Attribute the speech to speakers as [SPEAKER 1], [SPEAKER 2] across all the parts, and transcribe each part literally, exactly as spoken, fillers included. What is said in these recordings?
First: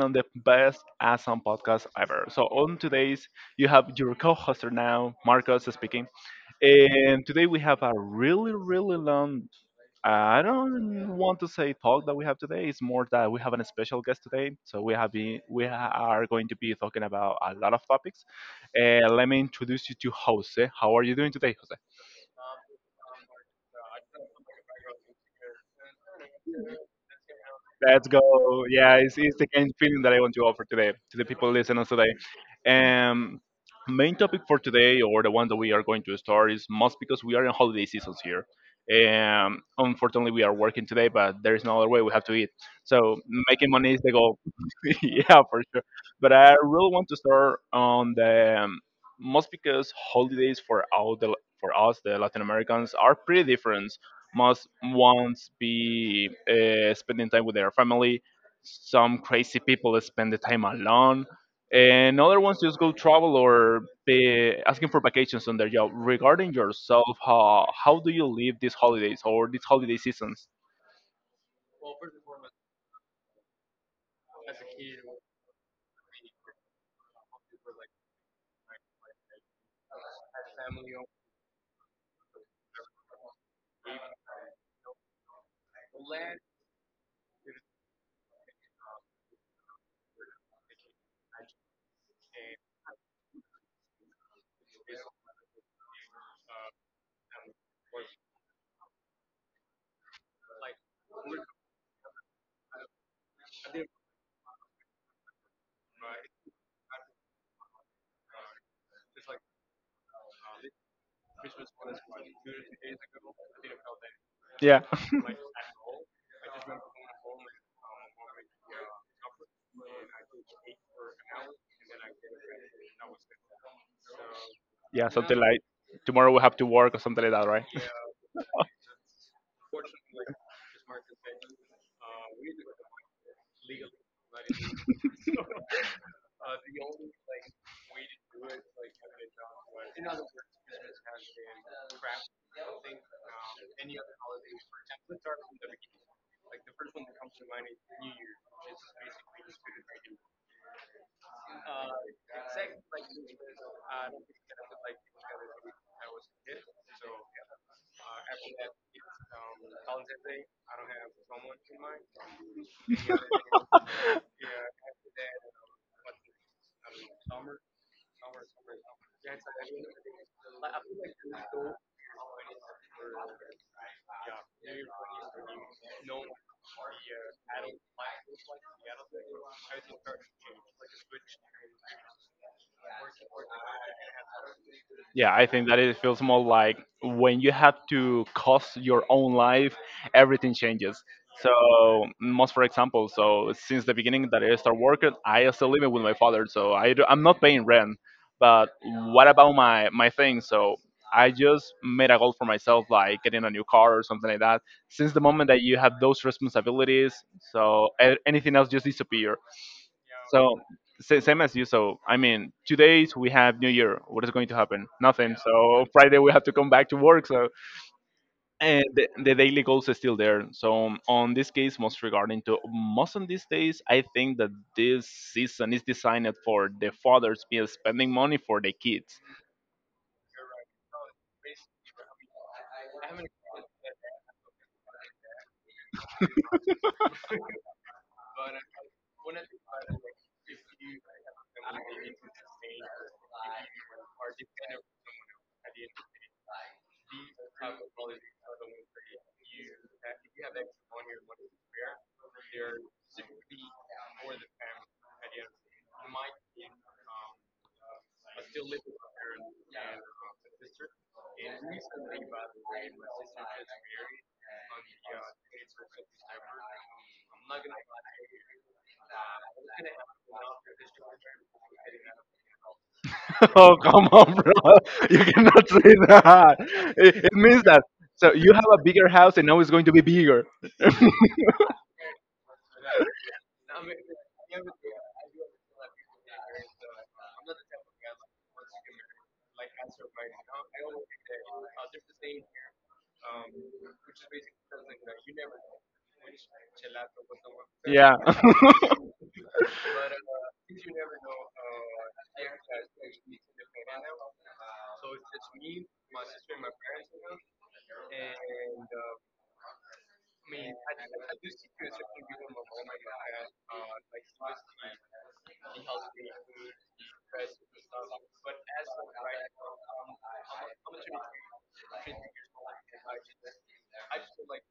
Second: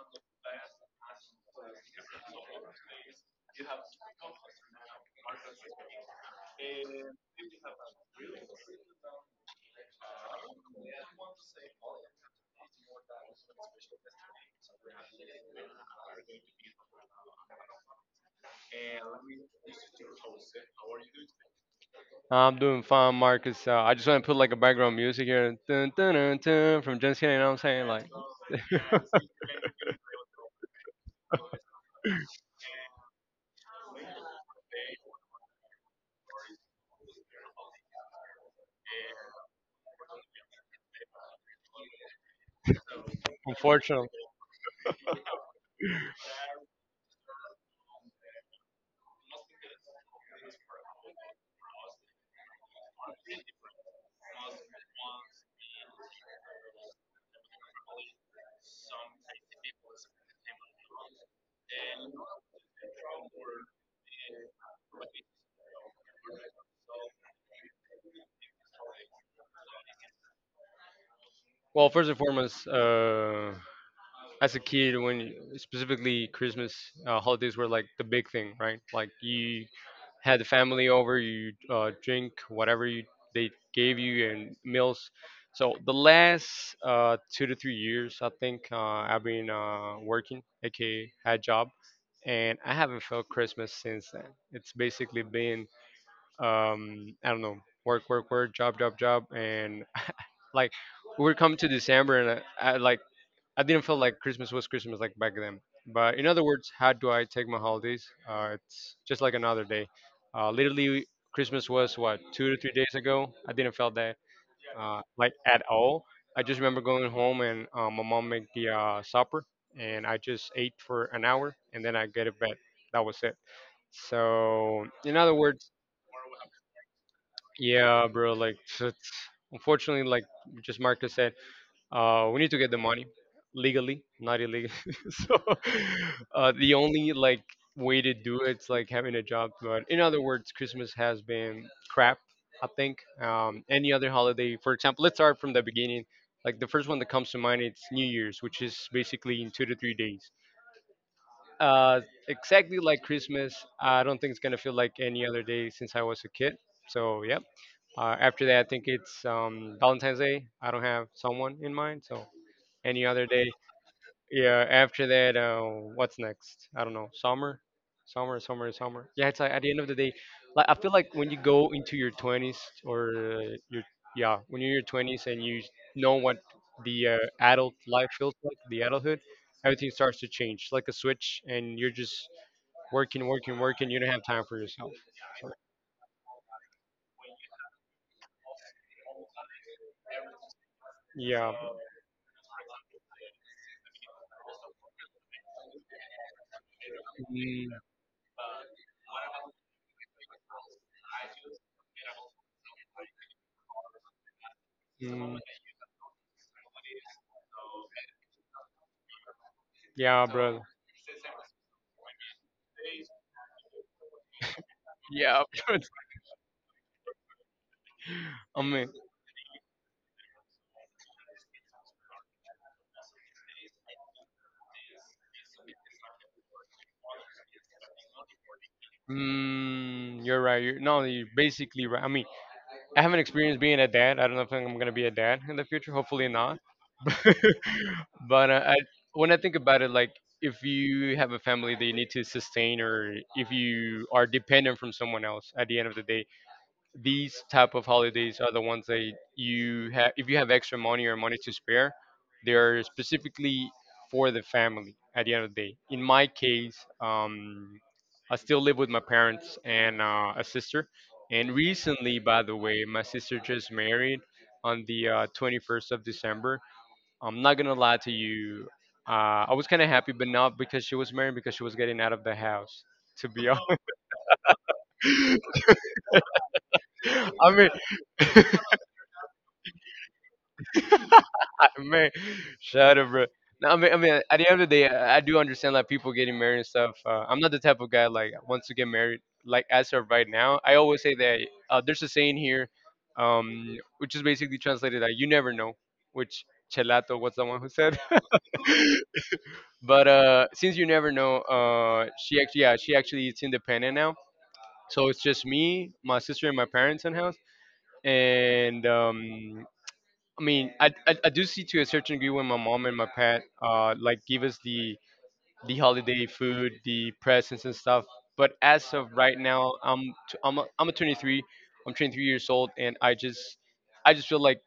[SPEAKER 1] on the best awesome podcast ever. So, on today's, you have your co hoster now, Marcos speaking. And today we have a really, really long, I don't want to say talk that we have today. It's more that we have a special guest today. So, we have been, we are going to be talking about a lot of topics. Uh, let me introduce you to Jose. How are you doing today,
[SPEAKER 2] I'm doing fine, Marcus. Uh, I just want to put like a background music here, dun, dun, dun,
[SPEAKER 1] Jose?
[SPEAKER 2] dun, from Jens Kenny. You know what I'm saying?
[SPEAKER 1] Let's
[SPEAKER 2] Like,
[SPEAKER 1] go. Yeah, it's, it's the kind of feeling that I want to offer today to the people listening today. Um, Main topic for today, or the one that we are going to start, is most because we are in holiday seasons here. Um, unfortunately, we are working today, but there is no other way. We have to eat. So making money is
[SPEAKER 2] unfortunately.
[SPEAKER 1] the goal. Yeah, for sure. But I really want to start on the um, most because holidays for all the for us, the Latin Americans, are pretty different must once be uh, spending time with their family. Some crazy people spend the time alone, and other ones just go travel or be asking for vacations on their job. Regarding yourself, how how do you live these holidays or these holiday seasons?
[SPEAKER 2] Well, first and foremost, uh, as a kid when you- specifically christmas uh, holidays were like the big thing, right? Like you had the family over, you uh, drink whatever you they gave you and meals. So the last uh, two to three years, I think uh, I've been uh, working, aka had job. And I haven't felt christmas since then. It's basically been, um, I don't know, work work work job job job and like we would come to December and I, I like I didn't feel like Christmas was Christmas like back then. But in other words, how do I take my holidays? Uh, it's just like another day. Uh, literally, Christmas was what, two to three days ago? I didn't feel that
[SPEAKER 1] Yeah,
[SPEAKER 2] uh, like at all. I just remember going home, and uh, my mom made the uh, supper, and I just ate for an hour, and then I get to bed. That was it. So
[SPEAKER 1] yeah,
[SPEAKER 2] in
[SPEAKER 1] something
[SPEAKER 2] other
[SPEAKER 1] like
[SPEAKER 2] words,
[SPEAKER 1] tomorrow we have to work or something like that, right?
[SPEAKER 2] yeah, bro. Like unfortunately, like just Marcus said, uh, we need to get the money legally, not illegally. So uh, the only like way to do it's like having a job. But in other words, Christmas has been crap. I think, um, any other holiday. For example, let's start from the beginning. Like the first one that comes to mind, it's New Year's, which is basically in two to three days. Uh, exactly like Christmas, I don't think it's gonna feel like any other day since I was a kid. So yeah. Uh, after that, I think it's, um, Valentine's Day. I don't have someone in mind, so any other day? Yeah. After that, uh, what's next? I don't know. Summer, summer, summer, summer. Yeah. It's like at the end of the day, like I feel like when you go into your twenties or uh, your yeah, when you're in your twenties and you know what the uh, adult life feels like, the adulthood, everything starts to change like a switch, and you're just working, working, working. You don't have time for yourself.
[SPEAKER 1] Yeah, I think that it feels more like when you have to cost your own life, everything changes.
[SPEAKER 2] Yeah.
[SPEAKER 1] So, most for example, so since the beginning that I start working, I still living with my father, so I do, I'm not paying
[SPEAKER 2] Mm,
[SPEAKER 1] rent. But what about my my thing? So I just made a goal for myself, like getting a new car or something like that. Since the
[SPEAKER 2] mm,
[SPEAKER 1] moment that you have those responsibilities, so a- anything else just disappear.
[SPEAKER 2] yeah,
[SPEAKER 1] So
[SPEAKER 2] brother.
[SPEAKER 1] sa- same as you. So I mean, two days we have New Year. What is going to happen? Nothing.
[SPEAKER 2] Yeah,
[SPEAKER 1] So Friday we have to come back to work. So
[SPEAKER 2] I
[SPEAKER 1] and
[SPEAKER 2] mean,
[SPEAKER 1] the, the daily goals are still there. So on this case, most regarding to most on these days, I think that this season is designed for the fathers be spending money for the kids.
[SPEAKER 2] mm, you're right. You're, no, you're basically right. I mean, I haven't experienced being a dad. I don't know if I'm gonna be a dad in the future. Hopefully not. but uh, I, when I think about it, like if you have a family that you need to sustain, or if you are dependent from someone else at the end of the day, these type of holidays are the ones that you have if you have extra money or money to spare. They're specifically for the family at the end of the day. In my case, um, I still live with my parents and uh, a sister. And recently, by the way, my sister just married on the uh, twenty-first of december. I'm not gonna lie to you, uh, I was kind of happy, but not because she was married, because she was getting out of the house, to be
[SPEAKER 1] Oh
[SPEAKER 2] honest.
[SPEAKER 1] come on, bro! You cannot say that. It, it
[SPEAKER 2] I
[SPEAKER 1] means
[SPEAKER 2] mean,
[SPEAKER 1] that. So you have a bigger house and now it's going to be bigger.
[SPEAKER 2] man, shut up, bro. No, I mean, I mean, at the end of the day, I I do understand like people getting married and stuff. Uh, I'm not the type of guy like wants to get married, like as of right now. I always say that uh, there's a saying here, um, which is basically translated that you never know, which Chelato was the one who said.
[SPEAKER 1] Yeah.
[SPEAKER 2] But uh, since you never know, uh, she actually, yeah, she actually is independent now. So it's just me, my sister, and my parents in house. And um, I mean, I, I, I do see to a certain degree when my mom and my parent uh like give us the the holiday food, the presents and stuff. But as of right now, I'm t- I'm a, I'm a twenty-three, I'm twenty-three years old, and I just I just feel like,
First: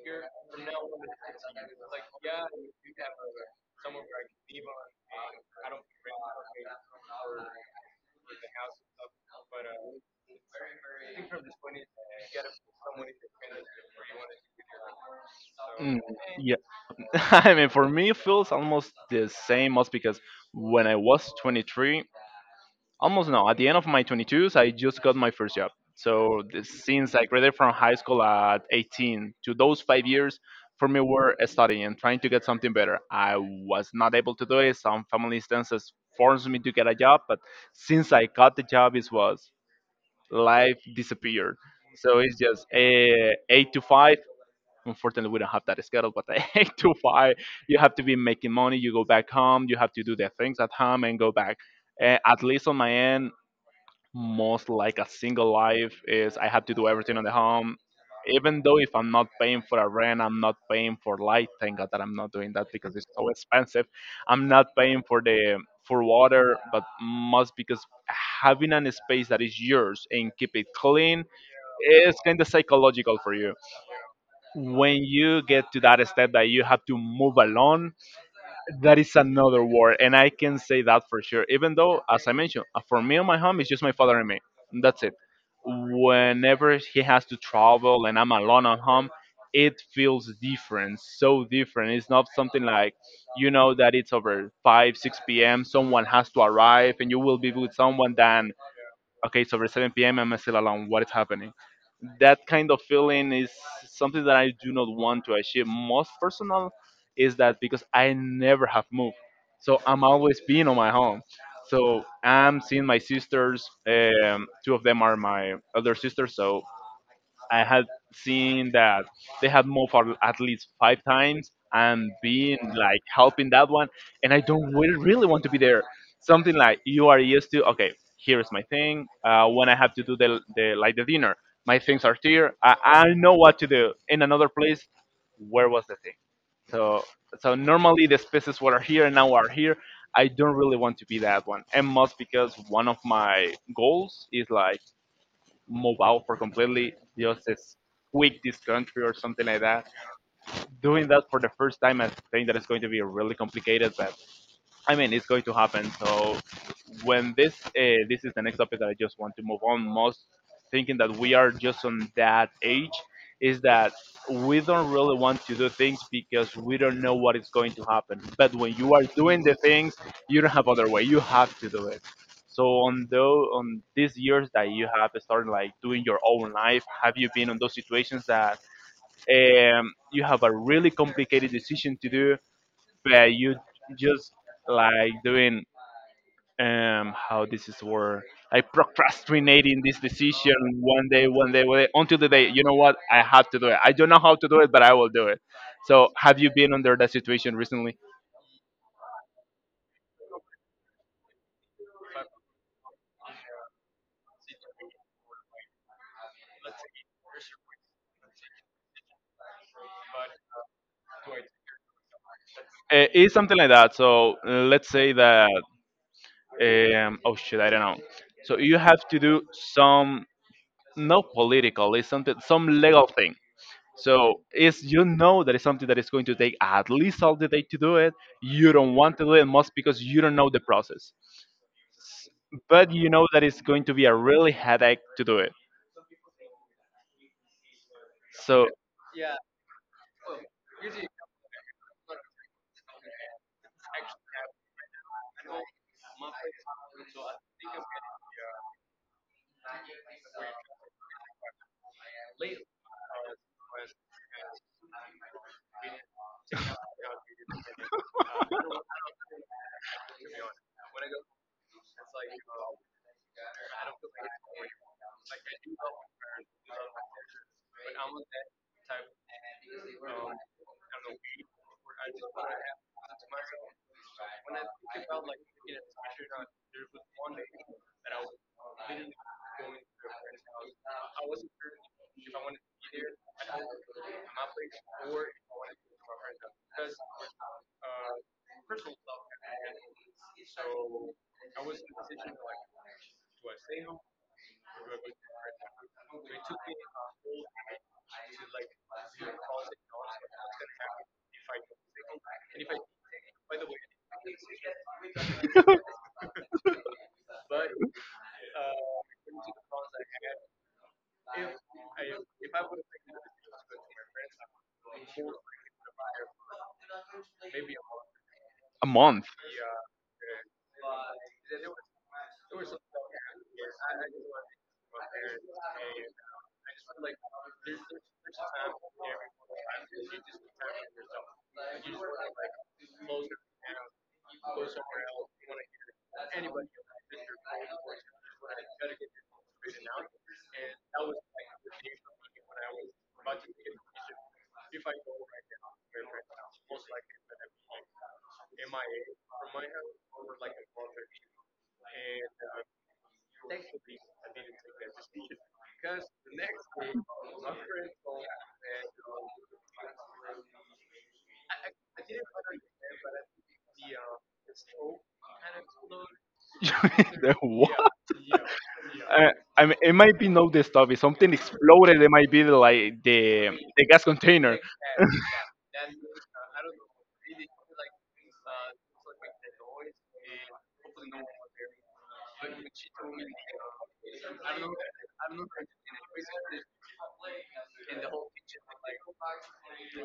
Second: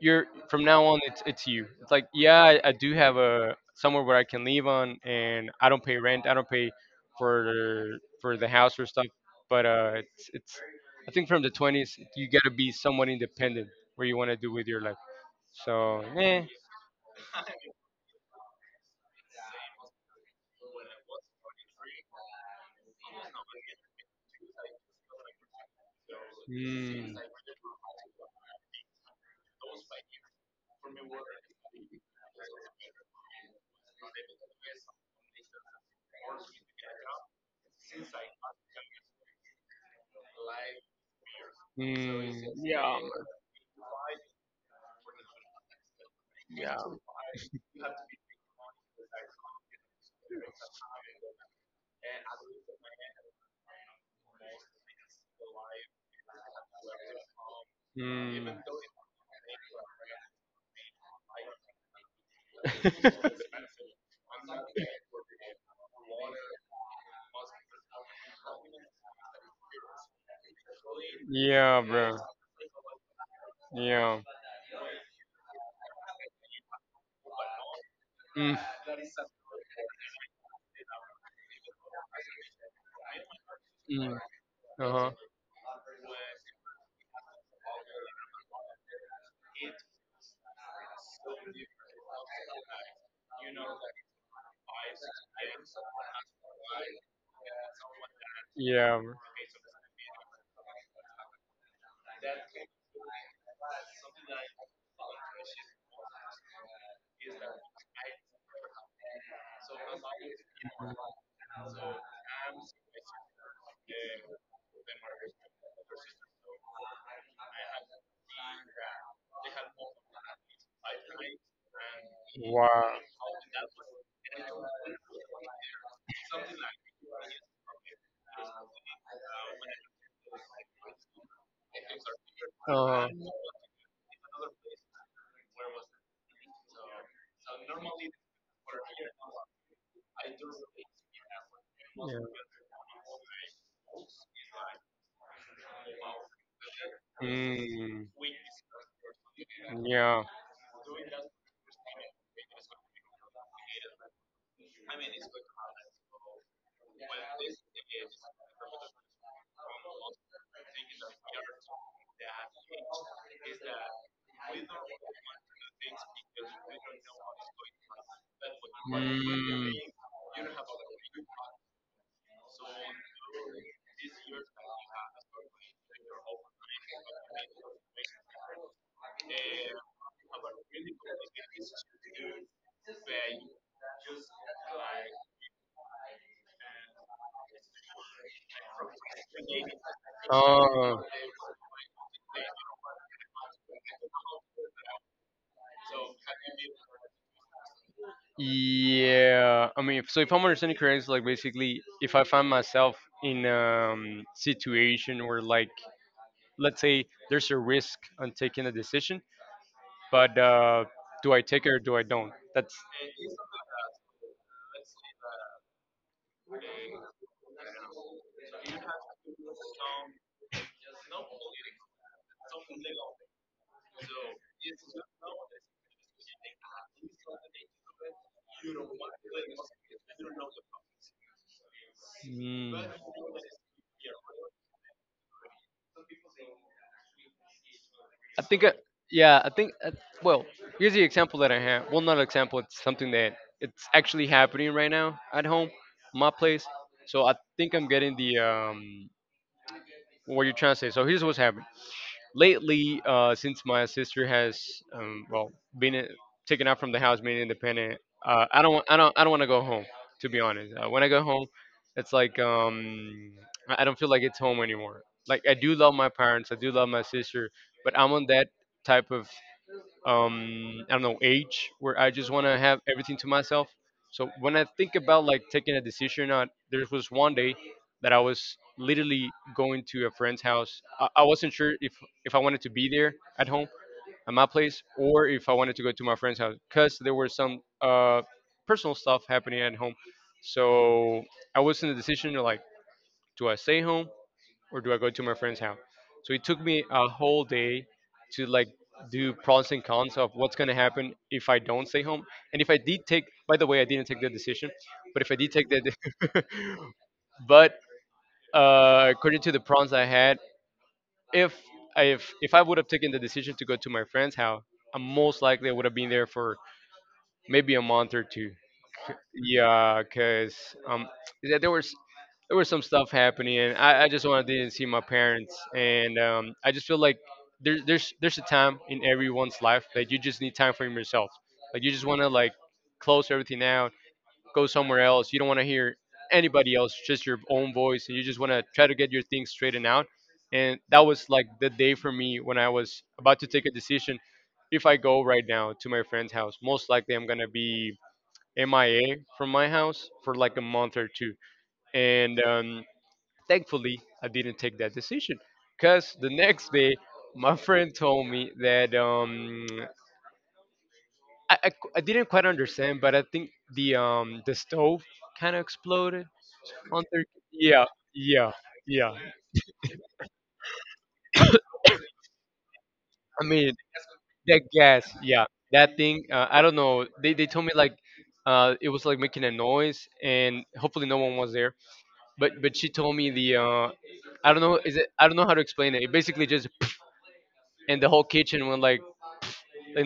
[SPEAKER 2] you're from now on, it's it's you. It's like, yeah, I, I do have a somewhere where I can live on, and I don't pay rent, I don't pay for for the house or stuff. But uh, it's it's I think from the twenties you gotta be somewhat independent where you want to do with your life.
[SPEAKER 1] Mm,
[SPEAKER 2] So, eh.
[SPEAKER 1] yeah, I mean, for me, it feels almost the same, most because when I was twenty-three, almost no, at the end of my twenty-twos, I just got my first job. So the- since
[SPEAKER 2] Mm,
[SPEAKER 1] I graduated from high school at eighteen, to those five years, for me were studying and trying to get something better. I was not able to do it. Some family instances forced me to get a job, but since I got the job, it was life disappeared. So it's
[SPEAKER 2] mm,
[SPEAKER 1] just uh, eight to five. Unfortunately, we don't have that schedule, but eight to
[SPEAKER 2] yeah.
[SPEAKER 1] five, you have to be making money. You go back home, you have to do the things at home and go back. Uh, at least on my end, most like a single life is I have to do everything on the home.
[SPEAKER 2] Mm.
[SPEAKER 1] Even though if I'm not paying for a rent, I'm not paying for light. Thank God that I'm not doing that because it's so expensive. I'm not paying for the for water, but most because having an space that is yours and keep it clean
[SPEAKER 2] Yeah,
[SPEAKER 1] is
[SPEAKER 2] bro.
[SPEAKER 1] kind of psychological for you.
[SPEAKER 2] Yeah.
[SPEAKER 1] When you get to that step that you have to move alone,
[SPEAKER 2] Mm,
[SPEAKER 1] that is another word, and I can say that for sure. Even though, as I mentioned, uh, for me and my home, it's just my
[SPEAKER 2] mm.
[SPEAKER 1] father and me. That's
[SPEAKER 2] Uh-huh.
[SPEAKER 1] it. Whenever he has to travel and I'm alone at home, it feels different, so different. It's not something like you know that it's over five, six p m. Someone has to arrive, and you will be with someone. Then
[SPEAKER 2] Yeah, bro.
[SPEAKER 1] okay, it's over seven p m. I'm still alone. What is happening? That kind of feeling is something that I do not want to achieve. Most personal is that because I never have moved, so I'm always being on my home. So I'm seeing my sisters. Um, two of them are my other sisters, so I had seen that they had moved for at least five times and been
[SPEAKER 2] Wow.
[SPEAKER 1] like helping that one, and I don't really, really want to be there. Something like you are used to. Okay, here is my thing. Uh, when I have to do the, the like the dinner, my things are here. I, I
[SPEAKER 2] Uh-huh.
[SPEAKER 1] know what to do. In another place, where was the thing? So so normally the spaces were here and now are here. I don't really want to be that one, and most
[SPEAKER 2] Yeah.
[SPEAKER 1] because one of my goals is like move out for completely just
[SPEAKER 2] Mm,
[SPEAKER 1] quit this country or something like that.
[SPEAKER 2] yeah.
[SPEAKER 1] Doing that for the first time, I think that it's going to be really complicated, but I mean, it's going to happen. So when this uh, this is the next topic that I just want to move on most, thinking that we are just on that age is that we don't really want to do things because we don't know what is going to happen. But when you are doing the
[SPEAKER 2] Mm.
[SPEAKER 1] things, you don't have other way. You have to do it. So on though on these years that you have started like doing your own life, have you been on those situations that um, you have a really complicated decision to do but you just like doing um how this is word, like procrastinating this decision
[SPEAKER 2] Oh.
[SPEAKER 1] one day one day one day until the day, you know what, I have to do it. I don't know how to do it but I will do it. So have you been under that situation recently?
[SPEAKER 2] Yeah, I mean, if- so if I'm understanding correctly, like basically, if I find myself in um situation where like, let's say there's a risk on taking a decision, but uh, do I take it or do I don't? That's,
[SPEAKER 1] Uh, it's something like that. So uh, let's say that um oh shit, I don't know. So you have to do some not political, it's something, some legal thing. So is, you know, that is something that is going to take at least all the day to do it. You don't want to do it most because you don't know the process. S-
[SPEAKER 2] mm,
[SPEAKER 1] But you know that it's going to be a really headache to do it.
[SPEAKER 2] I think,
[SPEAKER 1] So
[SPEAKER 2] uh, yeah, I think, uh, well, here's the example that I have. Well, not an example, it's something that it's actually happening right now at home, my place. So I think I'm getting the, um, what you're trying to say. So here's what's happening lately. Uh, since my sister has um, well been i- taken out from the house, being independent, uh, I don't want I don't I don't want to go home. To be honest, uh, when I go home, it's like, um, I I don't feel like it's home anymore. Like I do love my parents, I do love my sister, but I'm on that type of, um I don't know age where I just want to have everything to myself. So when I think about like taking a decision or not, there was one day that I was literally going to a friend's house. i, I wasn't sure if, if I wanted to be there at home at my place, or if I wanted to go to my friend's house, because there were some uh personal stuff happening at home. So I was in the decision to like, do I stay home or do I go to my friend's house? So it took me a whole day to like do pros and cons of what's gonna happen if I don't stay home. And if I did take, by the way, I didn't take the decision, but if I did take that, but uh, according to the pros I had, if, if if I would have taken the decision to go to my friend's house, I most likely would have been there for maybe a month or two.
[SPEAKER 1] month.
[SPEAKER 2] Yeah, cause um, yeah, there was, there was some stuff happening, and I, I just wanted to see my parents, and um, I just feel like there's there's there's a time in everyone's life that you just need time for yourself. Like you just want to like close everything out, go somewhere else. You don't want to hear anybody else, just your own voice, and you just want to try to get your things straightened out. And that was like the day for me when I was about to take a decision. If I go right now to my friend's house, most likely I'm gonna be M I A from my house for like a month or two. And um, thankfully, I didn't take that decision, because the next day, my friend told me that, um, I, I, I didn't quite understand, but I think the, um, the stove kind of exploded on their.
[SPEAKER 1] The
[SPEAKER 2] Yeah,
[SPEAKER 1] what?
[SPEAKER 2] yeah, yeah.
[SPEAKER 1] Uh, I mean, it might be not the stuff. If something exploded, it might be the, like
[SPEAKER 2] I
[SPEAKER 1] the
[SPEAKER 2] mean,
[SPEAKER 1] the gas container.
[SPEAKER 2] that gas, yeah, that thing. Uh, I don't know. They, they told me like, uh, it was like making a noise, and hopefully no one was there. but but she told me the, uh, I don't know, is it, I don't know how to explain it. It basically just, and the whole kitchen went like,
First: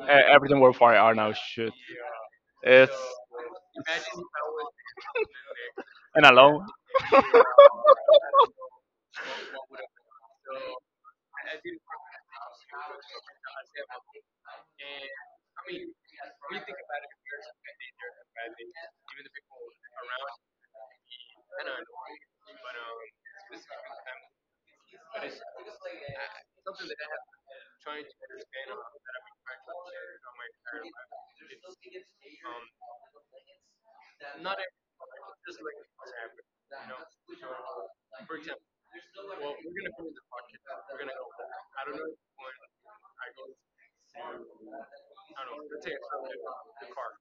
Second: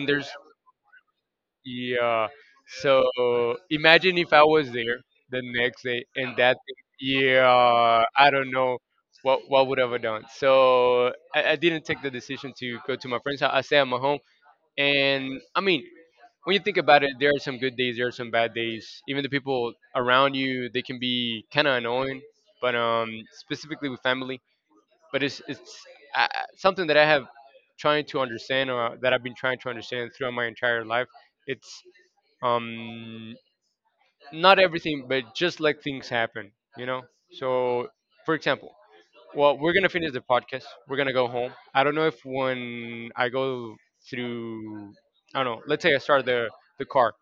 [SPEAKER 1] Uh,
[SPEAKER 2] there's,
[SPEAKER 1] everything were fire are now shoot.
[SPEAKER 2] yeah.
[SPEAKER 1] It's
[SPEAKER 2] So imagine if I was there the next day,
[SPEAKER 1] and
[SPEAKER 2] and that,
[SPEAKER 1] alone.
[SPEAKER 2] yeah, I don't know what what would I have done. So I, I didn't take the decision to go to my friend's house. I stay at my home, and I mean. When you think about it, there are some good days, there are some bad days. Even the people around you, they can be kind of annoying. But um, specifically with family, but it's it's uh, something that I have trying to understand, or that I've been trying to understand throughout my entire life. It's, um not everything, but just let things happen, you know. So, for example, well, we're gonna finish the podcast. We're gonna go home. I don't know if when I go through, I don't know. Let's say I start the the car.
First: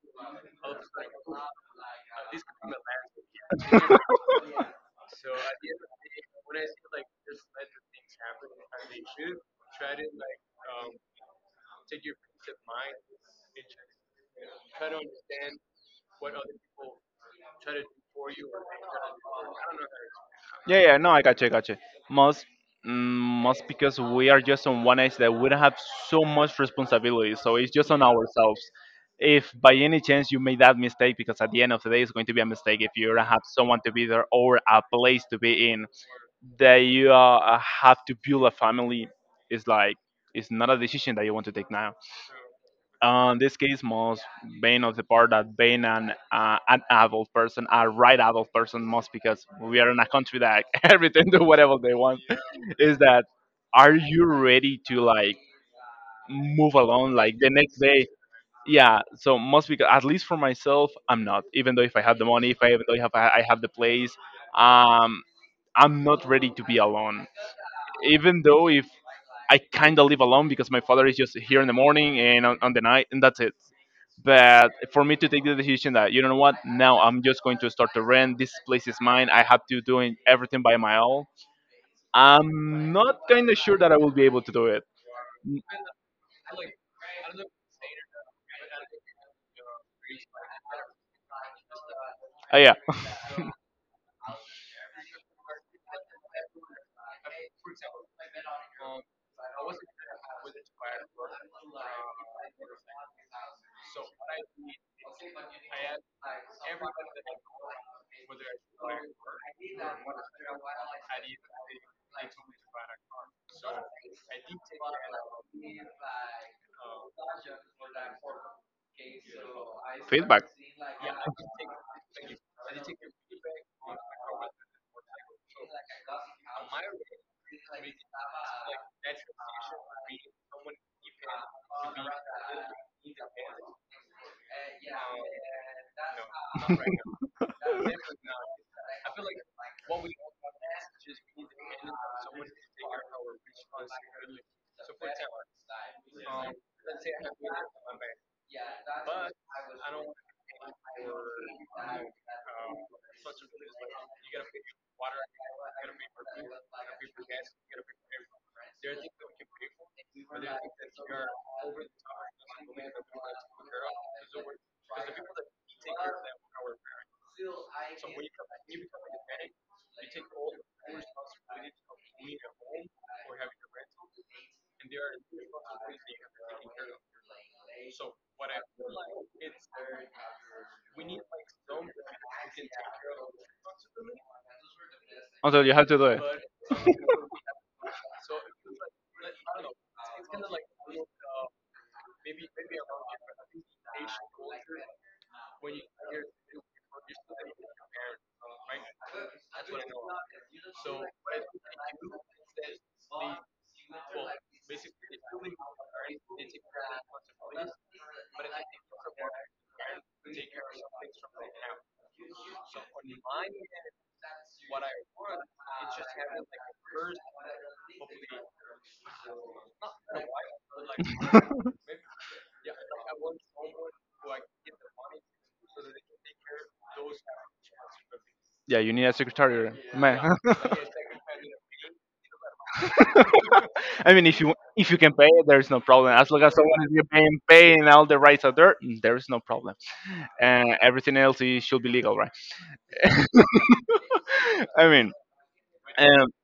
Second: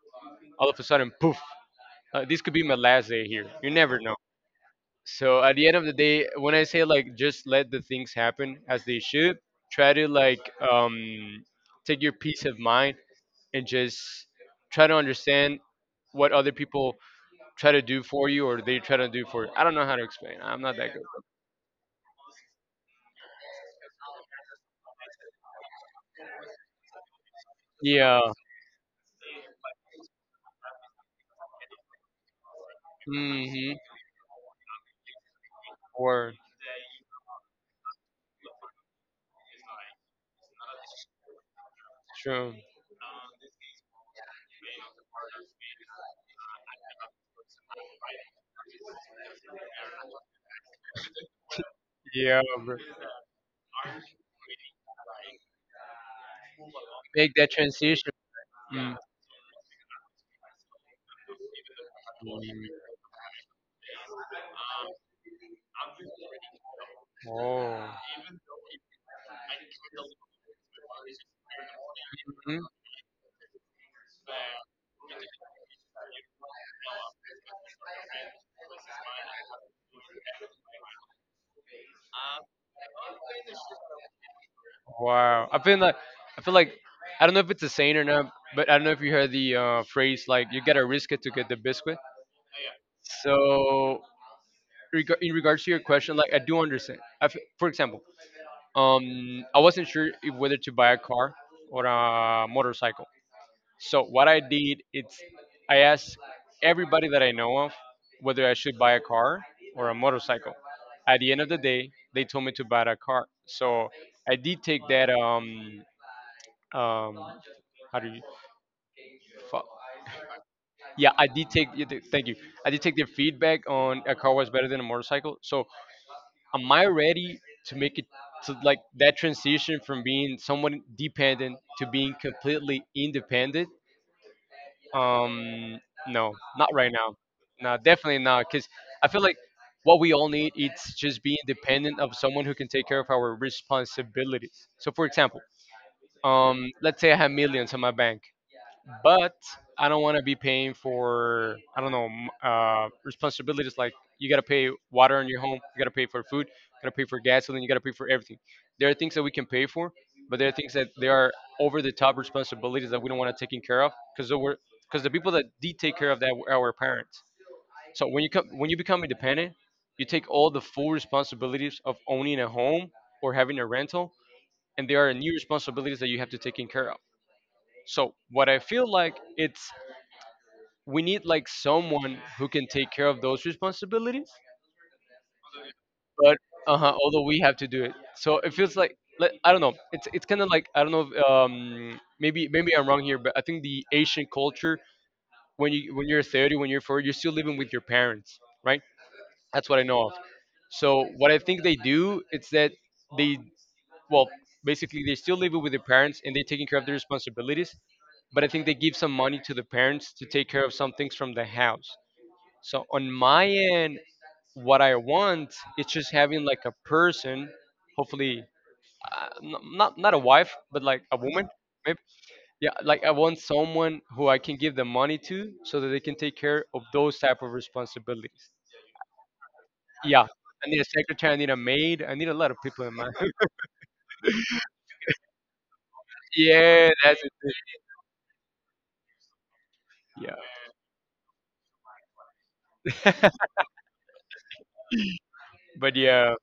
[SPEAKER 2] All of a sudden, poof! Uh, this could be my last day here. You never know, so at the end of the day, when I say like just let the things happen as they should, try to like um, take your peace of mind and just try to understand what other people try to do for you or they try to do for. I don't know how to explain. I'm not
[SPEAKER 1] Yeah,
[SPEAKER 2] that
[SPEAKER 1] yeah,
[SPEAKER 2] good.
[SPEAKER 1] no, I got you, I got you. Most, mm, most because we are just on one edge that we don't have so much responsibility, so it's just on
[SPEAKER 2] Yeah.
[SPEAKER 1] ourselves. If by any chance you made that mistake, because at the end of the day it's going to be a mistake if you don't have
[SPEAKER 2] Mm-hmm.
[SPEAKER 1] someone to be there or a place to be in,
[SPEAKER 2] Or
[SPEAKER 1] that you uh, have to build a family is like it's not a decision that you want to take now.
[SPEAKER 2] true.
[SPEAKER 1] Uh, in this case, must being of the part that being an uh, an adult person, a right adult person, must because we are in a country that everything do whatever they want.
[SPEAKER 2] Yeah. Bro.
[SPEAKER 1] Is that are you ready to like move along
[SPEAKER 2] Make
[SPEAKER 1] like the
[SPEAKER 2] that
[SPEAKER 1] next day?
[SPEAKER 2] transition. Mm.
[SPEAKER 1] Yeah, so must because at least for myself, I'm not. Even though if I have the
[SPEAKER 2] Mm.
[SPEAKER 1] money, if I even though if I, I have the place, um, I'm not ready to be alone.
[SPEAKER 2] Oh.
[SPEAKER 1] Even though if I kind of live alone because my father is just here in the morning and on, on the night, and that's it, but for me to take the decision that you know what now I'm just going to start to rent this place is mine I have to doing everything by my own, I'm not kind of sure that I will be able to do it.
[SPEAKER 2] Wow. I feel like I feel like I don't know if it's a saying or not, but I don't know if you heard the uh, phrase like you gotta risk it to get the biscuit.
[SPEAKER 1] Oh yeah.
[SPEAKER 2] So reg- in regards to your question, like I do understand. I f- for example, um, I wasn't sure if whether to buy a car or a motorcycle. So what I did, it's I asked everybody that I know of whether I should buy a car or a motorcycle. At the end of the day, they told me to buy a car. So I did take that um, um, how do you fa-
[SPEAKER 1] Feedback.
[SPEAKER 2] yeah, I did take, you did- thank you. I did take their feedback on a car was better than a motorcycle. So am I ready to make it to like that transition from being someone dependent to being completely independent? um no, not right now. No, definitely not, because I feel like what we all need is just being dependent of someone who can take care of our responsibilities. So for example, um let's say I have millions on my bank, but I don't want to be paying for I don't know m- uh, responsibilities like you got to pay water in your home, you got to pay for food, you got to pay for gasoline, you got to pay for everything. There are things that we can pay for, but there are things that there are over the top responsibilities that we don't want to take care of, because because the people that did take care of that were our parents. So when you come when you become independent, you take all the full responsibilities of owning a home or having a rental, and there are new responsibilities that you have to take in care of. So what I feel like it's we need like someone who can take care of those responsibilities,
[SPEAKER 1] Also you have to do it.
[SPEAKER 2] but uh-huh, although we have to do it. So it feels like like, I don't know. It's it's kind of like I don't know. If, um, maybe maybe I'm wrong here, but I think the Asian culture, when you when you're thirty, when you're forty, you're still living with your parents, right? That's what I know of. So what I think they do is that they well basically they still live with their parents and they're taking care of their responsibilities, but I think they give some money to the parents to take care of some things from the house. So on my end, what I want is just having like a person, hopefully, uh, n- not not a wife, but like a woman, maybe. Yeah, like I want someone who I can give the money to, so that they can take care of those type of responsibilities.
[SPEAKER 1] Yeah you need a secretary, man.
[SPEAKER 2] Yeah, I need a secretary, I need a maid, I need a lot of people in my.
[SPEAKER 1] I mean, if you if you can pay it, there's no problem. As long as someone
[SPEAKER 2] Yeah,
[SPEAKER 1] is
[SPEAKER 2] that's it.
[SPEAKER 1] paying paying all the rights are there, mm, there is no problem.
[SPEAKER 2] Yeah,
[SPEAKER 1] Uh, everything else is, should be legal, right? I mean,
[SPEAKER 2] but
[SPEAKER 1] um,
[SPEAKER 2] yeah,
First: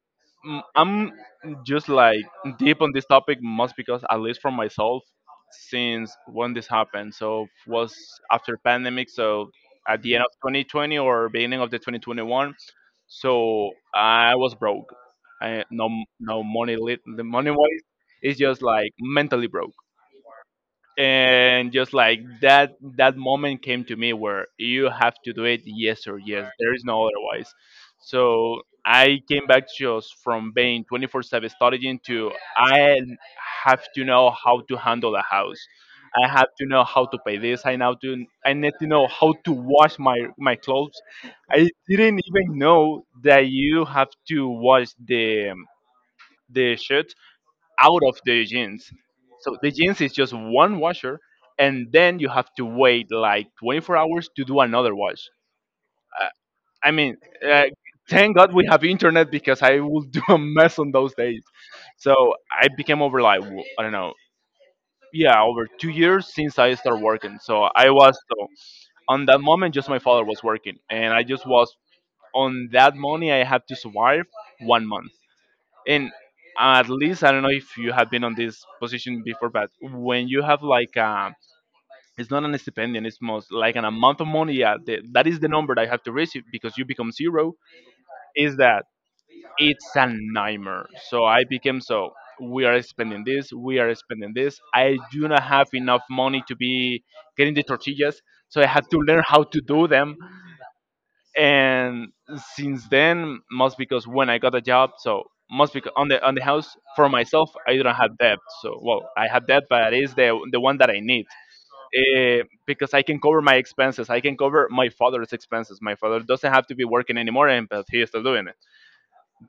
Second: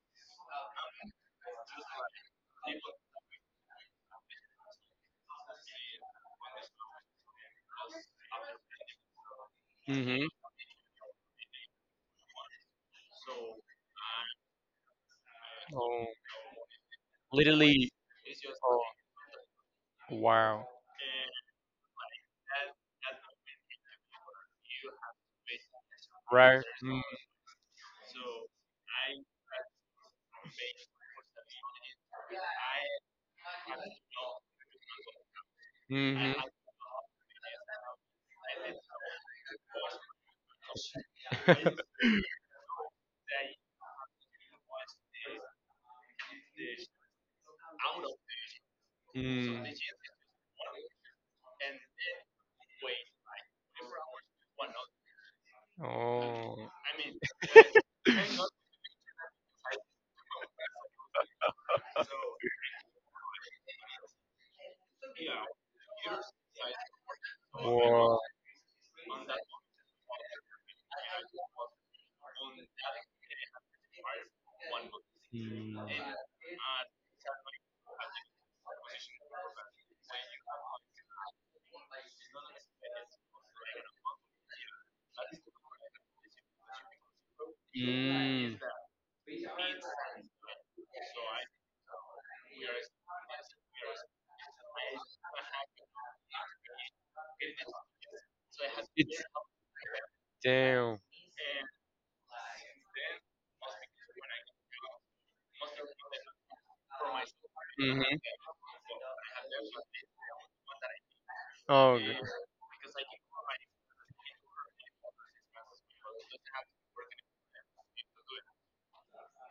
[SPEAKER 1] m- I'm just like deep on this topic, most because at least for myself, since when this happened, so was after pandemic, so at the end
[SPEAKER 2] hmm,
[SPEAKER 1] of twenty twenty or beginning of the twenty twenty-one, so I was broke. I no
[SPEAKER 2] oh,
[SPEAKER 1] no money lit the money wise.
[SPEAKER 2] literally,
[SPEAKER 1] It's just like mentally broke.
[SPEAKER 2] wow,
[SPEAKER 1] And just like that that moment came to me where you have to do it, yes or yes,
[SPEAKER 2] right?
[SPEAKER 1] there is no otherwise. So I came back just from being twenty four seven studying to, I have to know how to handle a house, I
[SPEAKER 2] Mm-hmm.
[SPEAKER 1] have to know how to pay this, I now to, I need to know how to wash my my clothes. I didn't even know that you have to wash the the shirt out of the jeans. So
[SPEAKER 2] Mm.
[SPEAKER 1] the jeans is just one washer, and then you have to wait like twenty four hours to do another wash. Uh,
[SPEAKER 2] Oh.
[SPEAKER 1] I mean, uh, thank God we have internet because I will do a mess on those days. So I became over like w- I don't know, yeah, over two years since I started working. So I
[SPEAKER 2] Wow.
[SPEAKER 1] was so on that moment, just my father was working, and I just was on that money I had to survive one month.
[SPEAKER 2] Mm.
[SPEAKER 1] And at least, I don't know if you have been on this position before, but when you have like a, it's not an stipendium, it's most like an amount of money. Yeah, the, that is the number that you have to receive because you become zero.
[SPEAKER 2] Mm.
[SPEAKER 1] Is that, it's a nightmare? So I became so, we are spending this, we are spending this. I do not have enough money to be getting the tortillas, so I had to learn how to do them.
[SPEAKER 2] Damn.
[SPEAKER 1] And since then, most because when I got a job, so most because on the on the house for myself, I don't
[SPEAKER 2] Mm-hmm.
[SPEAKER 1] have debt. So well, I have debt, but it is the the one that I need,
[SPEAKER 2] Oh.
[SPEAKER 1] uh, because I can cover my expenses, I can cover my father's expenses. My father doesn't have to be working anymore, and but he is still doing it.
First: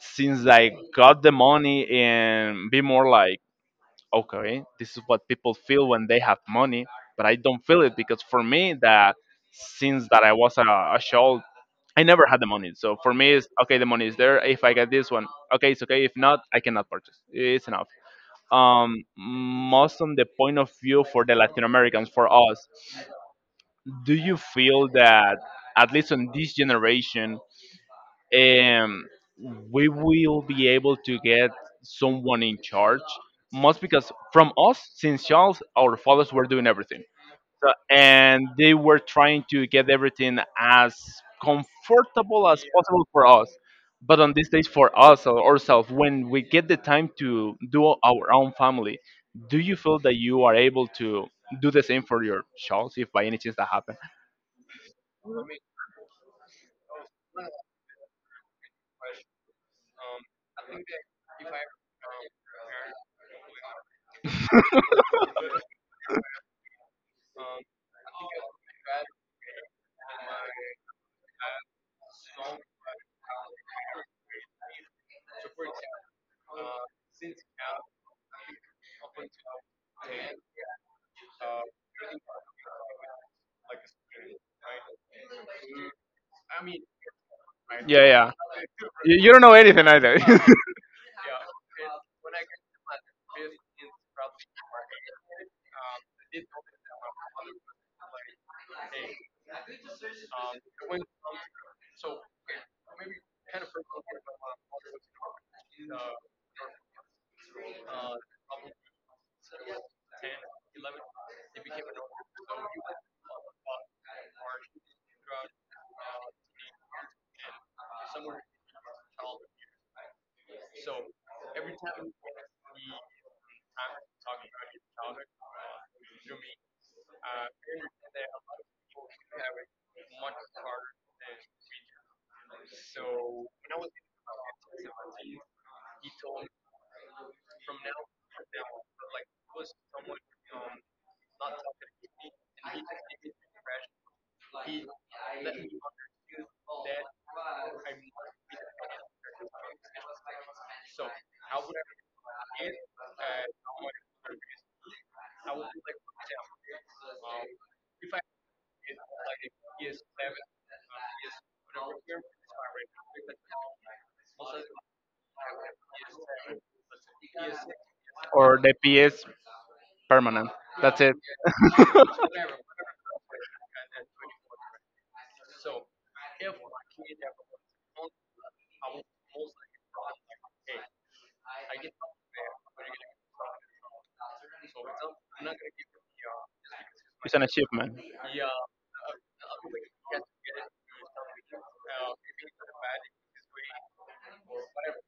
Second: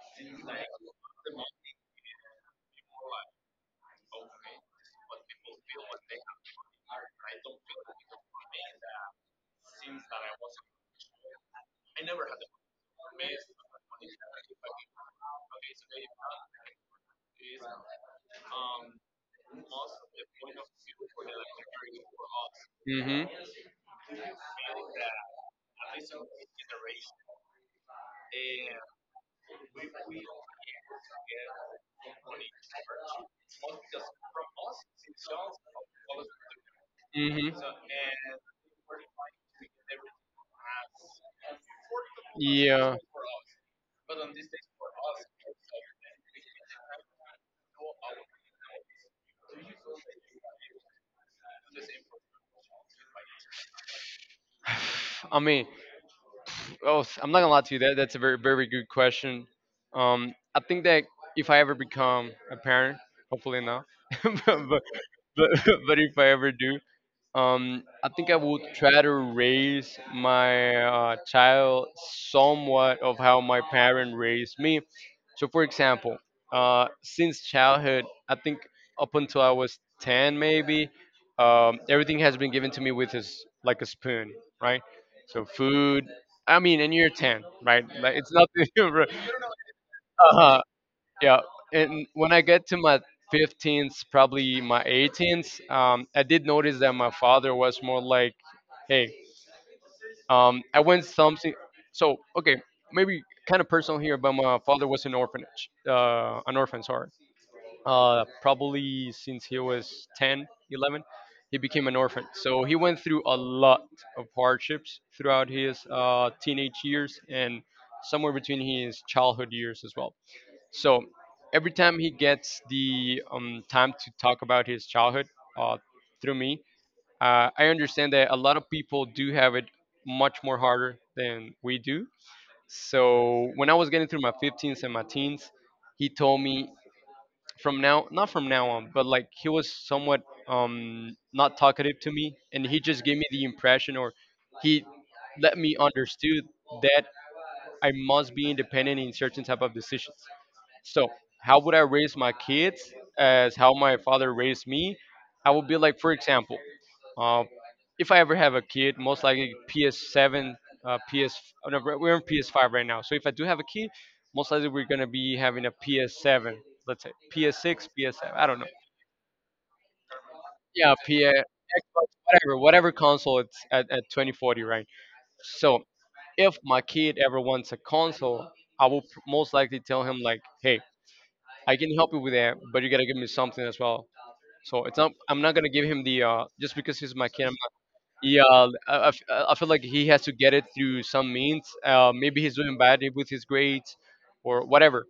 [SPEAKER 1] Since I got the money and be more like, okay, this is what people feel when they have money, but I don't feel it because for me, that since that I was a, a child, I never had the money. So for me, it's okay. The money is there. If I get this one, okay, it's okay. If not, I cannot purchase. It's enough. Um, most on the point of view for the Latin Americans, for us,
[SPEAKER 2] Mm-hmm.
[SPEAKER 1] do you feel that, at least on this generation, um, we will be able to get someone in charge? Most because from us, since Charles, our fathers were doing everything.
[SPEAKER 2] Mm-hmm.
[SPEAKER 1] So, and they were trying to get everything as comfortable as
[SPEAKER 2] Yeah.
[SPEAKER 1] possible for us. But on these days, for us or ourselves, when we get the time to do our own family, do you feel that you are able to do the same for your child, if by any chance that happened?
[SPEAKER 2] I mean, oh, s- I'm not gonna lie to you. That that's a very very good question. Um, I think that if I ever become a parent, hopefully not, but but but but if I ever do, Um, I think I would try to raise my uh, child somewhat of how my parent raised me. So, for example, uh, since childhood, I think up until I was ten, maybe, um, everything has been given to me with is like a spoon, right? So, food, I mean, and you're ten, right?
[SPEAKER 1] Yeah,
[SPEAKER 2] Like,
[SPEAKER 1] yeah.
[SPEAKER 2] it's nothing.
[SPEAKER 1] You, you don't know anything either.
[SPEAKER 2] uh, yeah. And when I get to my fifteenth, probably my eighteenth, um, I did notice that my father was more like, hey, um, I went something. So okay, maybe kind of personal here, but my father was an orphanage, uh, an orphan, sorry. Uh, probably since he was ten, eleven, he became an orphan. So he went through a lot of hardships throughout his uh, teenage years and somewhere between his childhood years as well. So every time he gets the um, time to talk about his childhood uh, through me, uh, I understand that a lot of people do have it much more harder than we do. So when I was getting through my fifteens and my teens, he told me from now, not from now on, but like he was somewhat um, not talkative to me, and he just gave me the impression, or he let me understood that I must be independent in certain type of decisions. So how would I raise my kids as how my father raised me? I would be like, for example, uh, if I ever have a kid, most likely P S seven, uh, P S. oh, no, we're on P S five right now. So if I do have a kid, most likely we're gonna be having a P S seven. Let's say P S six, P S seven. I
[SPEAKER 1] Or
[SPEAKER 2] don't know.
[SPEAKER 1] the P S permanent.
[SPEAKER 2] Yeah,
[SPEAKER 1] That's it.
[SPEAKER 2] P S, Xbox, whatever, whatever console it's at, at twenty forty, right? So if my kid ever wants a console, I will pr- most likely tell him like, hey, I can help you with that, but you gotta give me something as well. So it's not. I'm not gonna give him the uh, just because he's my
[SPEAKER 1] It's an
[SPEAKER 2] kid. I'm not—
[SPEAKER 1] achievement.
[SPEAKER 2] yeah, I, I f- I feel like he has to get it through some means. Uh, maybe he's doing bad with his grades, or whatever.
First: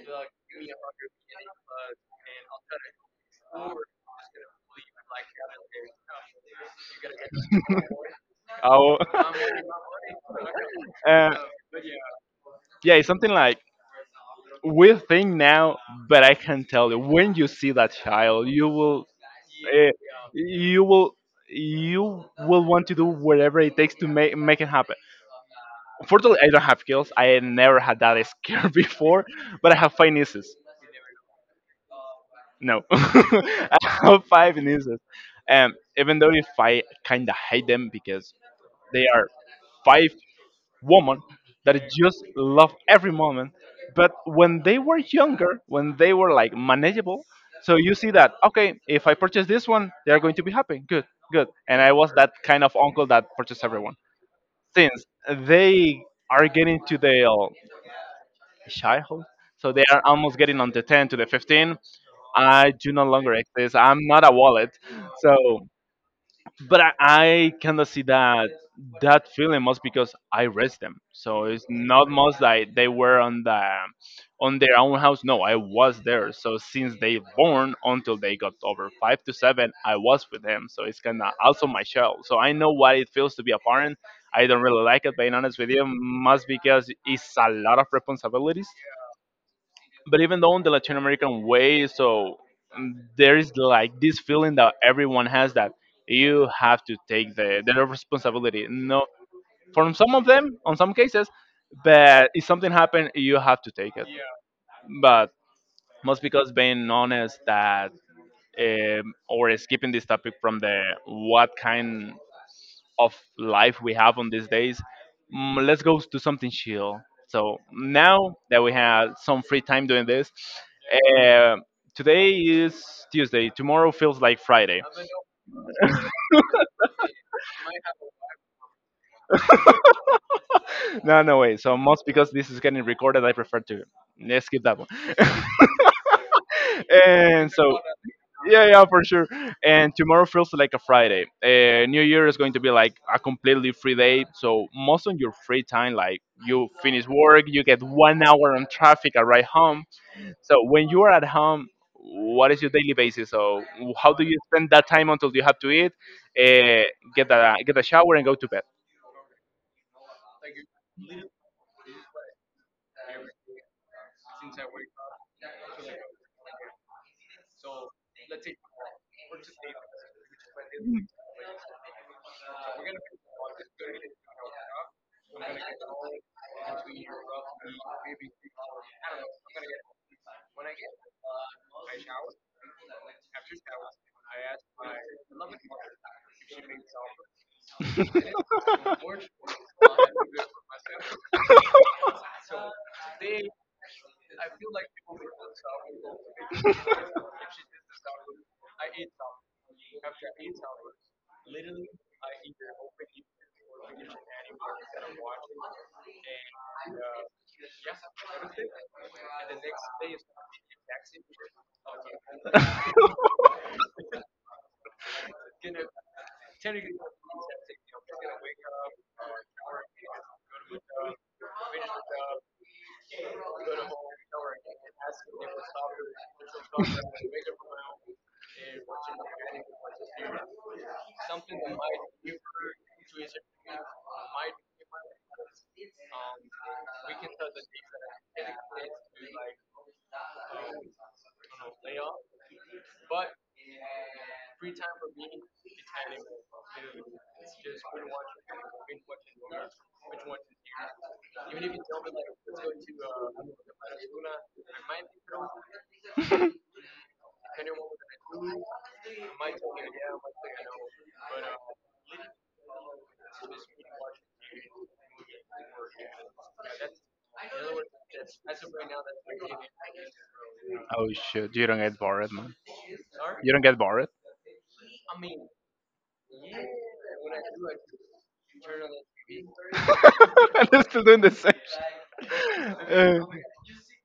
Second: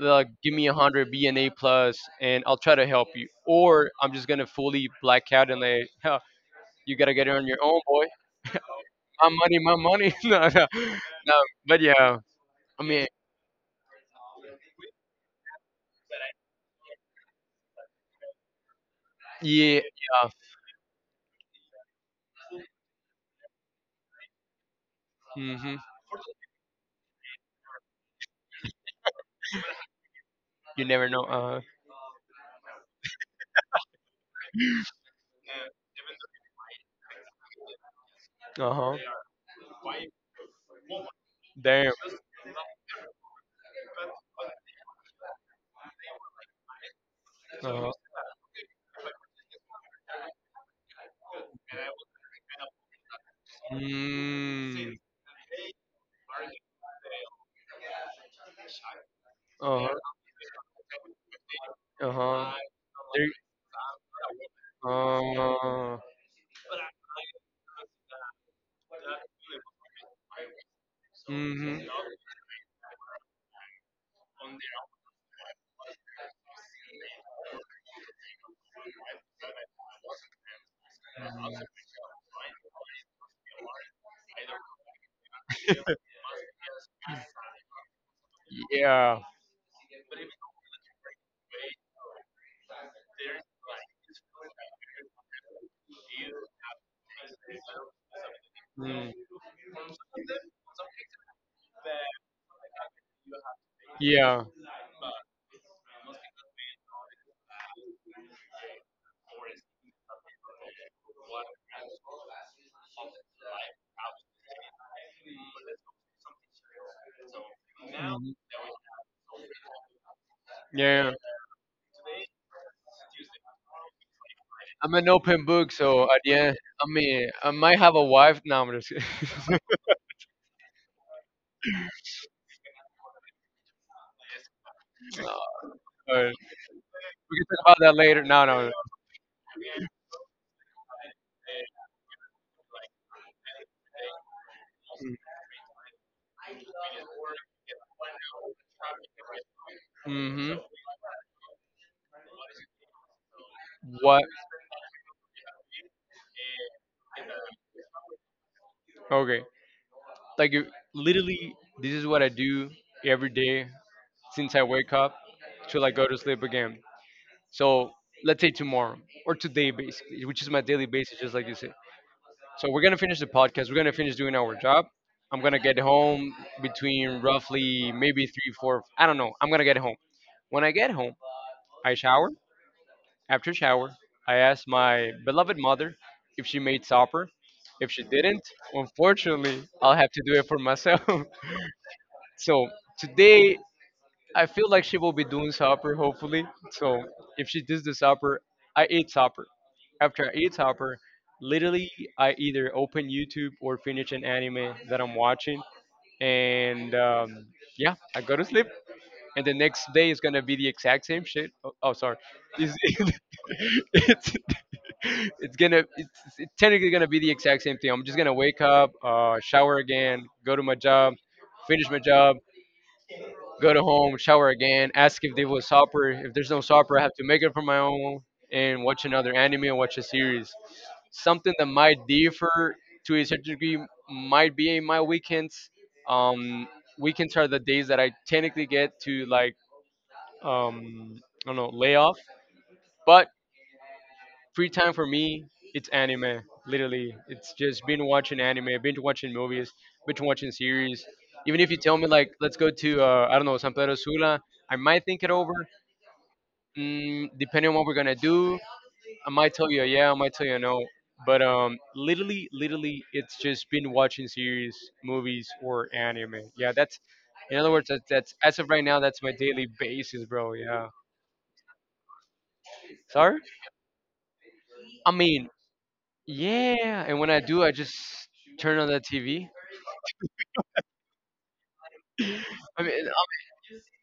[SPEAKER 2] Like, give me a hundred, be an A plus, and I'll try to help you. Or I'm just gonna fully black out and like, huh, you gotta get it on your own, boy.
[SPEAKER 1] Oh,
[SPEAKER 2] My money, my money. No, no, no.
[SPEAKER 1] uh,
[SPEAKER 2] But yeah, I
[SPEAKER 1] yeah, it's
[SPEAKER 2] mean,
[SPEAKER 1] something like we think now, but I can tell you when you see that child, you will,
[SPEAKER 2] yeah,
[SPEAKER 1] uh,
[SPEAKER 2] yeah.
[SPEAKER 1] you will, you will want to do whatever it takes to make make it happen.
[SPEAKER 2] Hmm.
[SPEAKER 1] Fortunately, I don't have heels. I never had that scare before, but I have five nieces.
[SPEAKER 2] You never know. Uh,
[SPEAKER 1] No, I have five nieces, and even though if I kind of hate them because
[SPEAKER 2] uh huh.
[SPEAKER 1] they are five women that
[SPEAKER 2] Damn.
[SPEAKER 1] just love every moment. But when they were younger, when they were like manageable, so
[SPEAKER 2] Uh-huh.
[SPEAKER 1] you see that, okay, if I purchase this one, they are going to be happy. Good, good. And I was that kind of uncle that purchased everyone.
[SPEAKER 2] Mm.
[SPEAKER 1] Since they are getting to their childhood, so they
[SPEAKER 2] Uh
[SPEAKER 1] are
[SPEAKER 2] huh.
[SPEAKER 1] almost getting on the ten to the fifteen,
[SPEAKER 2] Uh huh.
[SPEAKER 1] I do no
[SPEAKER 2] There.
[SPEAKER 1] longer exist. I'm not a wallet. So
[SPEAKER 2] Uh.
[SPEAKER 1] but I, I kind of see that that feeling was because I raised them. So it's
[SPEAKER 2] Mhm. Mm,
[SPEAKER 1] not much like they were on the on their own house. No, I was there. So since they born until they got over five to seven, I was with them. So it's kind of also my child. So I know what it feels to be a parent. I don't really like it, being honest with you, must because it's a lot of responsibilities.
[SPEAKER 2] yeah.
[SPEAKER 1] But even though, in the Latin American way, so mm, there is like this feeling that everyone has that you have to take the, the responsibility. No,
[SPEAKER 2] Mm.
[SPEAKER 1] from some of them, on some cases, but if something happened, you have to take it.
[SPEAKER 2] Yeah.
[SPEAKER 1] But most because being honest that um, or skipping this topic from the what kind of life we have on these days, mm, let's go do something chill. So
[SPEAKER 2] Mhm.
[SPEAKER 1] now that we had some free time doing this,
[SPEAKER 2] Yeah.
[SPEAKER 1] uh, today is Tuesday. Tomorrow feels like Friday.
[SPEAKER 2] I'm an open book, so at the end, I mean, I might have a wife. No, I'm just kidding.
[SPEAKER 1] No, no way. So most because this is getting recorded, I prefer to, let's skip that one.
[SPEAKER 2] But we can
[SPEAKER 1] And
[SPEAKER 2] talk about
[SPEAKER 1] so
[SPEAKER 2] that later. No, no,
[SPEAKER 1] yeah,
[SPEAKER 2] no.
[SPEAKER 1] yeah, for sure. And tomorrow feels like a Friday. Uh, New Year is going to be like a completely free day. So most of your free time, like you finish work, you get one hour on traffic, arrive home. So
[SPEAKER 2] Mm-hmm.
[SPEAKER 1] when you are at home, what is your daily basis? So how do
[SPEAKER 2] What?
[SPEAKER 1] you spend that time until you have to eat, uh, get a get a shower, and go to bed?
[SPEAKER 2] Okay. Like, you- literally, this is what I do every day since I wake up till I go to sleep again. So let's say tomorrow or today, basically, which is my daily basis, just like you said. So we're gonna finish the podcast. We're gonna finish doing our job. I'm gonna get home between roughly maybe three, four. I don't know. I'm gonna get home. When I get home, I shower. After shower, I ask my beloved mother if she made supper. If she didn't, unfortunately, I'll have to do it for myself. So today, I feel like she will be doing supper, hopefully. So if she does the supper, I ate supper. After I eat supper, literally I either open YouTube or finish an anime that I'm watching, and um, yeah, I go to sleep. And the next day is gonna be the exact same shit. Oh, oh sorry, it's, it's, it's gonna it's, it's technically gonna be the exact same thing. I'm just gonna wake up, uh, shower again, go to my job, finish my job, go to home, shower again, ask if there was supper. If there's no supper, I have to make it for my own and watch another anime or watch a series. Something that might differ to a certain degree might be in my weekends. Um, Weekends are the days that I technically get to like um, I don't know lay off, but free time for me, it's anime. Literally, it's just been watching anime, binge watching movies, binge watching series. Even if you tell me like, let's go to uh, I don't know San Pedro Sula, I might think it over. Mm, depending on what we're gonna do, I might tell you a yeah, I might tell you a no. But um, literally, literally, it's just been watching series, movies, or anime. Yeah, that's in other words, that's, that's as of right now, that's my daily basis, bro. Yeah.
[SPEAKER 1] Oh shoot, you don't get bored, man.
[SPEAKER 2] Sorry.
[SPEAKER 1] You don't get bored.
[SPEAKER 2] I mean, yeah, and when I do, I just turn on the T V.
[SPEAKER 1] And they're still doing the same
[SPEAKER 2] I mean,
[SPEAKER 1] shit.
[SPEAKER 2] um,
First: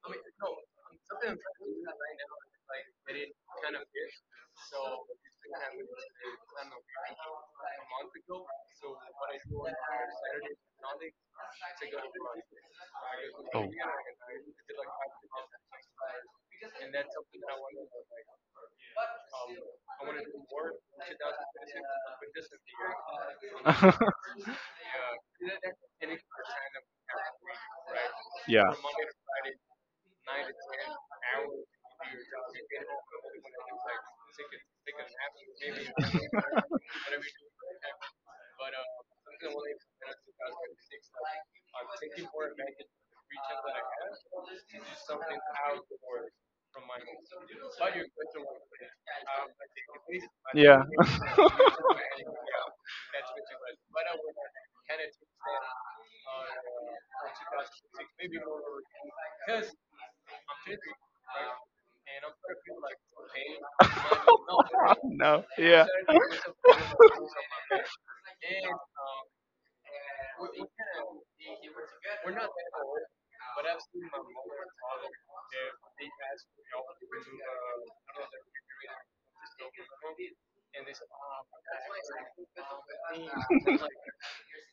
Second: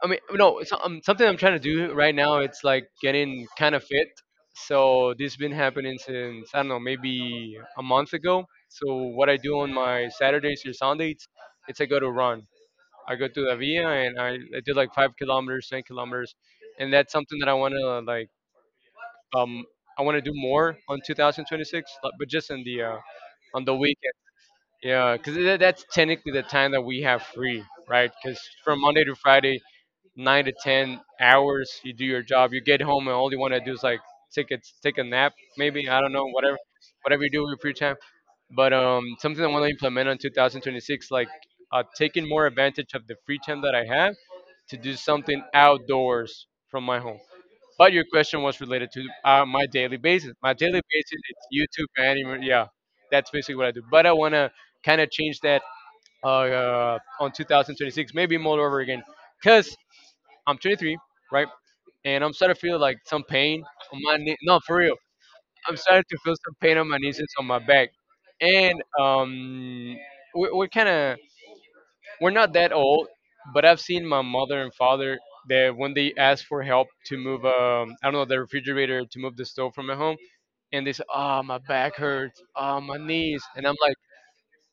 [SPEAKER 2] I mean, no. So, um, something I'm trying to do right now. It's like getting kind of fit. So this has been happening since I don't know, maybe a month ago. So what I do on my Saturdays or Sundays, it's I go to run. I go to the
[SPEAKER 1] Uh,
[SPEAKER 2] via and I, I did like five kilometers, ten kilometers, and that's something that I want to like um I want to do more on two thousand twenty-six, but but just in the uh, on the weekends. Yeah, because that's technically the time that we have free, right? Because from Monday to Friday, nine to ten hours, you do your job. You get home and all you want to do is like take a take a nap, maybe I don't know, whatever, whatever you do with your free time. But um, Something I want to implement on twenty twenty-six, like uh, taking more advantage of the free time that I have to do something outdoors from my home. But your question was related to uh, my daily basis. My daily basis is YouTube and anime. Yeah, that's basically what I do. But I want to kind of change that uh, uh, on twenty twenty-six, maybe more over again, because I'm twenty-three, right? And I'm starting to feel like some pain on my knee. No, for real.
[SPEAKER 1] no.
[SPEAKER 2] I'm
[SPEAKER 1] Yeah.
[SPEAKER 2] starting to feel some pain on my knees and on my back. And um, we, we're kind of we're not that old, but I've seen my mother and father that when they ask for help to move, um, I don't know, the refrigerator to move the stove from my home, and they say, "Oh, my back hurts. Oh, my knees," and I'm like,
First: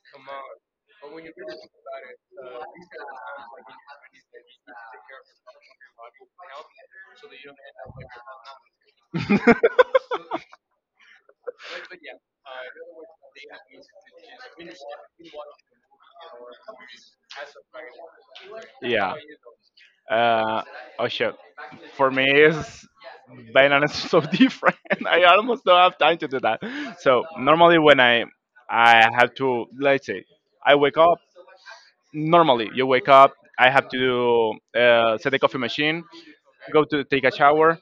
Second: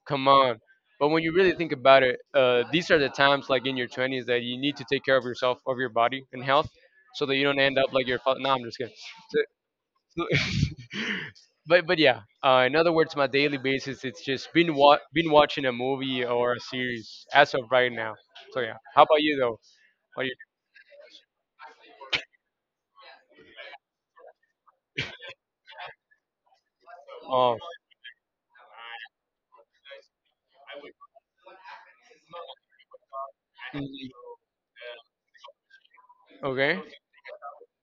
[SPEAKER 2] "Come on." But when you really think about it, uh, these are the times, like in your twenties, that you need to take care of yourself, of your body and health, so that you don't end up like your. fa- No, I'm just kidding, but but yeah, uh, in other words, my daily basis it's just been wa- been watching a movie or a series as of right now. So yeah, how
[SPEAKER 1] Yeah.
[SPEAKER 2] about you though? What you?
[SPEAKER 1] Uh, oh shit. For me, it's bananas, so different. I almost don't have time to do that. So
[SPEAKER 2] Oh,
[SPEAKER 1] normally, when I I have to, let's say, I wake up. Normally, you wake up. I have to
[SPEAKER 2] mm,
[SPEAKER 1] do, uh, set the coffee machine,
[SPEAKER 2] okay,
[SPEAKER 1] go to take a shower,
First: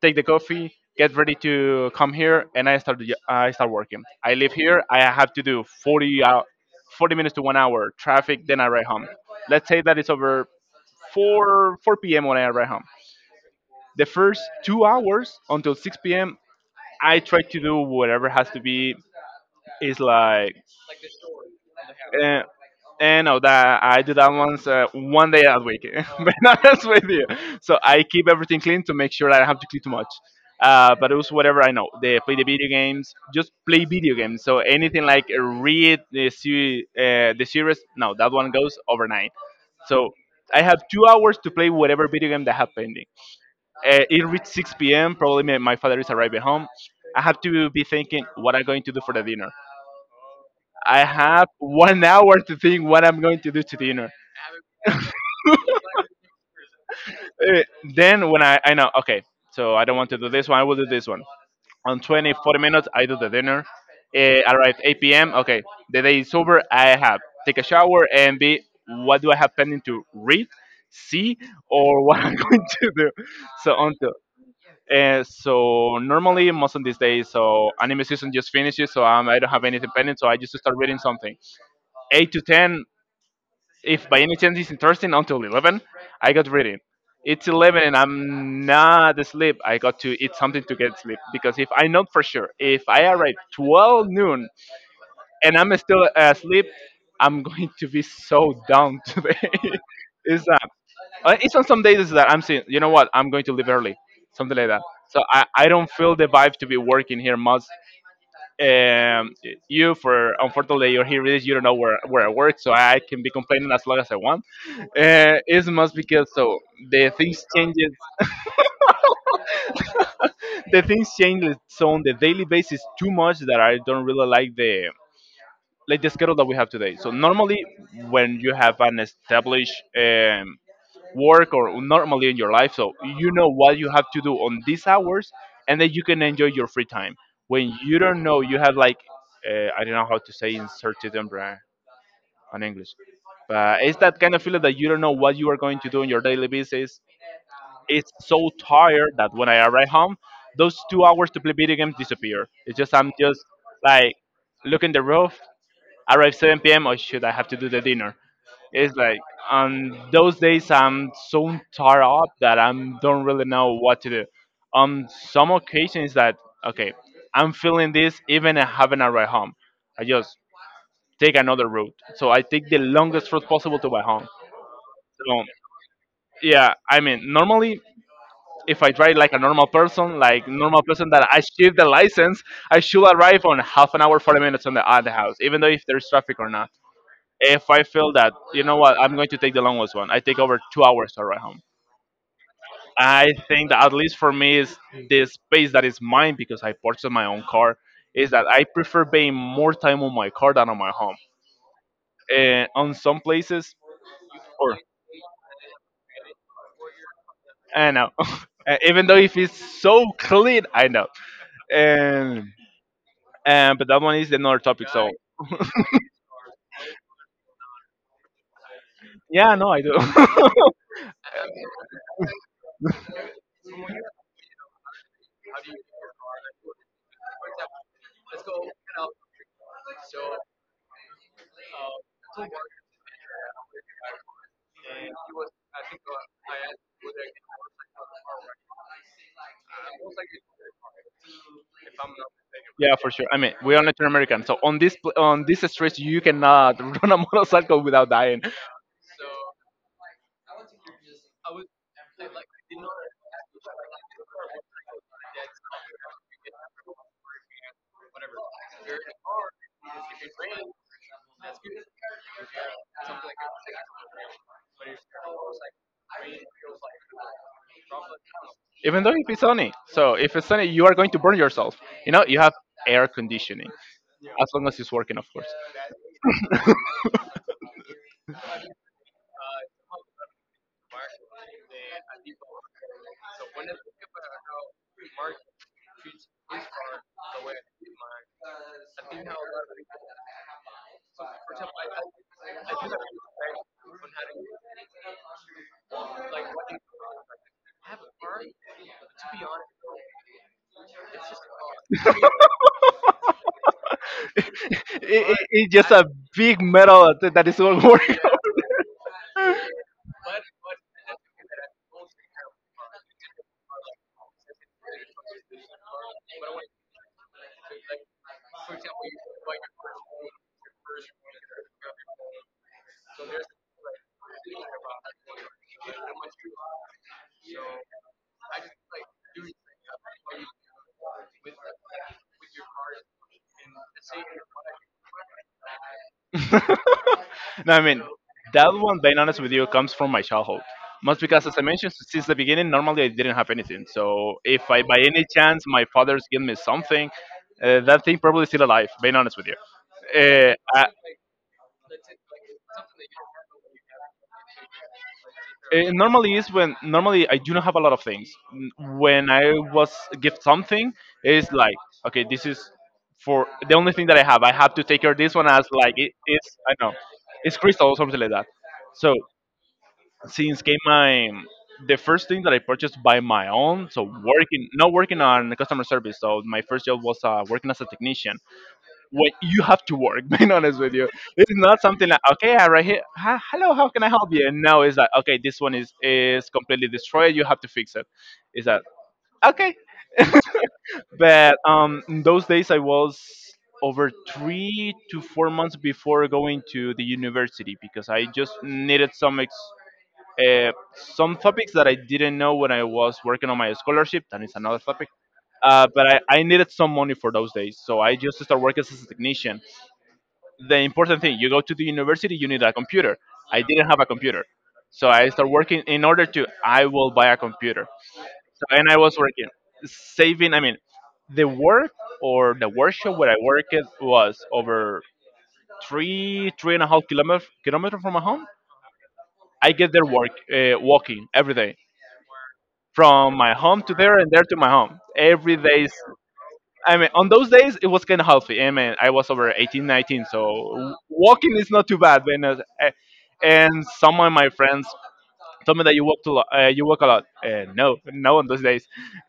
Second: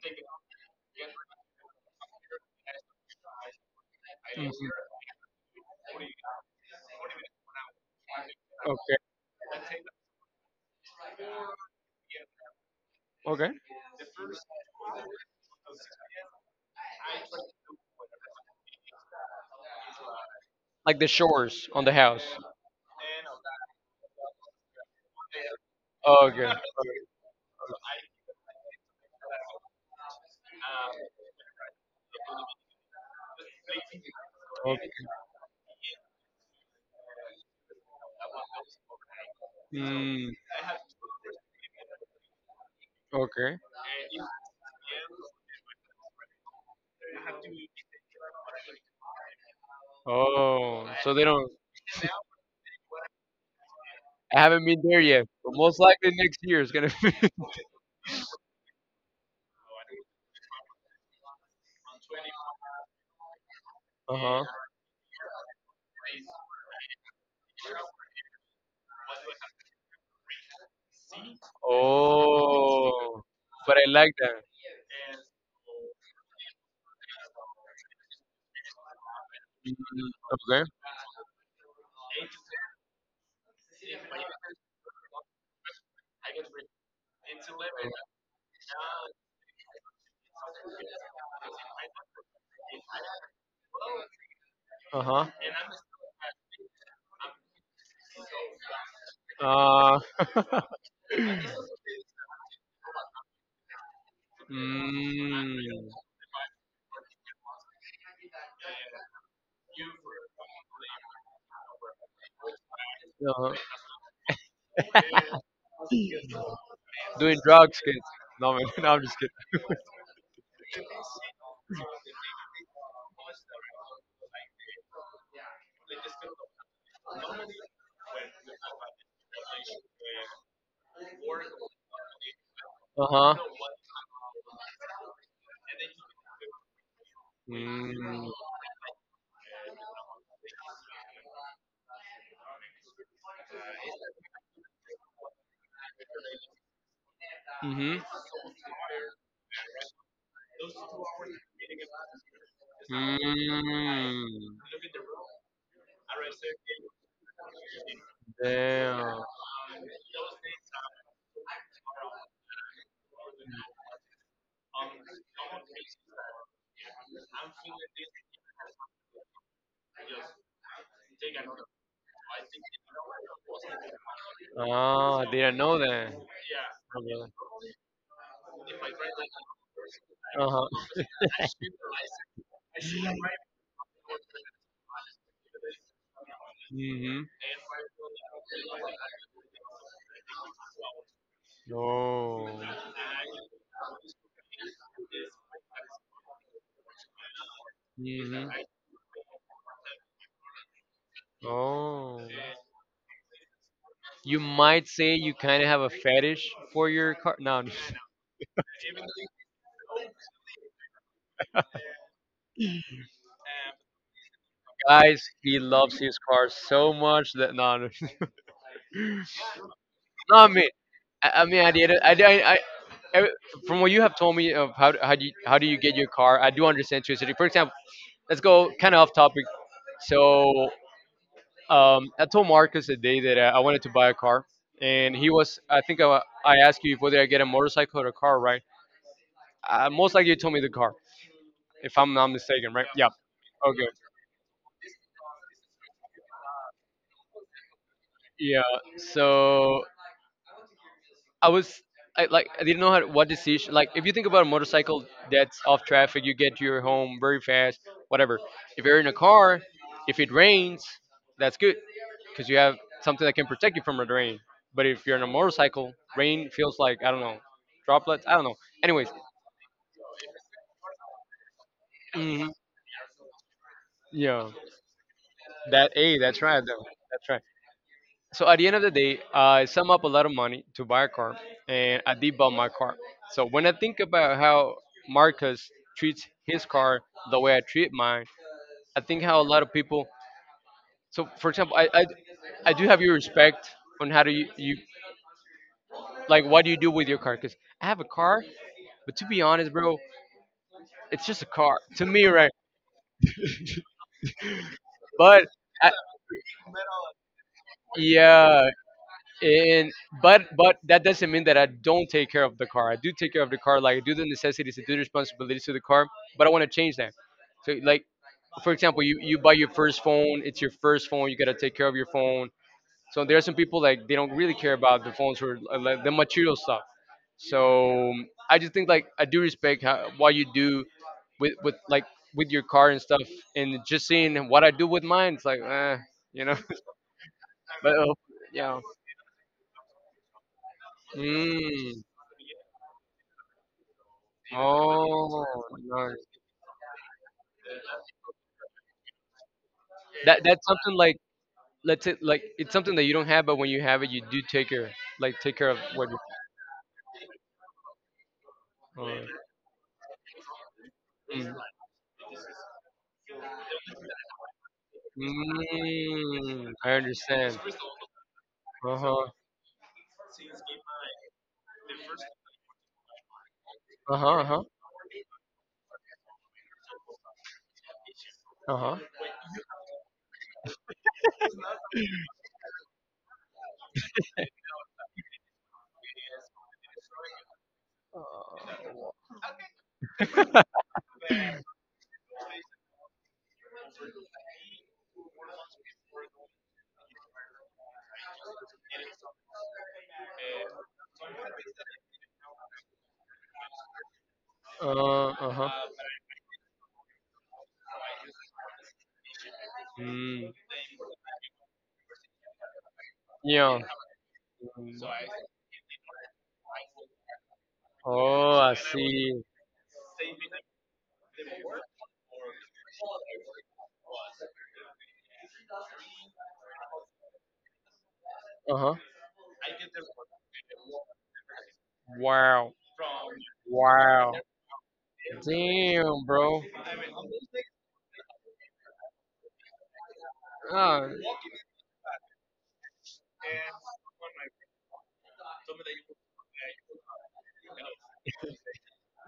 [SPEAKER 1] take the coffee, get ready to come here, and I start the- I start working. I
[SPEAKER 2] mhm,
[SPEAKER 1] live here. I have to do forty hour, forty minutes to one hour traffic. Then I ride
[SPEAKER 2] okay,
[SPEAKER 1] home. Let's say that it's over four four p m when I arrive home.
[SPEAKER 2] okay.
[SPEAKER 1] The first two hours until six p m, I try to do whatever has to be. Is like,
[SPEAKER 2] Like the shores on the house.
[SPEAKER 1] uh, and know that I do that once uh, one day a week. But
[SPEAKER 2] Okay, okay,
[SPEAKER 1] not that's with you. So I keep everything clean to make sure I don't have to clean too much. Uh, but it was whatever I know. They play the video games, just play video games. So anything like read the series, uh, the series, no, that one goes overnight. So
[SPEAKER 2] mm,
[SPEAKER 1] I have two hours to play whatever video game that I have pending.
[SPEAKER 2] okay.
[SPEAKER 1] Uh, it reached six p m. Probably my, my father is arriving home. I have to be thinking what I'm going to do for the dinner.
[SPEAKER 2] Oh,
[SPEAKER 1] I
[SPEAKER 2] so they
[SPEAKER 1] have
[SPEAKER 2] don't.
[SPEAKER 1] one hour to think what I'm going to do to dinner.
[SPEAKER 2] I haven't been there yet, but most likely next year is gonna be.
[SPEAKER 1] Uh, then when I, I know, okay, so I don't want to do this one, I will do this one. On twenty, forty minutes, I do the dinner.
[SPEAKER 2] Uh
[SPEAKER 1] Uh,
[SPEAKER 2] huh.
[SPEAKER 1] arrive eight p m. Okay, the day is over. I have take a shower and be, what do I have pending to read, see, or what I'm going to do.
[SPEAKER 2] Oh,
[SPEAKER 1] So
[SPEAKER 2] but I like
[SPEAKER 1] until,
[SPEAKER 2] that.
[SPEAKER 1] and so normally most of these days, so anime season just finishes, so um, I don't have
[SPEAKER 2] Mhm.
[SPEAKER 1] anything pending, so I just
[SPEAKER 2] Okay.
[SPEAKER 1] start reading something. Eight to ten, if by any chance it's interesting, until eleven, I got reading. It's eleven and I'm not asleep. I got to eat something to get sleep because if I know for sure, if I arrive twelve noon
[SPEAKER 2] Uh huh.
[SPEAKER 1] and I'm still asleep, I'm going to be so down today.
[SPEAKER 2] Uh,
[SPEAKER 1] It's that. Uh, It's on some days that I'm saying, you know what, I'm going to leave early, something like that. So I, I don't
[SPEAKER 2] mm,
[SPEAKER 1] feel the vibe to be working here much. Um, you for unfortunately you're here is you don't know where where I work, so I can be
[SPEAKER 2] uh,
[SPEAKER 1] complaining as long as I want. Uh, it's much because so the
[SPEAKER 2] doing
[SPEAKER 1] things
[SPEAKER 2] drugs,
[SPEAKER 1] changes,
[SPEAKER 2] kids. No, man, no, I'm just kidding.
[SPEAKER 1] the things changes so on the daily basis too much that I don't really like the like the schedule that we have today. So normally when you have an established um, work or normally in your life. So
[SPEAKER 2] Uh
[SPEAKER 1] you
[SPEAKER 2] huh.
[SPEAKER 1] know what you have to do on these hours, and then you can enjoy your free time. When you don't
[SPEAKER 2] Mm,
[SPEAKER 1] know, you have like uh, I don't know how to say uncertainty on English, but it's that kind of feeling that you don't know what you are going to do on your daily basis.
[SPEAKER 2] mm-hmm.
[SPEAKER 1] It's so tired that when I arrive home, those two hours to play video games disappear. It's just I'm just like
[SPEAKER 2] Mm,
[SPEAKER 1] look in the roof. Arrive seven p m or should I have to do the dinner? It's like
[SPEAKER 2] damn.
[SPEAKER 1] on those days I'm so tired up that I don't really know what to do. On some occasions that, okay, I'm feeling this even I haven't arrived home. I just take another route. So I take the longest route possible to my home.
[SPEAKER 2] Ah, I
[SPEAKER 1] So
[SPEAKER 2] didn't know that.
[SPEAKER 1] yeah, I mean normally if I drive like a normal person, like
[SPEAKER 2] Uh huh.
[SPEAKER 1] normal person that I should the license, I should arrive on half an hour, forty minutes on the at the house, even though if there's traffic or not.
[SPEAKER 2] Mm-hmm.
[SPEAKER 1] If I feel that, you know what, I'm going to take the longest one. I take over two hours to arrive home.
[SPEAKER 2] Oh.
[SPEAKER 1] I think that at least for me is the space that is mine because I purchased my own car is that
[SPEAKER 2] Mm-hmm.
[SPEAKER 1] I prefer being more time on my car than on my home.
[SPEAKER 2] Oh.
[SPEAKER 1] And on some places,
[SPEAKER 2] You
[SPEAKER 1] or
[SPEAKER 2] might say you kind of have a fetish for your car. No, I'm
[SPEAKER 1] I
[SPEAKER 2] just
[SPEAKER 1] know, Uh, even though if it's so clean, I know. And and but that one is another topic. So
[SPEAKER 2] guys, he loves his car so much that no, no,
[SPEAKER 1] yeah, no, I do.
[SPEAKER 2] not me. I, I mean, I did it. I, I, I, I- from what you have told me of how how do you, how do you get your car? I do understand to a city. For example, let's go kind of off topic. So, um, I told Marcus the day that I, I wanted to buy a car, and he was. I think I, I asked you whether I get a motorcycle or a car, right? Uh, most likely, you told me the car, if I'm not mistaken, right?
[SPEAKER 1] Yeah,
[SPEAKER 2] Yeah.
[SPEAKER 1] for sure. I mean, we're
[SPEAKER 2] Okay.
[SPEAKER 1] Latin American, so on this pl- on this street you cannot run a motorcycle without dying,
[SPEAKER 2] Yeah. So I was I like I didn't know how what decision like if you think about a motorcycle that's off traffic, you get to your home very fast, whatever. If you're in a car, if it rains, that's good because you have something that can protect you from the rain. But if you're on a motorcycle, rain feels like I don't know droplets. I don't know.
[SPEAKER 1] even
[SPEAKER 2] Anyways,
[SPEAKER 1] though if it's sunny. So if it's sunny, you are going to burn yourself. You know, you
[SPEAKER 2] hmm
[SPEAKER 1] have air conditioning as
[SPEAKER 2] yeah,
[SPEAKER 1] long as it's working, of course.
[SPEAKER 2] that a that's right though. That's right. So at the end of the day, I sum up a lot of money to buy a car, and I did buy my car. So when I think about how Marcus treats his car the way I treat mine, I think how a lot of people. So for example, I I, I do have your respect on how do you, you like what do you do with your car? Because I have a car, but to be honest, bro, it's just a car to me, right?
[SPEAKER 1] it, it,
[SPEAKER 2] But
[SPEAKER 1] it's
[SPEAKER 2] I,
[SPEAKER 1] just a big metal that that is all working.
[SPEAKER 2] yeah, and but but that doesn't mean that I don't take care of the car. I do take care of the car, like I do the necessities, I do the responsibilities to the car. But I want to change that. So like for example, you you buy your first phone, it's your first phone, you gotta take care of your phone. So there are some people like they don't really care about the phones or uh, like, the material stuff. So I just think like I do respect how, what you do with with like with your car and stuff, and just seeing what I do with mine, it's like, eh, you know.
[SPEAKER 1] No, I
[SPEAKER 2] but
[SPEAKER 1] mean,
[SPEAKER 2] uh,
[SPEAKER 1] that
[SPEAKER 2] yeah.
[SPEAKER 1] one, being honest with you, comes from my childhood. Most because, as I mentioned,
[SPEAKER 2] Mm.
[SPEAKER 1] since the beginning, normally I didn't have anything. So if I, by any
[SPEAKER 2] Oh,
[SPEAKER 1] chance, my father's
[SPEAKER 2] nice.
[SPEAKER 1] give me something, uh, that thing probably still alive. Being honest with you.
[SPEAKER 2] That
[SPEAKER 1] Uh,
[SPEAKER 2] that's
[SPEAKER 1] I,
[SPEAKER 2] something like let's say like it's something like that you don't have, but when you have it, you do take care like take care of
[SPEAKER 1] it
[SPEAKER 2] what. You
[SPEAKER 1] normally is when normally I do not have a lot of things. N-
[SPEAKER 2] Oh.
[SPEAKER 1] When I was gift something, it's
[SPEAKER 2] Mm,
[SPEAKER 1] like okay, this is for the only thing that I have. I have to take care of this one as like it is. I
[SPEAKER 2] mm, I
[SPEAKER 1] know it's
[SPEAKER 2] understand.
[SPEAKER 1] crystal or something like that.
[SPEAKER 2] Uh
[SPEAKER 1] So
[SPEAKER 2] huh.
[SPEAKER 1] since came my the first thing that I purchased by my own, so
[SPEAKER 2] Uh huh. Uh huh.
[SPEAKER 1] working not working on the customer service. So my first job was uh, working as a technician. When you have to work, being honest with you, it's not something like okay, I right here, hi, hello, how can I help you? And now it's like okay, this one is is completely destroyed. You have to fix it.
[SPEAKER 2] Uh
[SPEAKER 1] Is that
[SPEAKER 2] huh.
[SPEAKER 1] okay? But um, in those days I was over three to four months before going to the university because I just needed some ex- uh, some topics that I didn't know when I was working on my scholarship, that is another topic.
[SPEAKER 2] Uh huh.
[SPEAKER 1] Uh, but I, I needed some money for those days, so I just started working as a technician.
[SPEAKER 2] Mm.
[SPEAKER 1] The important thing, you go to the university, you need a computer. I
[SPEAKER 2] Yeah.
[SPEAKER 1] didn't have a computer, so
[SPEAKER 2] Mm.
[SPEAKER 1] I started working in order to I will buy a computer.
[SPEAKER 2] Oh,
[SPEAKER 1] So
[SPEAKER 2] I
[SPEAKER 1] and I was
[SPEAKER 2] see.
[SPEAKER 1] working, saving. I mean, the work or the workshop where I worked was over three three and a half kilometer kilometer from my home.
[SPEAKER 2] Uh huh.
[SPEAKER 1] I get there work uh, walking every day,
[SPEAKER 2] Wow.
[SPEAKER 1] from my home to there and
[SPEAKER 2] Wow.
[SPEAKER 1] there to my home. Every days,
[SPEAKER 2] Damn, bro.
[SPEAKER 1] I mean, on those days it was kind of healthy. I mean, I was over eighteen, nineteen, so
[SPEAKER 2] Ah.
[SPEAKER 1] walking is not too bad. Then, uh, eh, and some of my friends told me that you walked a lot. Uh, you walk a lot. Uh, no, no, on those days.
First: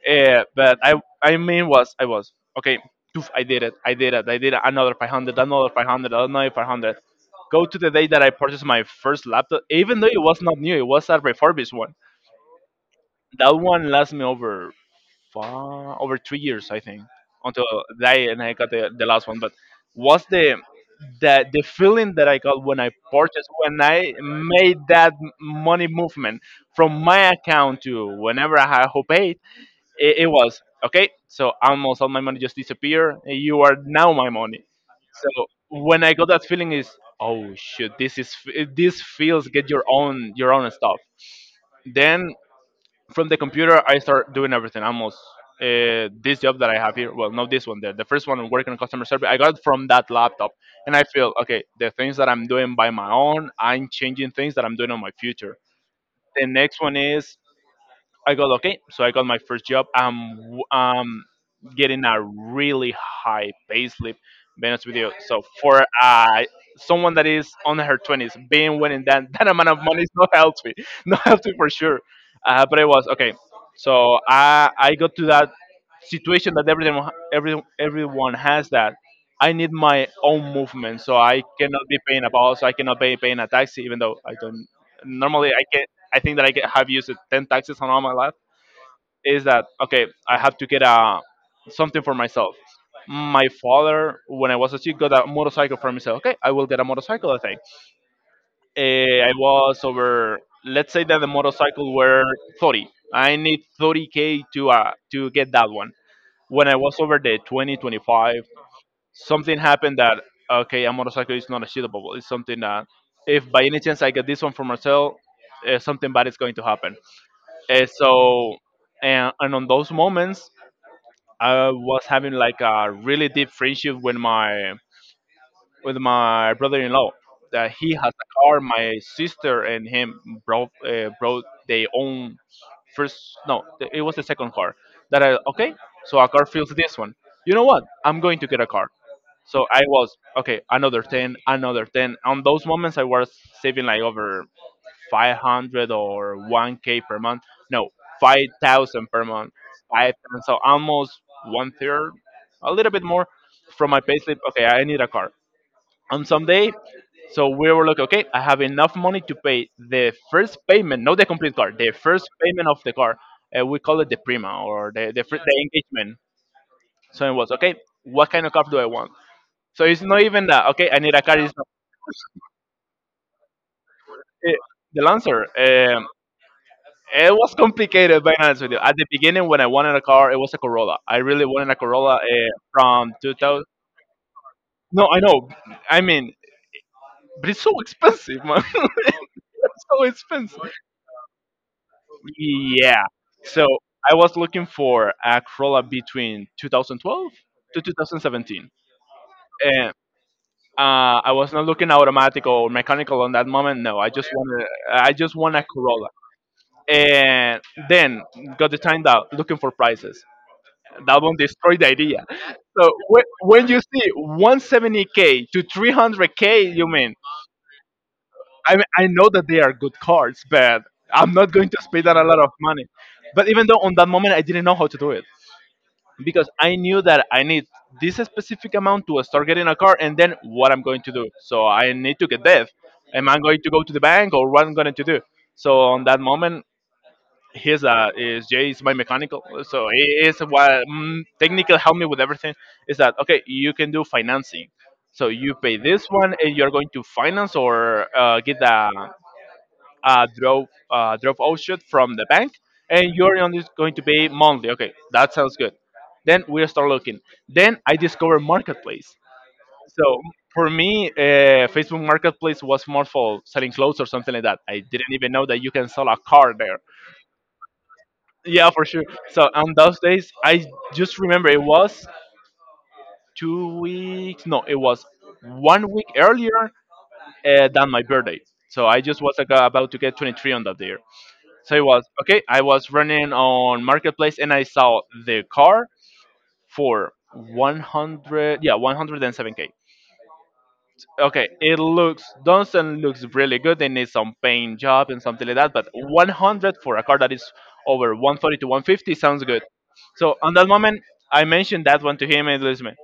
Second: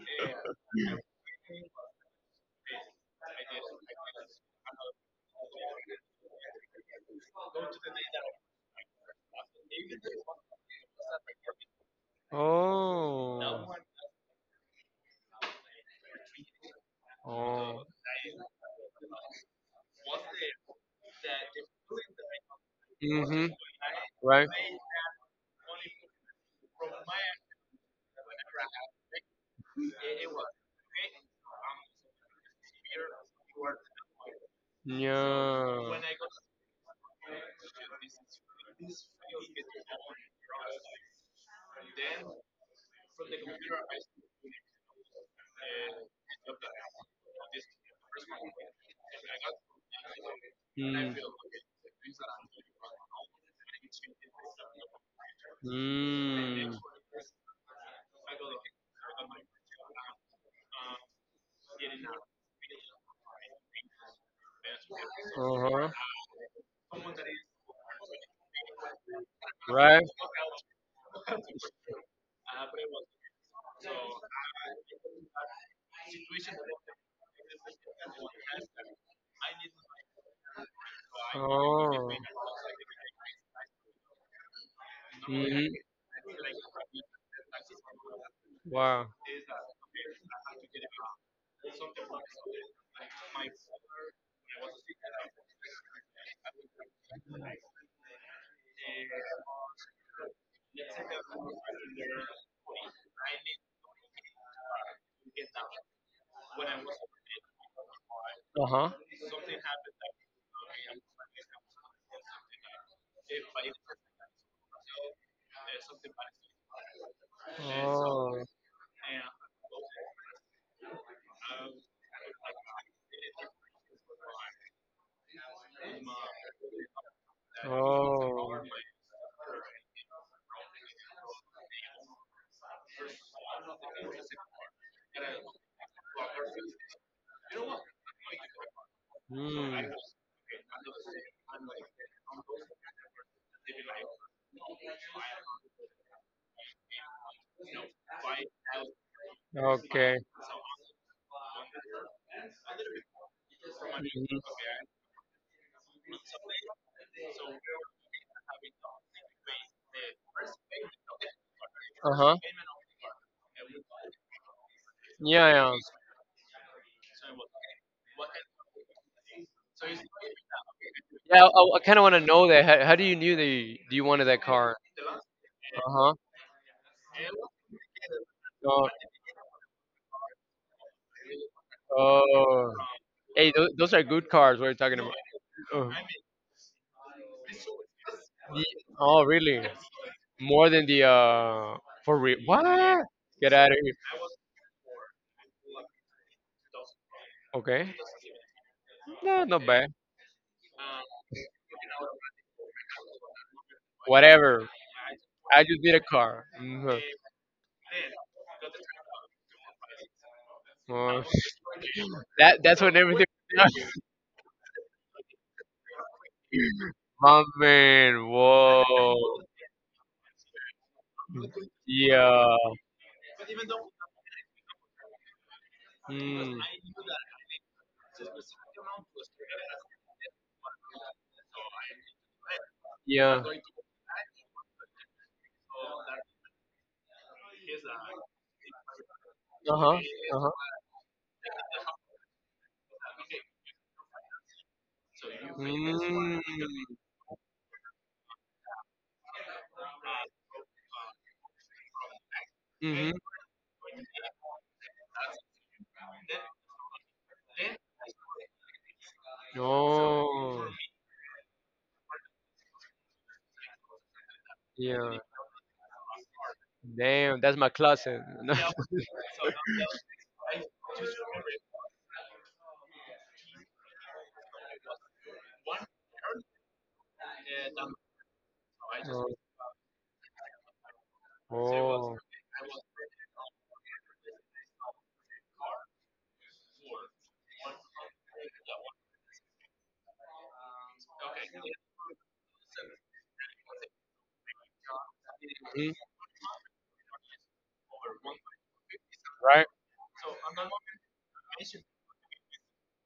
[SPEAKER 1] Uh, but I, I mean, was I was okay. Oof, I did it. I did it. I did it. Another five hundred. Another five hundred. Another five hundred. Go to the day that I purchased my first laptop, even though it was not new, it was a refurbished one
[SPEAKER 2] Oh.
[SPEAKER 1] that one lasted me over uh, over three years, I think, until
[SPEAKER 2] Oh.
[SPEAKER 1] that, and I got the, the last one. But was the that the feeling that I got when I
[SPEAKER 2] Mm-hmm.
[SPEAKER 1] purchased, when I
[SPEAKER 2] Right?
[SPEAKER 1] made that m- money movement from my account to whenever I had who paid, it, it was okay. So almost all my money just disappeared. And you are now my money. So
[SPEAKER 2] Yeah.
[SPEAKER 1] when I got that feeling is, oh shit, this is f- this feels get your own your own stuff. Then from the computer I start doing everything almost uh, this job that I have here, well, not this one, the, the first one working on customer service, I got it from that laptop, and I
[SPEAKER 2] Mm.
[SPEAKER 1] feel okay, the things that I'm doing by my own, I'm changing things that I'm doing on my future. The
[SPEAKER 2] Mm.
[SPEAKER 1] next one is, I got okay. So I got my first job. I'm um getting a really high pay slip. Being honest with you, so for
[SPEAKER 2] Uh-huh.
[SPEAKER 1] uh someone that is on her twenties, being winning that that amount of money
[SPEAKER 2] Right?
[SPEAKER 1] is not healthy, not healthy for sure. Uh, but it was okay. So I I got to that situation that everyone every everyone has that. I need my own movement, so I cannot be
[SPEAKER 2] Oh.
[SPEAKER 1] paying a boss. I cannot be paying a taxi, even though I don't. Normally, I
[SPEAKER 2] Mm-hmm.
[SPEAKER 1] can. I think that I get, have used it ten taxes on all my life,
[SPEAKER 2] Wow.
[SPEAKER 1] is that okay? I have to get a something for myself. My father, when I was a kid, got a motorcycle for me. So okay, I will get a motorcycle. I think Eh, I was over. Let's say that the motorcycle were thirty. I need thirty k to uh to get that one. When I was over the twenty twenty-five,
[SPEAKER 2] Uh-huh.
[SPEAKER 1] something happened that okay, a motorcycle is not achievable. It's something that if by any chance I get this one for myself, uh, something bad is going to happen. And
[SPEAKER 2] Oh.
[SPEAKER 1] so, and, and on those moments, I was having like a really deep friendship with my with my brother-in-law. That he has a
[SPEAKER 2] Oh.
[SPEAKER 1] car. My sister and him brought uh, brought their own first. No, th- it was the second car. That I okay. So a car fills this one. You know what? I'm going to get a car. So I
[SPEAKER 2] Mm.
[SPEAKER 1] was okay. Another ten, another ten. On those moments, I was saving like over five hundred or one k per month. No, five thousand per month. Five,
[SPEAKER 2] Okay.
[SPEAKER 1] so almost one third, a little bit more from my payslip.
[SPEAKER 2] Mhm.
[SPEAKER 1] Okay, I need a car. On some day, so we were like, okay, I have enough money to pay the first payment, not the complete car, the first
[SPEAKER 2] Uh-huh.
[SPEAKER 1] payment of the car. Uh, we call it the prima or the, the, fir-
[SPEAKER 2] Yeah,
[SPEAKER 1] the
[SPEAKER 2] yeah.
[SPEAKER 1] engagement. So it was, okay, what kind of car do I want? So it's not even that. Okay, I need a car.
[SPEAKER 2] Yeah,
[SPEAKER 1] It's not,
[SPEAKER 2] I, I kind of want to know that. How, how do you knew that you, you wanted that
[SPEAKER 1] eh,
[SPEAKER 2] car?
[SPEAKER 1] the answer. Um,
[SPEAKER 2] Uh-huh.
[SPEAKER 1] It was complicated, being honest with you.
[SPEAKER 2] Oh.
[SPEAKER 1] At the beginning, when I wanted a car, it was a Corolla. I really wanted a Corolla uh,
[SPEAKER 2] Oh.
[SPEAKER 1] from
[SPEAKER 2] Hey,
[SPEAKER 1] two thousand.
[SPEAKER 2] those, those are good cars we're talking
[SPEAKER 1] No,
[SPEAKER 2] about.
[SPEAKER 1] I know.
[SPEAKER 2] Oh,
[SPEAKER 1] I mean, but it's so expensive, man.
[SPEAKER 2] the oh, really?
[SPEAKER 1] it's so
[SPEAKER 2] More
[SPEAKER 1] expensive.
[SPEAKER 2] than the uh for real?
[SPEAKER 1] Yeah.
[SPEAKER 2] What? Get
[SPEAKER 1] So
[SPEAKER 2] out of here.
[SPEAKER 1] I was looking for a Corolla between two thousand twelve to
[SPEAKER 2] Okay.
[SPEAKER 1] twenty seventeen.
[SPEAKER 2] No, not
[SPEAKER 1] And
[SPEAKER 2] bad.
[SPEAKER 1] uh, I was not looking automatic or mechanical on that moment. No, I just wanted,
[SPEAKER 2] Whatever.
[SPEAKER 1] I just want
[SPEAKER 2] I
[SPEAKER 1] a
[SPEAKER 2] just need a
[SPEAKER 1] Corolla.
[SPEAKER 2] car. Mhm.
[SPEAKER 1] And then got the time out looking for prices. That
[SPEAKER 2] Oh,
[SPEAKER 1] one destroyed the idea.
[SPEAKER 2] that that's
[SPEAKER 1] So
[SPEAKER 2] when everything.
[SPEAKER 1] whe- when you see one hundred seventy k to three hundred k, you mean?
[SPEAKER 2] My man.
[SPEAKER 1] I mean, I
[SPEAKER 2] Whoa.
[SPEAKER 1] know that they are good cards, but I'm not going to spend that a lot
[SPEAKER 2] Yeah.
[SPEAKER 1] of money. But even though on that moment I didn't know how to do it because
[SPEAKER 2] Mm,
[SPEAKER 1] I knew that I need this specific amount to start getting a car, and then what I'm going to do. So I need to get debt. Am I
[SPEAKER 2] yeah.
[SPEAKER 1] going to go to the bank or what I'm going to do? So on that moment, his uh, is Jay is my mechanical,
[SPEAKER 2] Uh
[SPEAKER 1] so he
[SPEAKER 2] huh.
[SPEAKER 1] is
[SPEAKER 2] Uh huh.
[SPEAKER 1] what mm, technical, help me with everything. Is that okay? You can do financing, so you pay this
[SPEAKER 2] Mm,
[SPEAKER 1] one and you're going to finance, or uh, get a, a draw uh, draw offshoot from the bank,
[SPEAKER 2] mhm.
[SPEAKER 1] and you're only going to pay monthly. Okay, that sounds good. Then we start looking. Then I discover marketplace. So
[SPEAKER 2] Oh.
[SPEAKER 1] for me, uh, Facebook Marketplace was more for selling clothes or something like that. I didn't
[SPEAKER 2] Yeah.
[SPEAKER 1] even know that you can sell a car there.
[SPEAKER 2] Damn. That's my closet.
[SPEAKER 1] Yeah, for sure. So on those days, I just remember it was two weeks. No, it was one week earlier uh, than my birthday. So I just was
[SPEAKER 2] Oh.
[SPEAKER 1] like, uh, about to get twenty-three on that day. So it was
[SPEAKER 2] Oh,
[SPEAKER 1] okay. I was running on marketplace and I saw the car for one hundred. Yeah, one hundred seven k. Okay, it looks Dunstan looks really good. They need some paint job and something like that, but
[SPEAKER 2] mhm,
[SPEAKER 1] one hundred for a car that is over one forty to one fifty sounds good.
[SPEAKER 2] right?
[SPEAKER 1] So on that moment, I mentioned that one to him, and he goes, "Man,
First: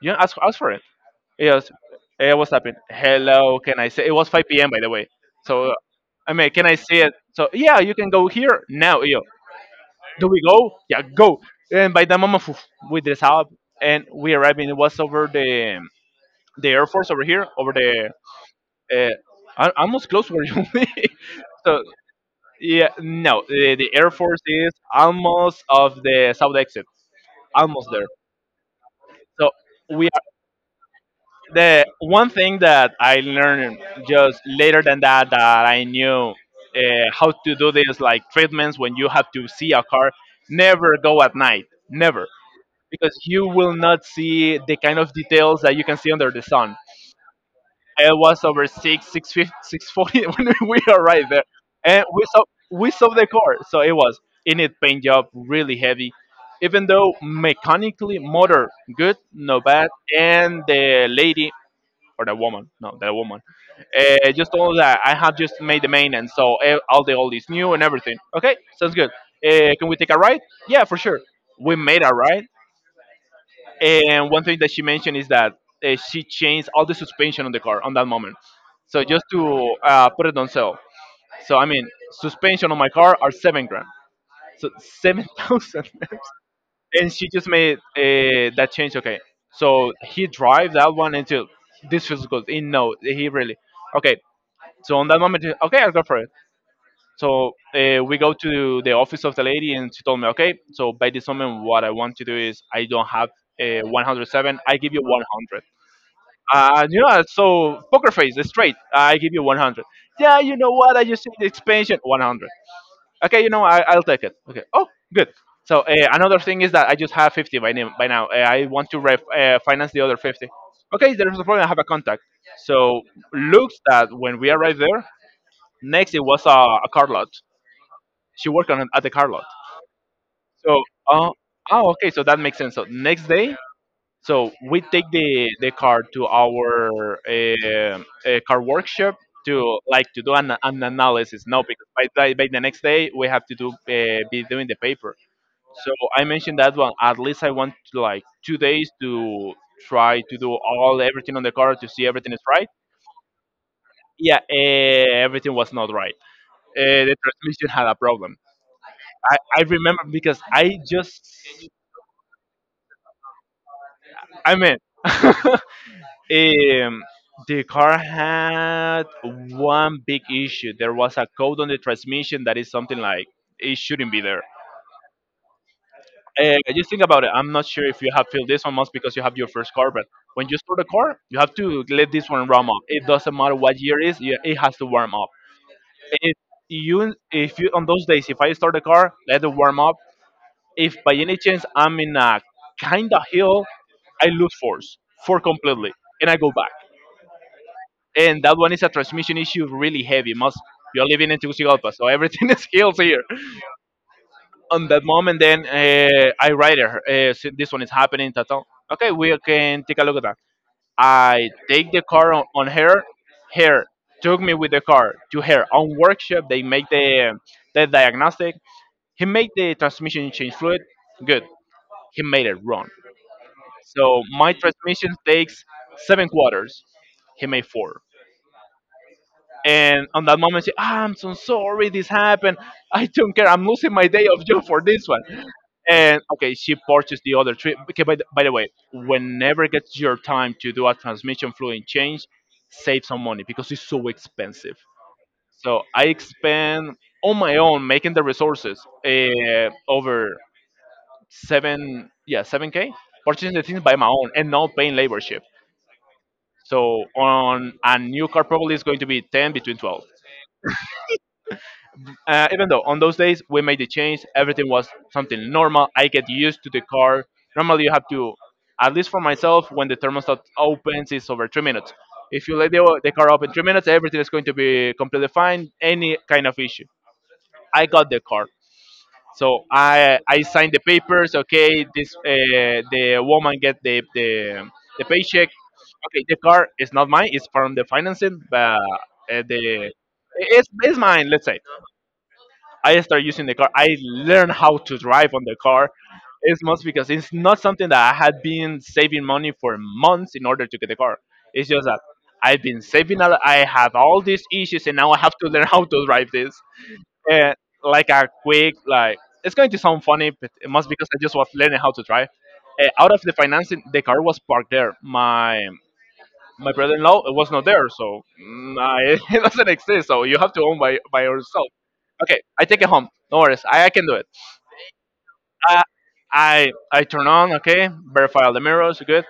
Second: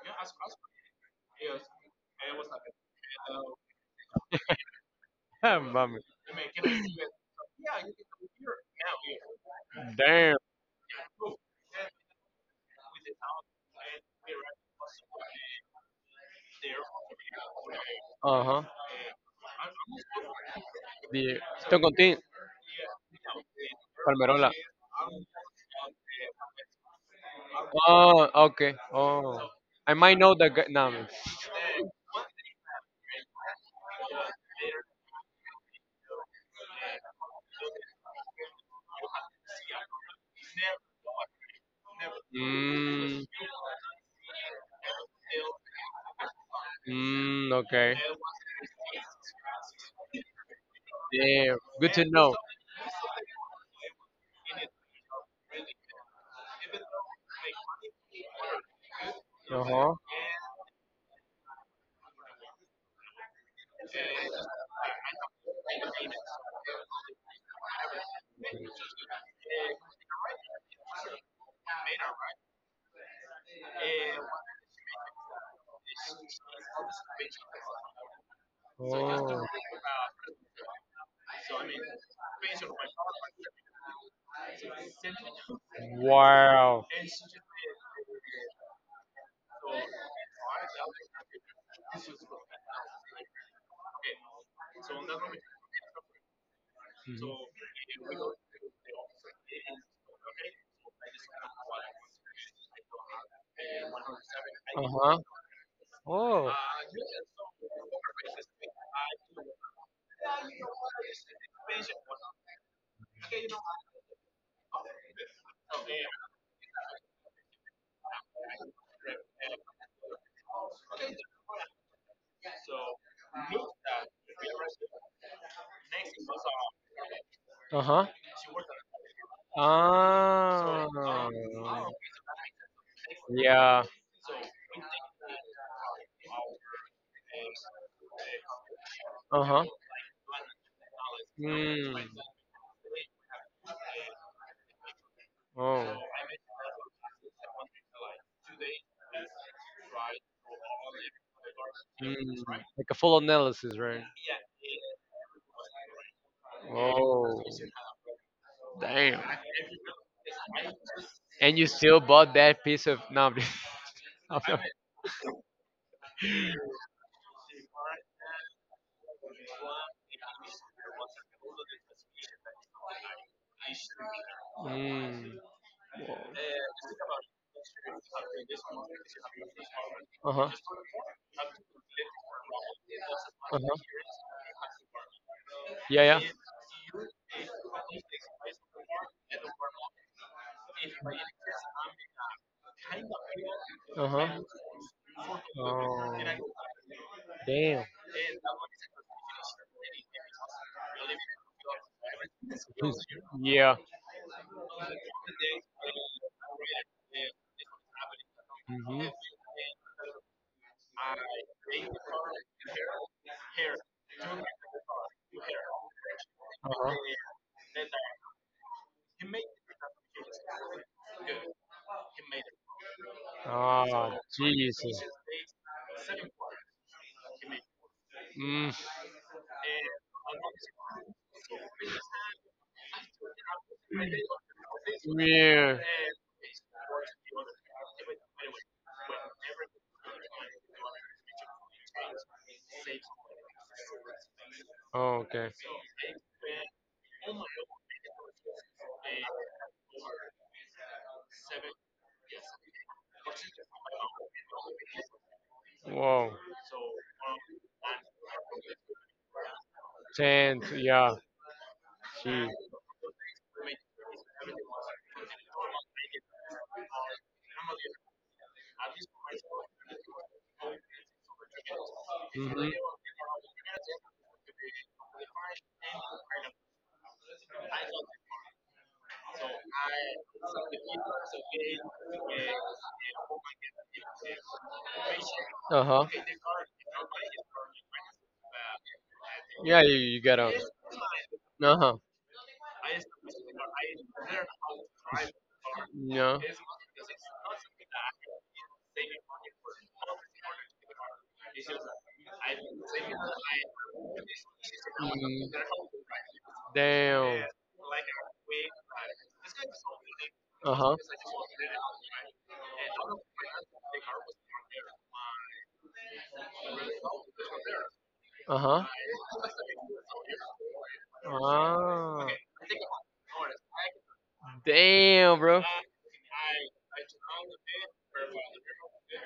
[SPEAKER 1] you ask, ask for it. Yes." Hey, what's happening? Hello. Can I say it was five p m p.m, by the way?
[SPEAKER 2] Ah,
[SPEAKER 1] So
[SPEAKER 2] Mami.
[SPEAKER 1] I mean, can I see it? So yeah, you can go here now. Yo, do
[SPEAKER 2] Damn.
[SPEAKER 1] we go? Yeah, go. And by that moment, poof, we dress up, and we arrive, and it was over the the Air Force, over here, over the
[SPEAKER 2] Uh-huh.
[SPEAKER 1] uh, al- almost close where you live.
[SPEAKER 2] The
[SPEAKER 1] So
[SPEAKER 2] Toncontin,
[SPEAKER 1] yeah, no, the, the Air Force
[SPEAKER 2] Palmerola.
[SPEAKER 1] is almost of the south exit, almost there.
[SPEAKER 2] Oh, okay. Oh.
[SPEAKER 1] So
[SPEAKER 2] I
[SPEAKER 1] we
[SPEAKER 2] might
[SPEAKER 1] are
[SPEAKER 2] know the guy. No.
[SPEAKER 1] the one thing that I learned just later than that, that I knew uh, how to do this, like treatments when you have to see a car. Never go at night, never, because
[SPEAKER 2] Mm,
[SPEAKER 1] you will not see the kind of details that you can see under the sun.
[SPEAKER 2] mm, okay.
[SPEAKER 1] It was over six, six fifty, six forty when we arrived there,
[SPEAKER 2] Damn. Good to
[SPEAKER 1] and we
[SPEAKER 2] know.
[SPEAKER 1] saw we saw the car. So it was in it paint job, really heavy. Even though mechanically motor good, no bad,
[SPEAKER 2] Uh-huh.
[SPEAKER 1] and the lady, or the woman, no, the woman, uh, just told that I have just made the maintenance, so eh, all the oil is new and everything. Okay, sounds good. Uh, can we take a ride? Yeah, for sure. We made a ride. And one thing that she mentioned is that uh, she changed all the suspension on the car on that moment. So just
[SPEAKER 2] Oh.
[SPEAKER 1] to uh, put it on sale. So I mean, suspension on my car are seven grand. So seven thousand.
[SPEAKER 2] Wow.
[SPEAKER 1] And she just made uh, that change. Okay, so he drive that one until this feels good. He, no, he really. Okay. So on that moment, he- okay, I'll go for it.
[SPEAKER 2] Mhm.
[SPEAKER 1] So uh, we go to the office of the lady, and she told me, okay, so by this moment, what I want to do is I don't have uh, one hundred seven, I give you
[SPEAKER 2] Uh-huh.
[SPEAKER 1] one hundred.
[SPEAKER 2] Oh.
[SPEAKER 1] Uh, you know, so poker face, straight. I give you one hundred. Yeah, you know what? I just see the expansion one hundred. Okay, you know, I, I'll take it. Okay. Oh, good. So uh, another thing is that I just have fifty by, name, by now. Uh, I want to ref, uh, finance the other fifty. Okay, there's a problem. I have a contact. So looks that when we arrived there, next it was a, a car lot.
[SPEAKER 2] Uh-huh.
[SPEAKER 1] She worked on at the car lot. So,
[SPEAKER 2] Ah,
[SPEAKER 1] uh, oh, okay. So that makes sense. So next day,
[SPEAKER 2] yeah.
[SPEAKER 1] so we take the the car to our uh, uh, car workshop
[SPEAKER 2] Uh
[SPEAKER 1] to,
[SPEAKER 2] huh.
[SPEAKER 1] like, to do an, an analysis. No, because
[SPEAKER 2] Mm.
[SPEAKER 1] by, by by the next day we have to do uh, be doing the paper.
[SPEAKER 2] Oh.
[SPEAKER 1] So I mentioned that one. At least I want like two days to try to do all everything on the car to see everything
[SPEAKER 2] Mm.
[SPEAKER 1] is right.
[SPEAKER 2] Like a full analysis, right?
[SPEAKER 1] Yeah, uh, everything was not right. Uh, the
[SPEAKER 2] Oh,
[SPEAKER 1] transmission had a problem.
[SPEAKER 2] damn.
[SPEAKER 1] I, I remember because I
[SPEAKER 2] And
[SPEAKER 1] just
[SPEAKER 2] you still bought that piece of no. I'm just I'm
[SPEAKER 1] I
[SPEAKER 2] not
[SPEAKER 1] mean, Um, the car had one big issue. There was a code on the transmission that is something like it shouldn't be there.
[SPEAKER 2] Mm.
[SPEAKER 1] Uh, just think about it. I'm not sure if you have filled this one most, because you have your first car, but
[SPEAKER 2] Uh
[SPEAKER 1] when
[SPEAKER 2] huh.
[SPEAKER 1] you start a car, you have to let this one warm up. It doesn't matter
[SPEAKER 2] Uh
[SPEAKER 1] what year
[SPEAKER 2] huh.
[SPEAKER 1] it is, you- it has to warm up.
[SPEAKER 2] Yeah, yeah.
[SPEAKER 1] If you, if you, on those days, if I start a car, let it warm up. If by any chance I'm in a kind of hill,
[SPEAKER 2] Uh
[SPEAKER 1] I
[SPEAKER 2] huh.
[SPEAKER 1] lose force, for completely,
[SPEAKER 2] Oh,
[SPEAKER 1] and I go back.
[SPEAKER 2] damn.
[SPEAKER 1] And that one is a transmission issue, really heavy. Most you're living in Tegucigalpa, so everything is
[SPEAKER 2] Hmm.
[SPEAKER 1] hills here.
[SPEAKER 2] Yeah.
[SPEAKER 1] On that moment, then uh, I write her. Uh, so this one is happening. Tata.
[SPEAKER 2] Hmm.
[SPEAKER 1] Okay, we can take a look at that. I take the car on, on her. Her took me with the car to her own workshop. They make
[SPEAKER 2] Uh-huh.
[SPEAKER 1] the the diagnostic. He made the transmission change fluid. Good. He made it wrong.
[SPEAKER 2] Ah,
[SPEAKER 1] So my
[SPEAKER 2] Jesus.
[SPEAKER 1] transmission takes seven quarters. He made four.
[SPEAKER 2] Mm,
[SPEAKER 1] And on that moment, she, ah, I'm so sorry this happened. I don't care. I'm losing my day of job for this one.
[SPEAKER 2] yeah.
[SPEAKER 1] And okay, she purchased the other three. Okay, by the, by the way, whenever it gets your time to do a transmission fluid change, save some money because it's so expensive.
[SPEAKER 2] Oh, okay.
[SPEAKER 1] So I expend on my own making the resources uh, over seven, yeah, seven k, purchasing the things by my own and not paying laborship.
[SPEAKER 2] Wow.
[SPEAKER 1] So on a new car, probably it's going to be ten between twelve.
[SPEAKER 2] Tenth. Yeah.
[SPEAKER 1] Uh,
[SPEAKER 2] She.
[SPEAKER 1] even though on those days we made the change, everything was something normal. I get used to the car. Normally, you have to, at least for myself, when the thermostat opens, it's over three minutes. If you
[SPEAKER 2] Hmm.
[SPEAKER 1] let the, the car open three minutes, everything is going to be completely fine. Any kind of issue, I got the car. So I I signed the papers. Okay, this uh, the woman get the the the paycheck.
[SPEAKER 2] Uh huh.
[SPEAKER 1] Okay, the car is not mine. It's from the financing, but uh,
[SPEAKER 2] Yeah.
[SPEAKER 1] the
[SPEAKER 2] You, you get out.
[SPEAKER 1] it's, it's mine. Let's say
[SPEAKER 2] Uh huh.
[SPEAKER 1] I start using the car. I learned how to drive on the car.
[SPEAKER 2] Yeah.
[SPEAKER 1] It's mostly because it's not something that I had been saving money for months in order to get the car. It's just that I've been saving a lot. I have all these issues, and now I have to
[SPEAKER 2] Mm,
[SPEAKER 1] learn how to drive this.
[SPEAKER 2] damn.
[SPEAKER 1] And like a quick, like, it's going to sound funny, but it
[SPEAKER 2] Uh
[SPEAKER 1] must
[SPEAKER 2] huh.
[SPEAKER 1] because I just was learning how to drive. Uh, out of the financing, the car was parked there. My my brother-in-law was not there, so
[SPEAKER 2] Uh
[SPEAKER 1] mm,
[SPEAKER 2] huh.
[SPEAKER 1] I, it doesn't exist. So you have to own by by yourself.
[SPEAKER 2] Ah.
[SPEAKER 1] Okay, I take it home. No worries, I, I can do it.
[SPEAKER 2] Damn, bro.
[SPEAKER 1] I, I I turn on. Okay, verify all the mirrors. Good.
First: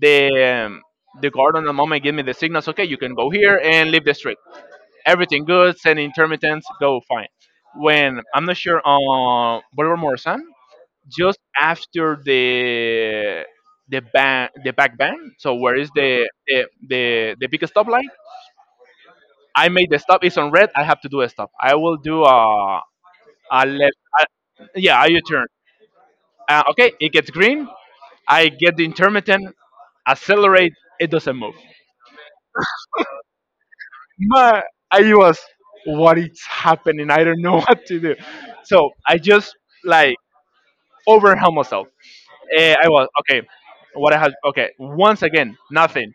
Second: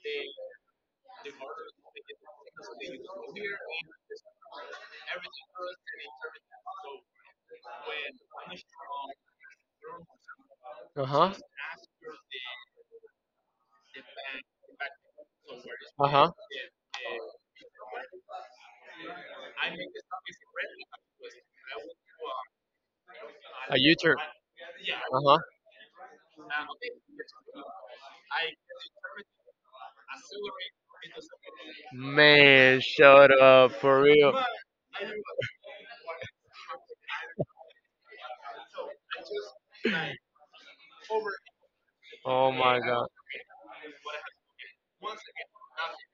[SPEAKER 1] The um, the guard on the moment give me the signals. Okay, you can go here and leave the street. Everything good. Send intermittents. Go fine. When I'm not sure on Bolívar Morazán,
[SPEAKER 2] Uh huh.
[SPEAKER 1] just after the the ban the back ban. So where is
[SPEAKER 2] Uh
[SPEAKER 1] the
[SPEAKER 2] huh.
[SPEAKER 1] the the, the big stop line? I made the stop. It's on red. I have to do a stop. I will do a a
[SPEAKER 2] A U
[SPEAKER 1] left.
[SPEAKER 2] turn.
[SPEAKER 1] A, yeah, a
[SPEAKER 2] Uh huh.
[SPEAKER 1] U-turn. Uh, okay, it gets green. I get the intermittent, accelerate, it doesn't move.
[SPEAKER 2] Man, shut up for real.
[SPEAKER 1] My, I was, what is happening? I don't know what to do. So I just, like, overwhelmed myself.
[SPEAKER 2] Oh
[SPEAKER 1] Eh,
[SPEAKER 2] my
[SPEAKER 1] I
[SPEAKER 2] god.
[SPEAKER 1] was, okay, what I had, okay, once again, nothing.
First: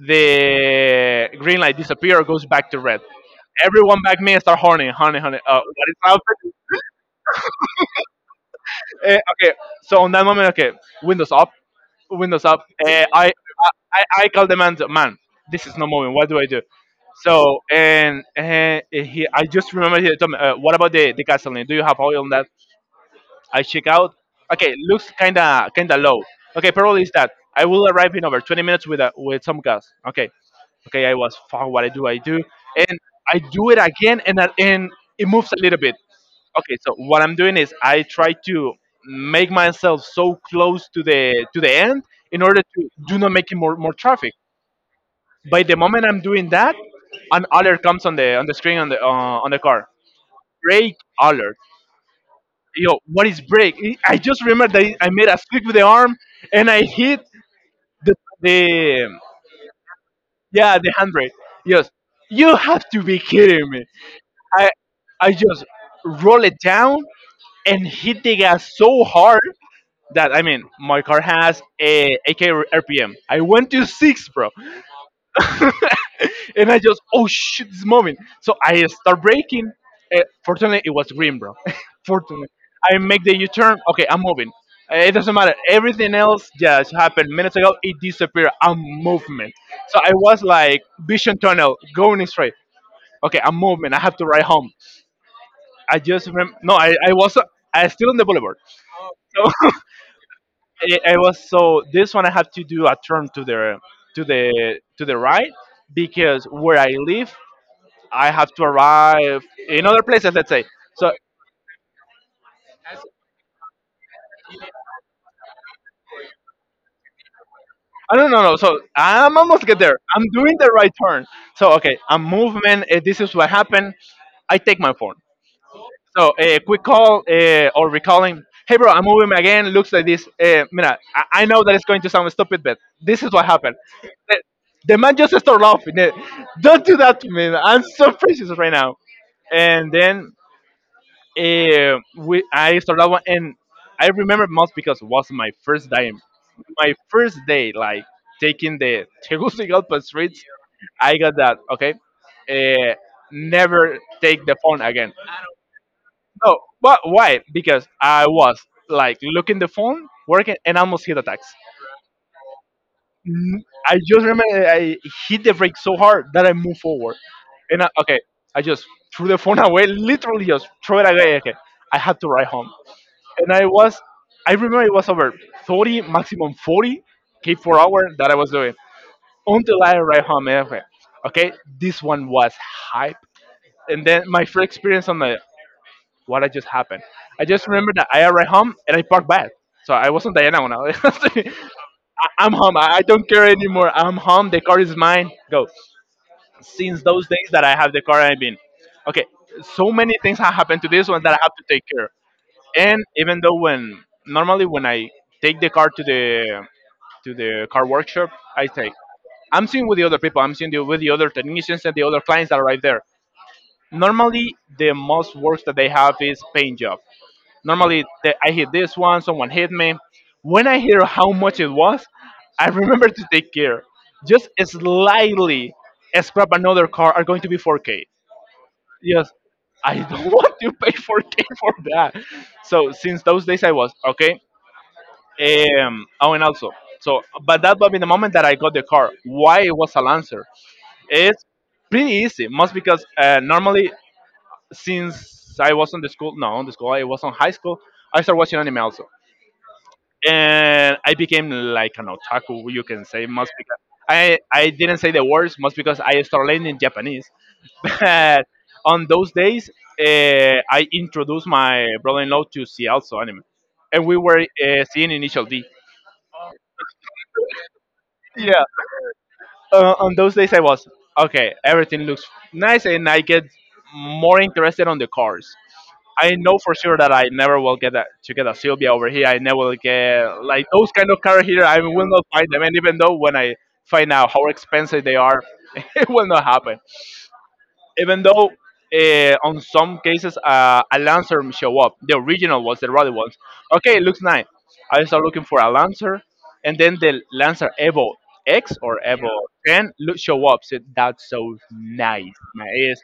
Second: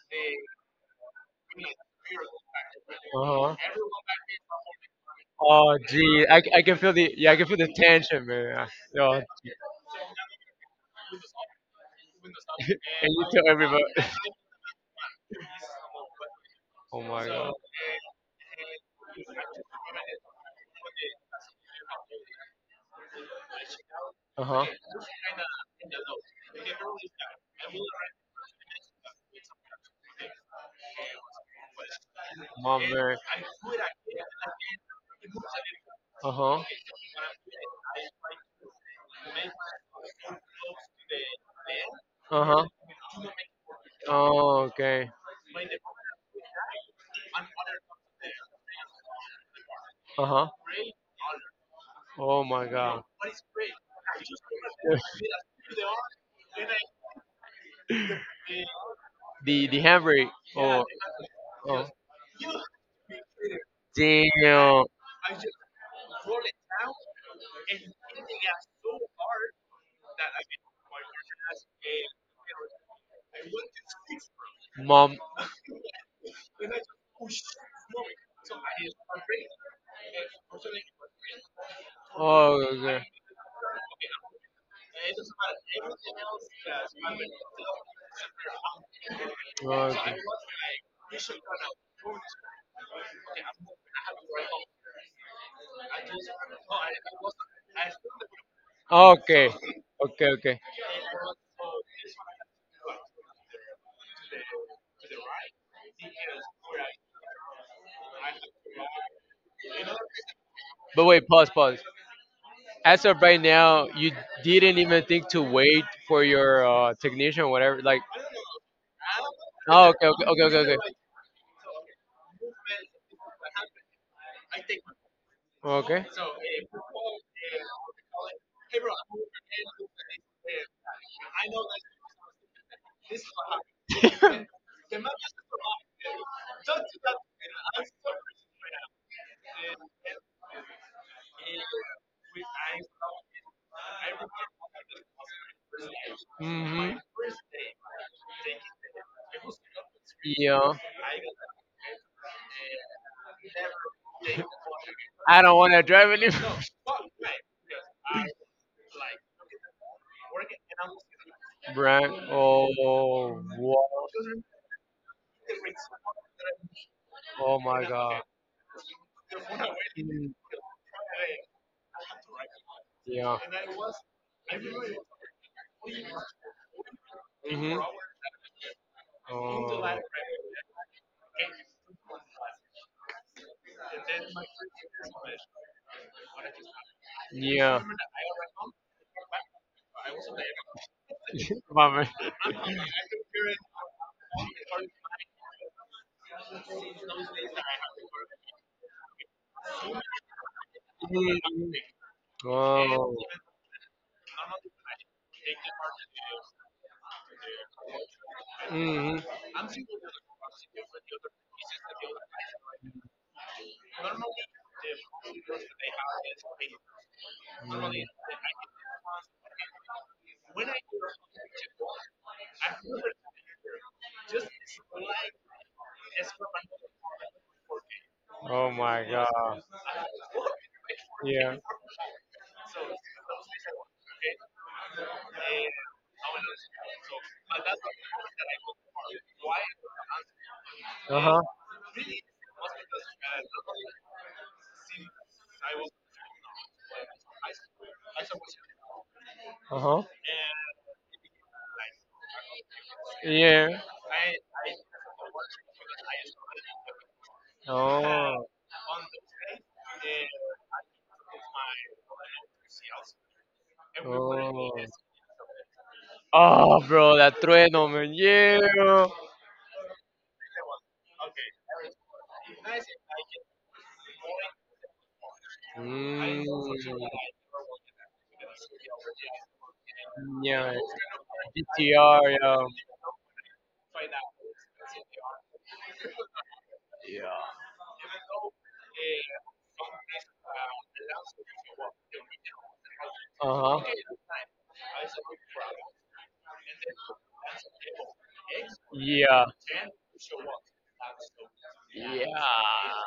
[SPEAKER 1] The green light disappear, goes back to red.
[SPEAKER 2] Uh huh.
[SPEAKER 1] Everyone back me and start horning, honey, honey. Uh,
[SPEAKER 2] Oh
[SPEAKER 1] what is
[SPEAKER 2] gee, I,
[SPEAKER 1] happening?
[SPEAKER 2] I can feel the yeah, I can feel the tension, man. Yo,
[SPEAKER 1] Eh,
[SPEAKER 2] and
[SPEAKER 1] okay, so on that moment, okay, windows up, windows up. Uh,
[SPEAKER 2] you
[SPEAKER 1] I,
[SPEAKER 2] tell everybody.
[SPEAKER 1] I I call the man. Man, this is not moving. What do I do?
[SPEAKER 2] Oh my god.
[SPEAKER 1] So and, and he, I just remember he told me, uh, "What about the the gasoline? Do you have oil on that?" I check out.
[SPEAKER 2] Uh huh.
[SPEAKER 1] Okay, looks kinda kinda low. Okay, probably is that. I will arrive in over twenty minutes with a, with some gas. Okay, okay. I was fuck. What I do? I do,
[SPEAKER 2] My
[SPEAKER 1] and
[SPEAKER 2] man.
[SPEAKER 1] I do it again, and I- and it moves a little bit.
[SPEAKER 2] Uh huh.
[SPEAKER 1] Okay, so what I'm doing is I try to make myself so close to the to the end in
[SPEAKER 2] Uh
[SPEAKER 1] order
[SPEAKER 2] huh.
[SPEAKER 1] to do not make it more more traffic.
[SPEAKER 2] Oh, okay.
[SPEAKER 1] By the moment I'm doing that, an alert comes on the on the screen on the uh, on the car.
[SPEAKER 2] Uh huh.
[SPEAKER 1] Brake alert,
[SPEAKER 2] Oh my
[SPEAKER 1] yo,
[SPEAKER 2] god.
[SPEAKER 1] what is break? I just remember that I made a sweep with the arm and I hit the, the
[SPEAKER 2] The the handbrake.
[SPEAKER 1] yeah,
[SPEAKER 2] Oh,
[SPEAKER 1] the handbrake.
[SPEAKER 2] oh.
[SPEAKER 1] Yes, you have to be kidding me. I
[SPEAKER 2] Damn,
[SPEAKER 1] I just roll it down and hit the gas so hard that I mean my car has a AK R P M. I went to six, bro.
[SPEAKER 2] mom.
[SPEAKER 1] And I just, oh shit, this moment. So I start braking. Uh, fortunately, it was green, bro. Fortunately,
[SPEAKER 2] Oh,
[SPEAKER 1] I
[SPEAKER 2] god.
[SPEAKER 1] make the U-turn. Okay, I'm moving. Uh, It doesn't matter. Everything else just happened minutes ago. It disappeared. I'm movement. So I was like vision tunnel going straight. Okay, I'm movement. I have to ride home. I just remember. No, I, I was I still on the boulevard.
[SPEAKER 2] Okay. Okay.
[SPEAKER 1] So
[SPEAKER 2] Okay, okay.
[SPEAKER 1] I, I was so this one I have to do a turn to the to the to the right because where I live I have to arrive in other places, let's say.
[SPEAKER 2] But
[SPEAKER 1] So
[SPEAKER 2] wait, pause, pause. As of right now, you didn't even think to wait for your uh, technician or whatever. Like,
[SPEAKER 1] I don't know. No, so I'm almost get
[SPEAKER 2] oh,
[SPEAKER 1] there.
[SPEAKER 2] okay, okay,
[SPEAKER 1] I'm
[SPEAKER 2] okay,
[SPEAKER 1] doing
[SPEAKER 2] okay,
[SPEAKER 1] the
[SPEAKER 2] okay.
[SPEAKER 1] right turn. So okay, I'm movement. Uh, this is what happened. I take my phone.
[SPEAKER 2] Okay.
[SPEAKER 1] So a quick call uh, or recalling. Hey bro, I'm moving again. Looks like this. Uh, mira, I, I know that it's going to sound stupid, but this is what happened. The, the man just started laughing. Eh, Don't do that to me. I'm so precious right now. And then uh, we, I started that one, and I remember most because it was my first time my
[SPEAKER 2] Mm-hmm.
[SPEAKER 1] first day, like taking the Tegucigalpa streets,
[SPEAKER 2] Yeah.
[SPEAKER 1] I got that. Okay, uh, never take the phone again.
[SPEAKER 2] I don't want to drive anymore.
[SPEAKER 1] No, but why? Because I was like looking the phone, working, and almost hit a tax.
[SPEAKER 2] Brand. Oh, wow.
[SPEAKER 1] N- I just remember I hit the brake so hard that I moved forward,
[SPEAKER 2] Oh my
[SPEAKER 1] and I, okay,
[SPEAKER 2] God.
[SPEAKER 1] I just threw the phone away, literally just threw it away. Okay, I had to ride home,
[SPEAKER 2] Yeah.
[SPEAKER 1] and I was, I remember it was over thirty, maximum forty k per
[SPEAKER 2] Mhm.
[SPEAKER 1] hour that I was doing,
[SPEAKER 2] Oh,
[SPEAKER 1] until I arrived home. And I went, okay, this one was hype. And then my first experience on the what I just happened. I just
[SPEAKER 2] yeah.
[SPEAKER 1] remember that I arrived home and I parked bad. So I wasn't Diana when I was. I-
[SPEAKER 2] Mama.
[SPEAKER 1] I'm home. I I don't care anymore. I'm home. The car is mine. Go. Since those days that I have the car, I've been okay. So many things have happened to this one that I have to take care. And
[SPEAKER 2] Oh.
[SPEAKER 1] even though when normally when I take the car to the to the car workshop, I say
[SPEAKER 2] Mhm.
[SPEAKER 1] I'm seeing with the other people. I'm seeing the, with the other technicians and the other clients that are right there. Normally, the most works that they have is paint job.
[SPEAKER 2] Mm.
[SPEAKER 1] Normally, the, I hit this one, someone hit me. When I hear how much it was, I remember to take care. Just slightly scrap another car are going to be four K.
[SPEAKER 2] Oh my
[SPEAKER 1] Yes,
[SPEAKER 2] God.
[SPEAKER 1] I don't want to pay four K
[SPEAKER 2] Yeah.
[SPEAKER 1] for that. So since those days, I was okay. Um, oh, and also, so but that was in the moment that I got the car. Why it was a Lancer?
[SPEAKER 2] Uh huh.
[SPEAKER 1] It's pretty easy, most because uh, normally since I was on the school, no, on the school, I was on high school, I started watching anime also,
[SPEAKER 2] Uh huh.
[SPEAKER 1] and I became like an otaku, you can say, most because
[SPEAKER 2] Yeah.
[SPEAKER 1] I I didn't say the words, most because I started learning Japanese,
[SPEAKER 2] Oh.
[SPEAKER 1] but on those days, uh, I introduced my brother-in-law to see also anime, and we were
[SPEAKER 2] Oh.
[SPEAKER 1] uh, seeing Initial D.
[SPEAKER 2] Oh, bro, that trueno, man. Yeah.
[SPEAKER 1] Yeah.
[SPEAKER 2] Bro.
[SPEAKER 1] Uh, on those days I was okay. Everything looks nice, and I get more interested on the cars. I
[SPEAKER 2] Mm.
[SPEAKER 1] know for sure that I never will get a, to get a Sylvia over here. I never will get like
[SPEAKER 2] Yeah.
[SPEAKER 1] those kind of car here. I will
[SPEAKER 2] P T R,
[SPEAKER 1] not find
[SPEAKER 2] yeah.
[SPEAKER 1] them, and even though when I find out how expensive they are, it will not happen even though uh, on some cases uh, a lancer show up, the original ones, the rally ones.
[SPEAKER 2] Uh huh.
[SPEAKER 1] Okay, it looks nice. I start looking for a lancer, and then the lancer Evo X or Evo
[SPEAKER 2] Yeah.
[SPEAKER 1] ten look, show up. So that's so
[SPEAKER 2] Yeah.
[SPEAKER 1] nice, man. It is-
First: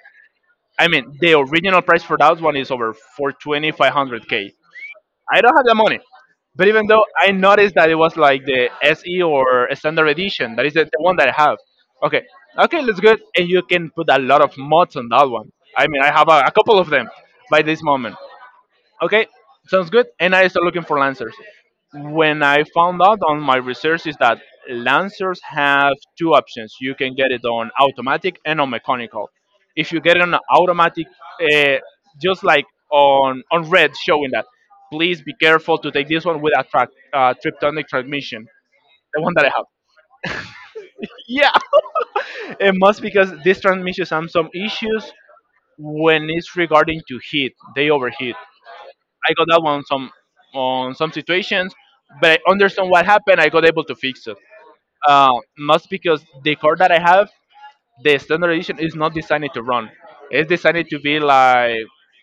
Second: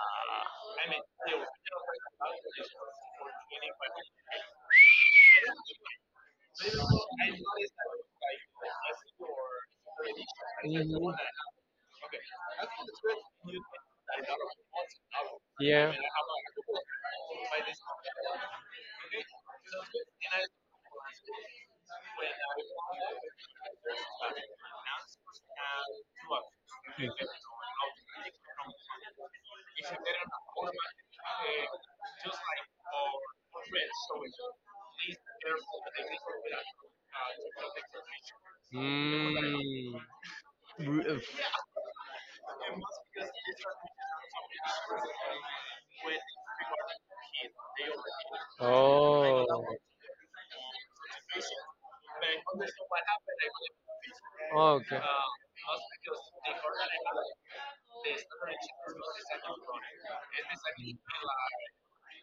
[SPEAKER 1] I mean, the original price for that one is over four twenty five hundred k. I don't have the money. But even though I noticed that it was like the S E or standard edition, that is the, the
[SPEAKER 2] Hmm.
[SPEAKER 1] one that I have. Okay, okay, looks good, and you can put a lot of mods on that one. I
[SPEAKER 2] Yeah.
[SPEAKER 1] mean, I have a, a couple of them by this moment. Okay, sounds good. And I started looking for lancers. When I found out on my research is that lancers have two options. You can get it on automatic and on mechanical. If you get it on automatic, uh, just like on on red showing that, please be careful to take this one with a track, uh, triptonic transmission, the one that I have.
[SPEAKER 2] Mm.
[SPEAKER 1] Yeah, it must because this transmission has some issues when it's regarding to heat. They overheat. I
[SPEAKER 2] Oh.
[SPEAKER 1] got that one some on some situations, but I understand what happened. I got able to fix it.
[SPEAKER 2] Okay.
[SPEAKER 1] Uh, must because the car that I have, the standard edition is not designed to run. It's designed to be like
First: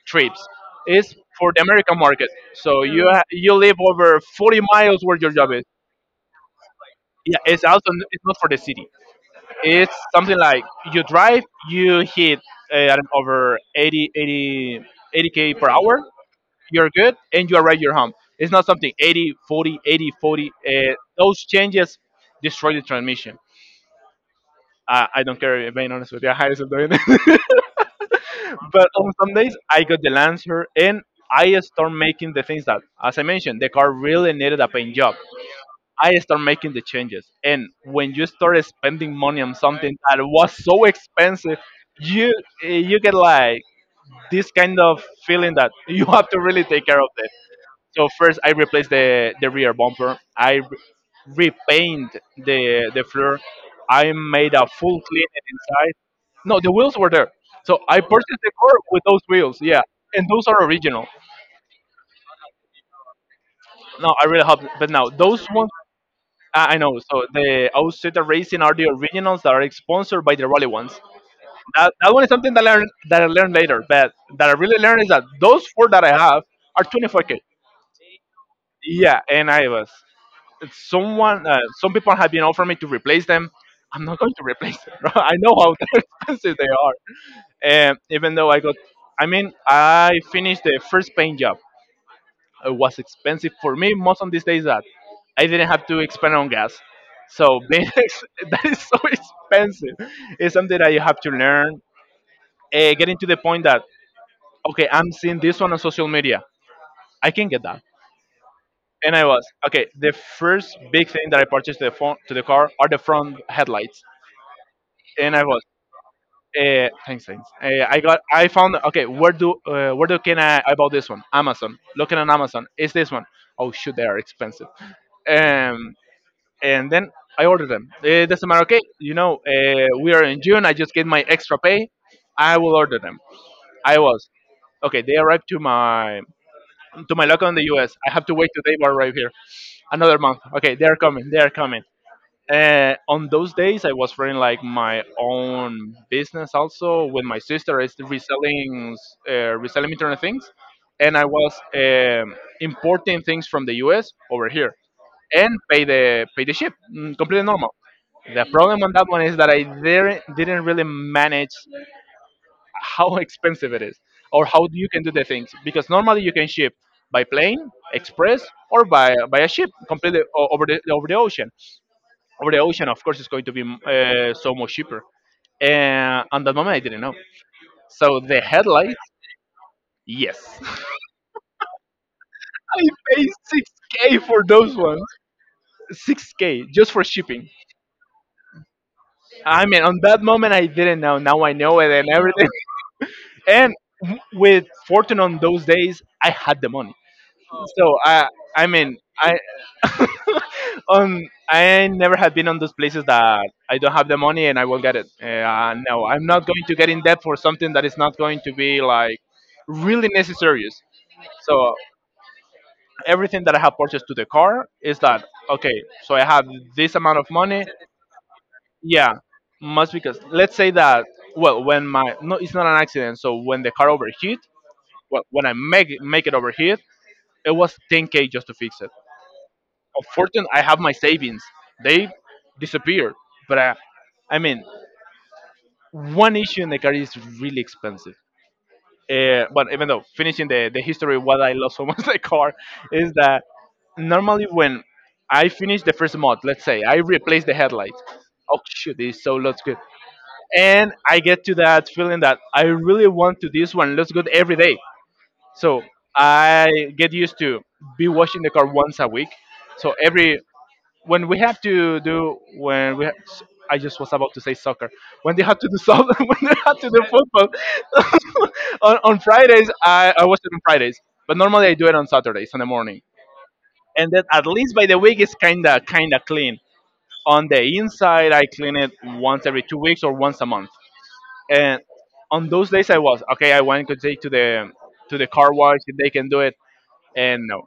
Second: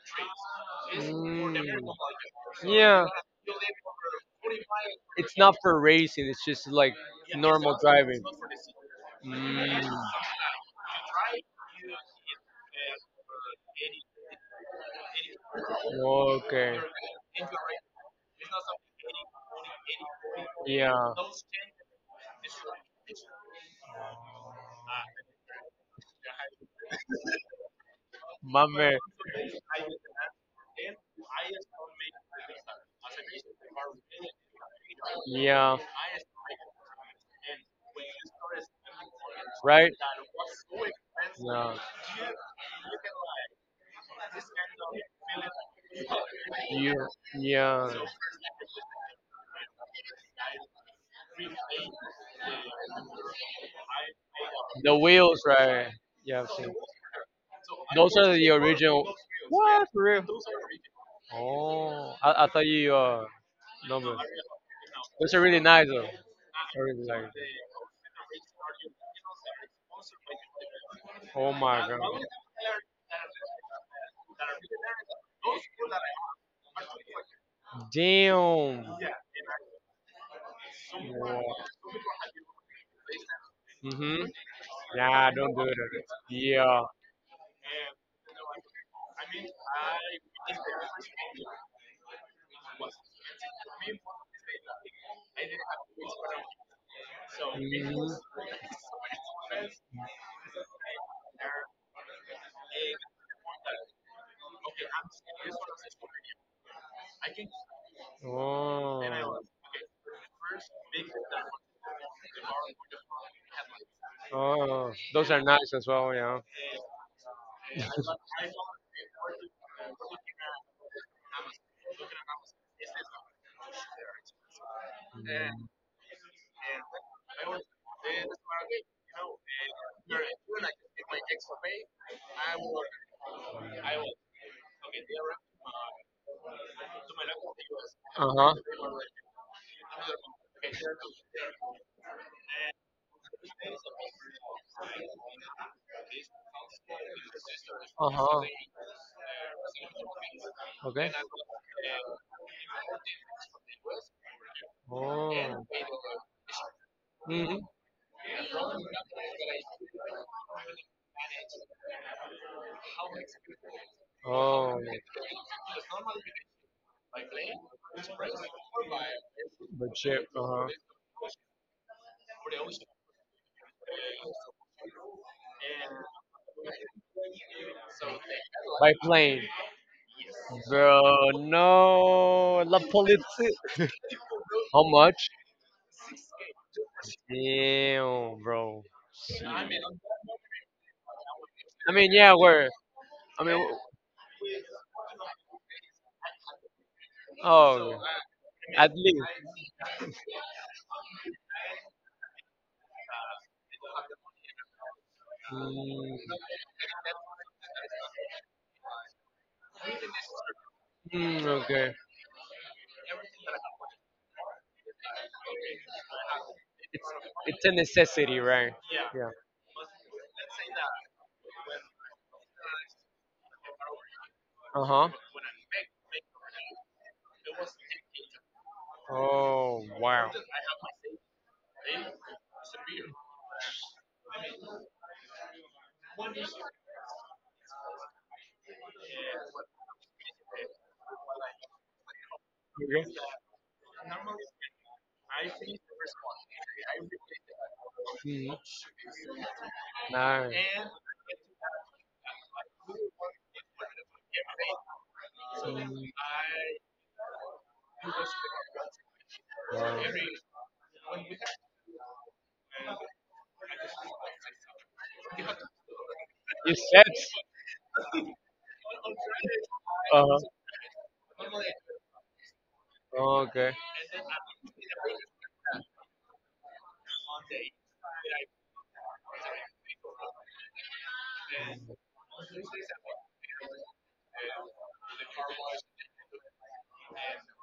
[SPEAKER 1] trips. It's for
[SPEAKER 2] Mm.
[SPEAKER 1] the American market. So
[SPEAKER 2] Yeah,
[SPEAKER 1] you ha- you live over forty miles where your
[SPEAKER 2] it's
[SPEAKER 1] job
[SPEAKER 2] not
[SPEAKER 1] is.
[SPEAKER 2] for racing. It's just like
[SPEAKER 1] Yeah, it's
[SPEAKER 2] normal
[SPEAKER 1] also,
[SPEAKER 2] driving.
[SPEAKER 1] it's not for the city.
[SPEAKER 2] Mm.
[SPEAKER 1] It's something like you drive, you hit uh, I don't know, over eighty, eighty, eighty k per hour,
[SPEAKER 2] Okay.
[SPEAKER 1] you're good and you arrive your home. It's not something eighty forty, eighty forty. Uh,
[SPEAKER 2] Yeah.
[SPEAKER 1] those changes destroy the transmission. Uh, I don't care, if being honest with you. I highest of doing it.
[SPEAKER 2] My
[SPEAKER 1] but
[SPEAKER 2] man.
[SPEAKER 1] on some days, I got the Lancer and I start making the things that, as I mentioned, the car really needed a paint job.
[SPEAKER 2] Yeah.
[SPEAKER 1] I start making the changes. And when you start spending money on
[SPEAKER 2] Right.
[SPEAKER 1] something that was so expensive,
[SPEAKER 2] Yeah.
[SPEAKER 1] you eh, you get like this kind of feeling that you have to really take care
[SPEAKER 2] You,
[SPEAKER 1] of,
[SPEAKER 2] yeah,
[SPEAKER 1] so first I replaced the the rear bumper. I re- repaint the the floor. I made a
[SPEAKER 2] the
[SPEAKER 1] full clean
[SPEAKER 2] wheels, right?
[SPEAKER 1] inside.
[SPEAKER 2] Yeah, I've
[SPEAKER 1] No, the
[SPEAKER 2] seen.
[SPEAKER 1] wheels were there. So I
[SPEAKER 2] Those are
[SPEAKER 1] purchased
[SPEAKER 2] the
[SPEAKER 1] the car with
[SPEAKER 2] original.
[SPEAKER 1] those wheels. Yeah,
[SPEAKER 2] What for real?
[SPEAKER 1] and those are original.
[SPEAKER 2] Oh, I, I thought you uh
[SPEAKER 1] No,
[SPEAKER 2] number.
[SPEAKER 1] I really hope. But now
[SPEAKER 2] Those are
[SPEAKER 1] those
[SPEAKER 2] really
[SPEAKER 1] ones,
[SPEAKER 2] nice though.
[SPEAKER 1] I I
[SPEAKER 2] I
[SPEAKER 1] know.
[SPEAKER 2] really like
[SPEAKER 1] So
[SPEAKER 2] them.
[SPEAKER 1] the Auseta Racing are the originals that are sponsored by the rally ones.
[SPEAKER 2] Oh my
[SPEAKER 1] That, that
[SPEAKER 2] god.
[SPEAKER 1] one is something that I learned that I learned later. But that I really learned is that those four that I have are twenty-four K.
[SPEAKER 2] Damn.
[SPEAKER 1] Yeah, and I was.
[SPEAKER 2] Wow.
[SPEAKER 1] someone uh, some people have been offering me to replace them. I'm not
[SPEAKER 2] Mhm.
[SPEAKER 1] going to replace them, bro.
[SPEAKER 2] Yeah,
[SPEAKER 1] I know
[SPEAKER 2] don't do
[SPEAKER 1] how
[SPEAKER 2] it.
[SPEAKER 1] expensive they
[SPEAKER 2] Yeah.
[SPEAKER 1] are, and even though I got, I mean, I finished the first paint job. It was expensive for me most on these days that I didn't have to expend on gas, so being
[SPEAKER 2] Mhm.
[SPEAKER 1] ex- that is so expensive. It's something that you have to learn, uh, getting to the point that, okay, I'm seeing this one on social media, I can get that. And I
[SPEAKER 2] Oh.
[SPEAKER 1] was okay. The first big thing that I purchased to the phone to the car are the front headlights.
[SPEAKER 2] Oh, those
[SPEAKER 1] And
[SPEAKER 2] are
[SPEAKER 1] I was.
[SPEAKER 2] nice as well, yeah.
[SPEAKER 1] Uh, thanks, thanks. Uh, I got. I found. Okay, where do uh, where do can I, I bought this one? Amazon. Looking on Amazon. Is this one? Oh shoot, they are expensive. Um, and then I ordered them. Eh, It doesn't matter. Okay, you know, uh, we are in June. I just get my extra pay. I will order them. I was okay. They arrived to my to my local in the U. S. I have
[SPEAKER 2] Uh
[SPEAKER 1] to wait
[SPEAKER 2] huh.
[SPEAKER 1] till they arrive here. Another month. Okay, they are coming. They are coming. Uh, on those days I was running like my own business also with my sister is
[SPEAKER 2] Uh huh.
[SPEAKER 1] reselling uh, reselling internet things, and
[SPEAKER 2] Okay.
[SPEAKER 1] I was um, importing things from the us over here, and
[SPEAKER 2] Oh.
[SPEAKER 1] pay the pay the ship. Mm, completely
[SPEAKER 2] Hmm.
[SPEAKER 1] normal. The problem on that one is that I didn't didn't really manage how expensive it is, or how
[SPEAKER 2] Oh,
[SPEAKER 1] you can do the things because normally you can ship by plane express, or by by a ship
[SPEAKER 2] the
[SPEAKER 1] completely
[SPEAKER 2] chip.
[SPEAKER 1] o-
[SPEAKER 2] Uh
[SPEAKER 1] over
[SPEAKER 2] huh.
[SPEAKER 1] the over the ocean. Over the ocean, of course, it's going to be uh, so much cheaper. And at that moment, I didn't know. So the headlights,
[SPEAKER 2] By plane,
[SPEAKER 1] yes, I
[SPEAKER 2] bro. No, la police.
[SPEAKER 1] paid six k for those
[SPEAKER 2] How
[SPEAKER 1] ones,
[SPEAKER 2] much?
[SPEAKER 1] six k just for shipping.
[SPEAKER 2] Damn, bro.
[SPEAKER 1] I
[SPEAKER 2] I
[SPEAKER 1] mean, on that moment, I didn't know. Now I know it and
[SPEAKER 2] mean, yeah,
[SPEAKER 1] everything.
[SPEAKER 2] we're. I mean,
[SPEAKER 1] And with fortune on those days, I had the money. So
[SPEAKER 2] oh,
[SPEAKER 1] I, I
[SPEAKER 2] at
[SPEAKER 1] mean,
[SPEAKER 2] least.
[SPEAKER 1] I, um, I never have been on those places that I don't have the money and I will get it. Uh, no,
[SPEAKER 2] Mm,
[SPEAKER 1] I'm not going to get in debt for something that is not going to be like really necessary.
[SPEAKER 2] mm,
[SPEAKER 1] So
[SPEAKER 2] okay.
[SPEAKER 1] everything that I have purchased to the car is that okay? So I have this amount of money.
[SPEAKER 2] It's a necessity, right?
[SPEAKER 1] Yeah,
[SPEAKER 2] Yeah.
[SPEAKER 1] must because let's say that, well, when my no, it's not an accident. So when the car overheat,
[SPEAKER 2] Uh huh.
[SPEAKER 1] well, when I make make it overheat, it was ten K just to fix it.
[SPEAKER 2] Oh, wow.
[SPEAKER 1] Unfortunately, I have my savings. They disappeared. But I, I mean, one issue in the car is really expensive. Uh, but even though finishing the, the history, what I love so much the car is that normally when I finish the first mod, let's say I replace the headlight. Oh shoot, this so looks good.
[SPEAKER 2] Nice.
[SPEAKER 1] And I get to that feeling that I really want to this one looks good every day. So I get used to be washing the car once a week. So
[SPEAKER 2] Wow.
[SPEAKER 1] every when we have to do when we. Have, I just was about to say soccer. When they had to do so, when they had
[SPEAKER 2] You
[SPEAKER 1] to do
[SPEAKER 2] said.
[SPEAKER 1] football on, on Fridays, I, I
[SPEAKER 2] Uh
[SPEAKER 1] watch
[SPEAKER 2] huh.
[SPEAKER 1] it on Fridays. But normally I do it on Saturdays in the morning.
[SPEAKER 2] Okay.
[SPEAKER 1] And then at least by the week it's kinda kinda clean. On the inside, I clean it once every two weeks or once a month. And on those days, I was okay. I want to take to the to the car wash if they can do it and no.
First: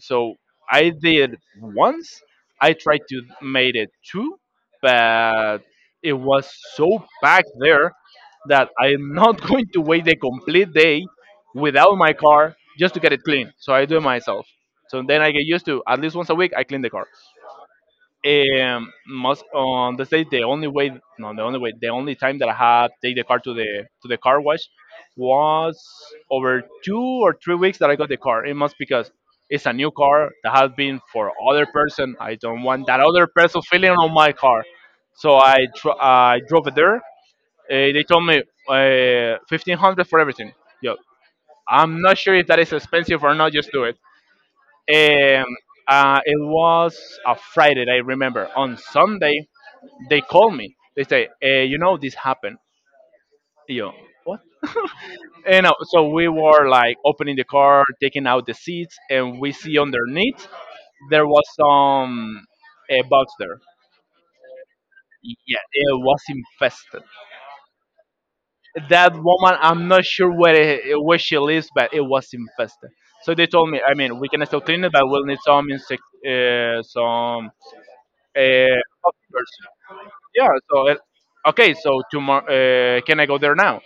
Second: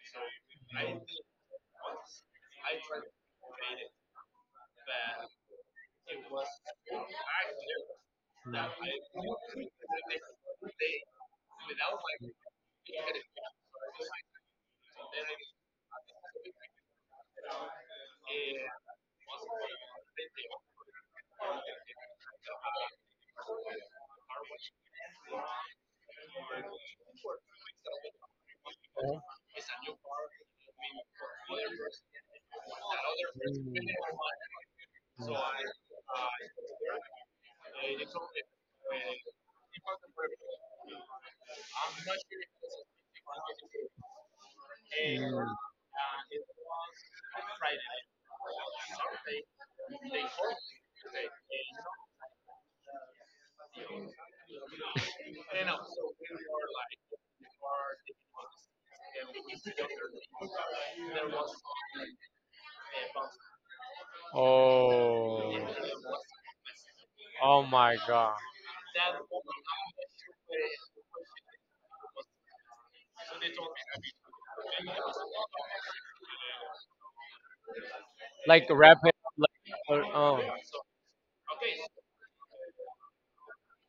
[SPEAKER 1] So I did once. I tried to made it two, but it was so packed there that I'm not going to wait the complete day without my car just to get it clean. So I do it myself. So then I get used to, at least once a week I clean the car. Um, most on the day, the only way, no, the only way, the only time that I had take the car to the to the car wash was over two or three weeks that I got the car. It must because
[SPEAKER 2] Uh-huh.
[SPEAKER 1] it's a new car that has been for other person. I don't want that other person feeling
[SPEAKER 2] Mm,
[SPEAKER 1] on my car, so I tr- I drove it there. Uh, they told me uh, fifteen hundred for everything. Yeah, I'm not sure if that is expensive or not. Just do it. Um, uh, it was a Friday, I remember. On Sunday, they call me. They say, eh, you know, this happened. You know what? And uh, so we were like opening the car, taking out the seats, and we see underneath there was some a box there.
[SPEAKER 2] mm.
[SPEAKER 1] Yeah, it was
[SPEAKER 2] Oh.
[SPEAKER 1] infested.
[SPEAKER 2] Oh my god.
[SPEAKER 1] That woman, I'm not sure where where she lives, but it was infested. So they told me, I mean, we can still clean it, but we'll need some insect, uh, some
[SPEAKER 2] Like
[SPEAKER 1] uh,
[SPEAKER 2] wrap it up
[SPEAKER 1] doctors.
[SPEAKER 2] like or oh.
[SPEAKER 1] Yeah. So uh, okay, so tomorrow, uh, can I go there now?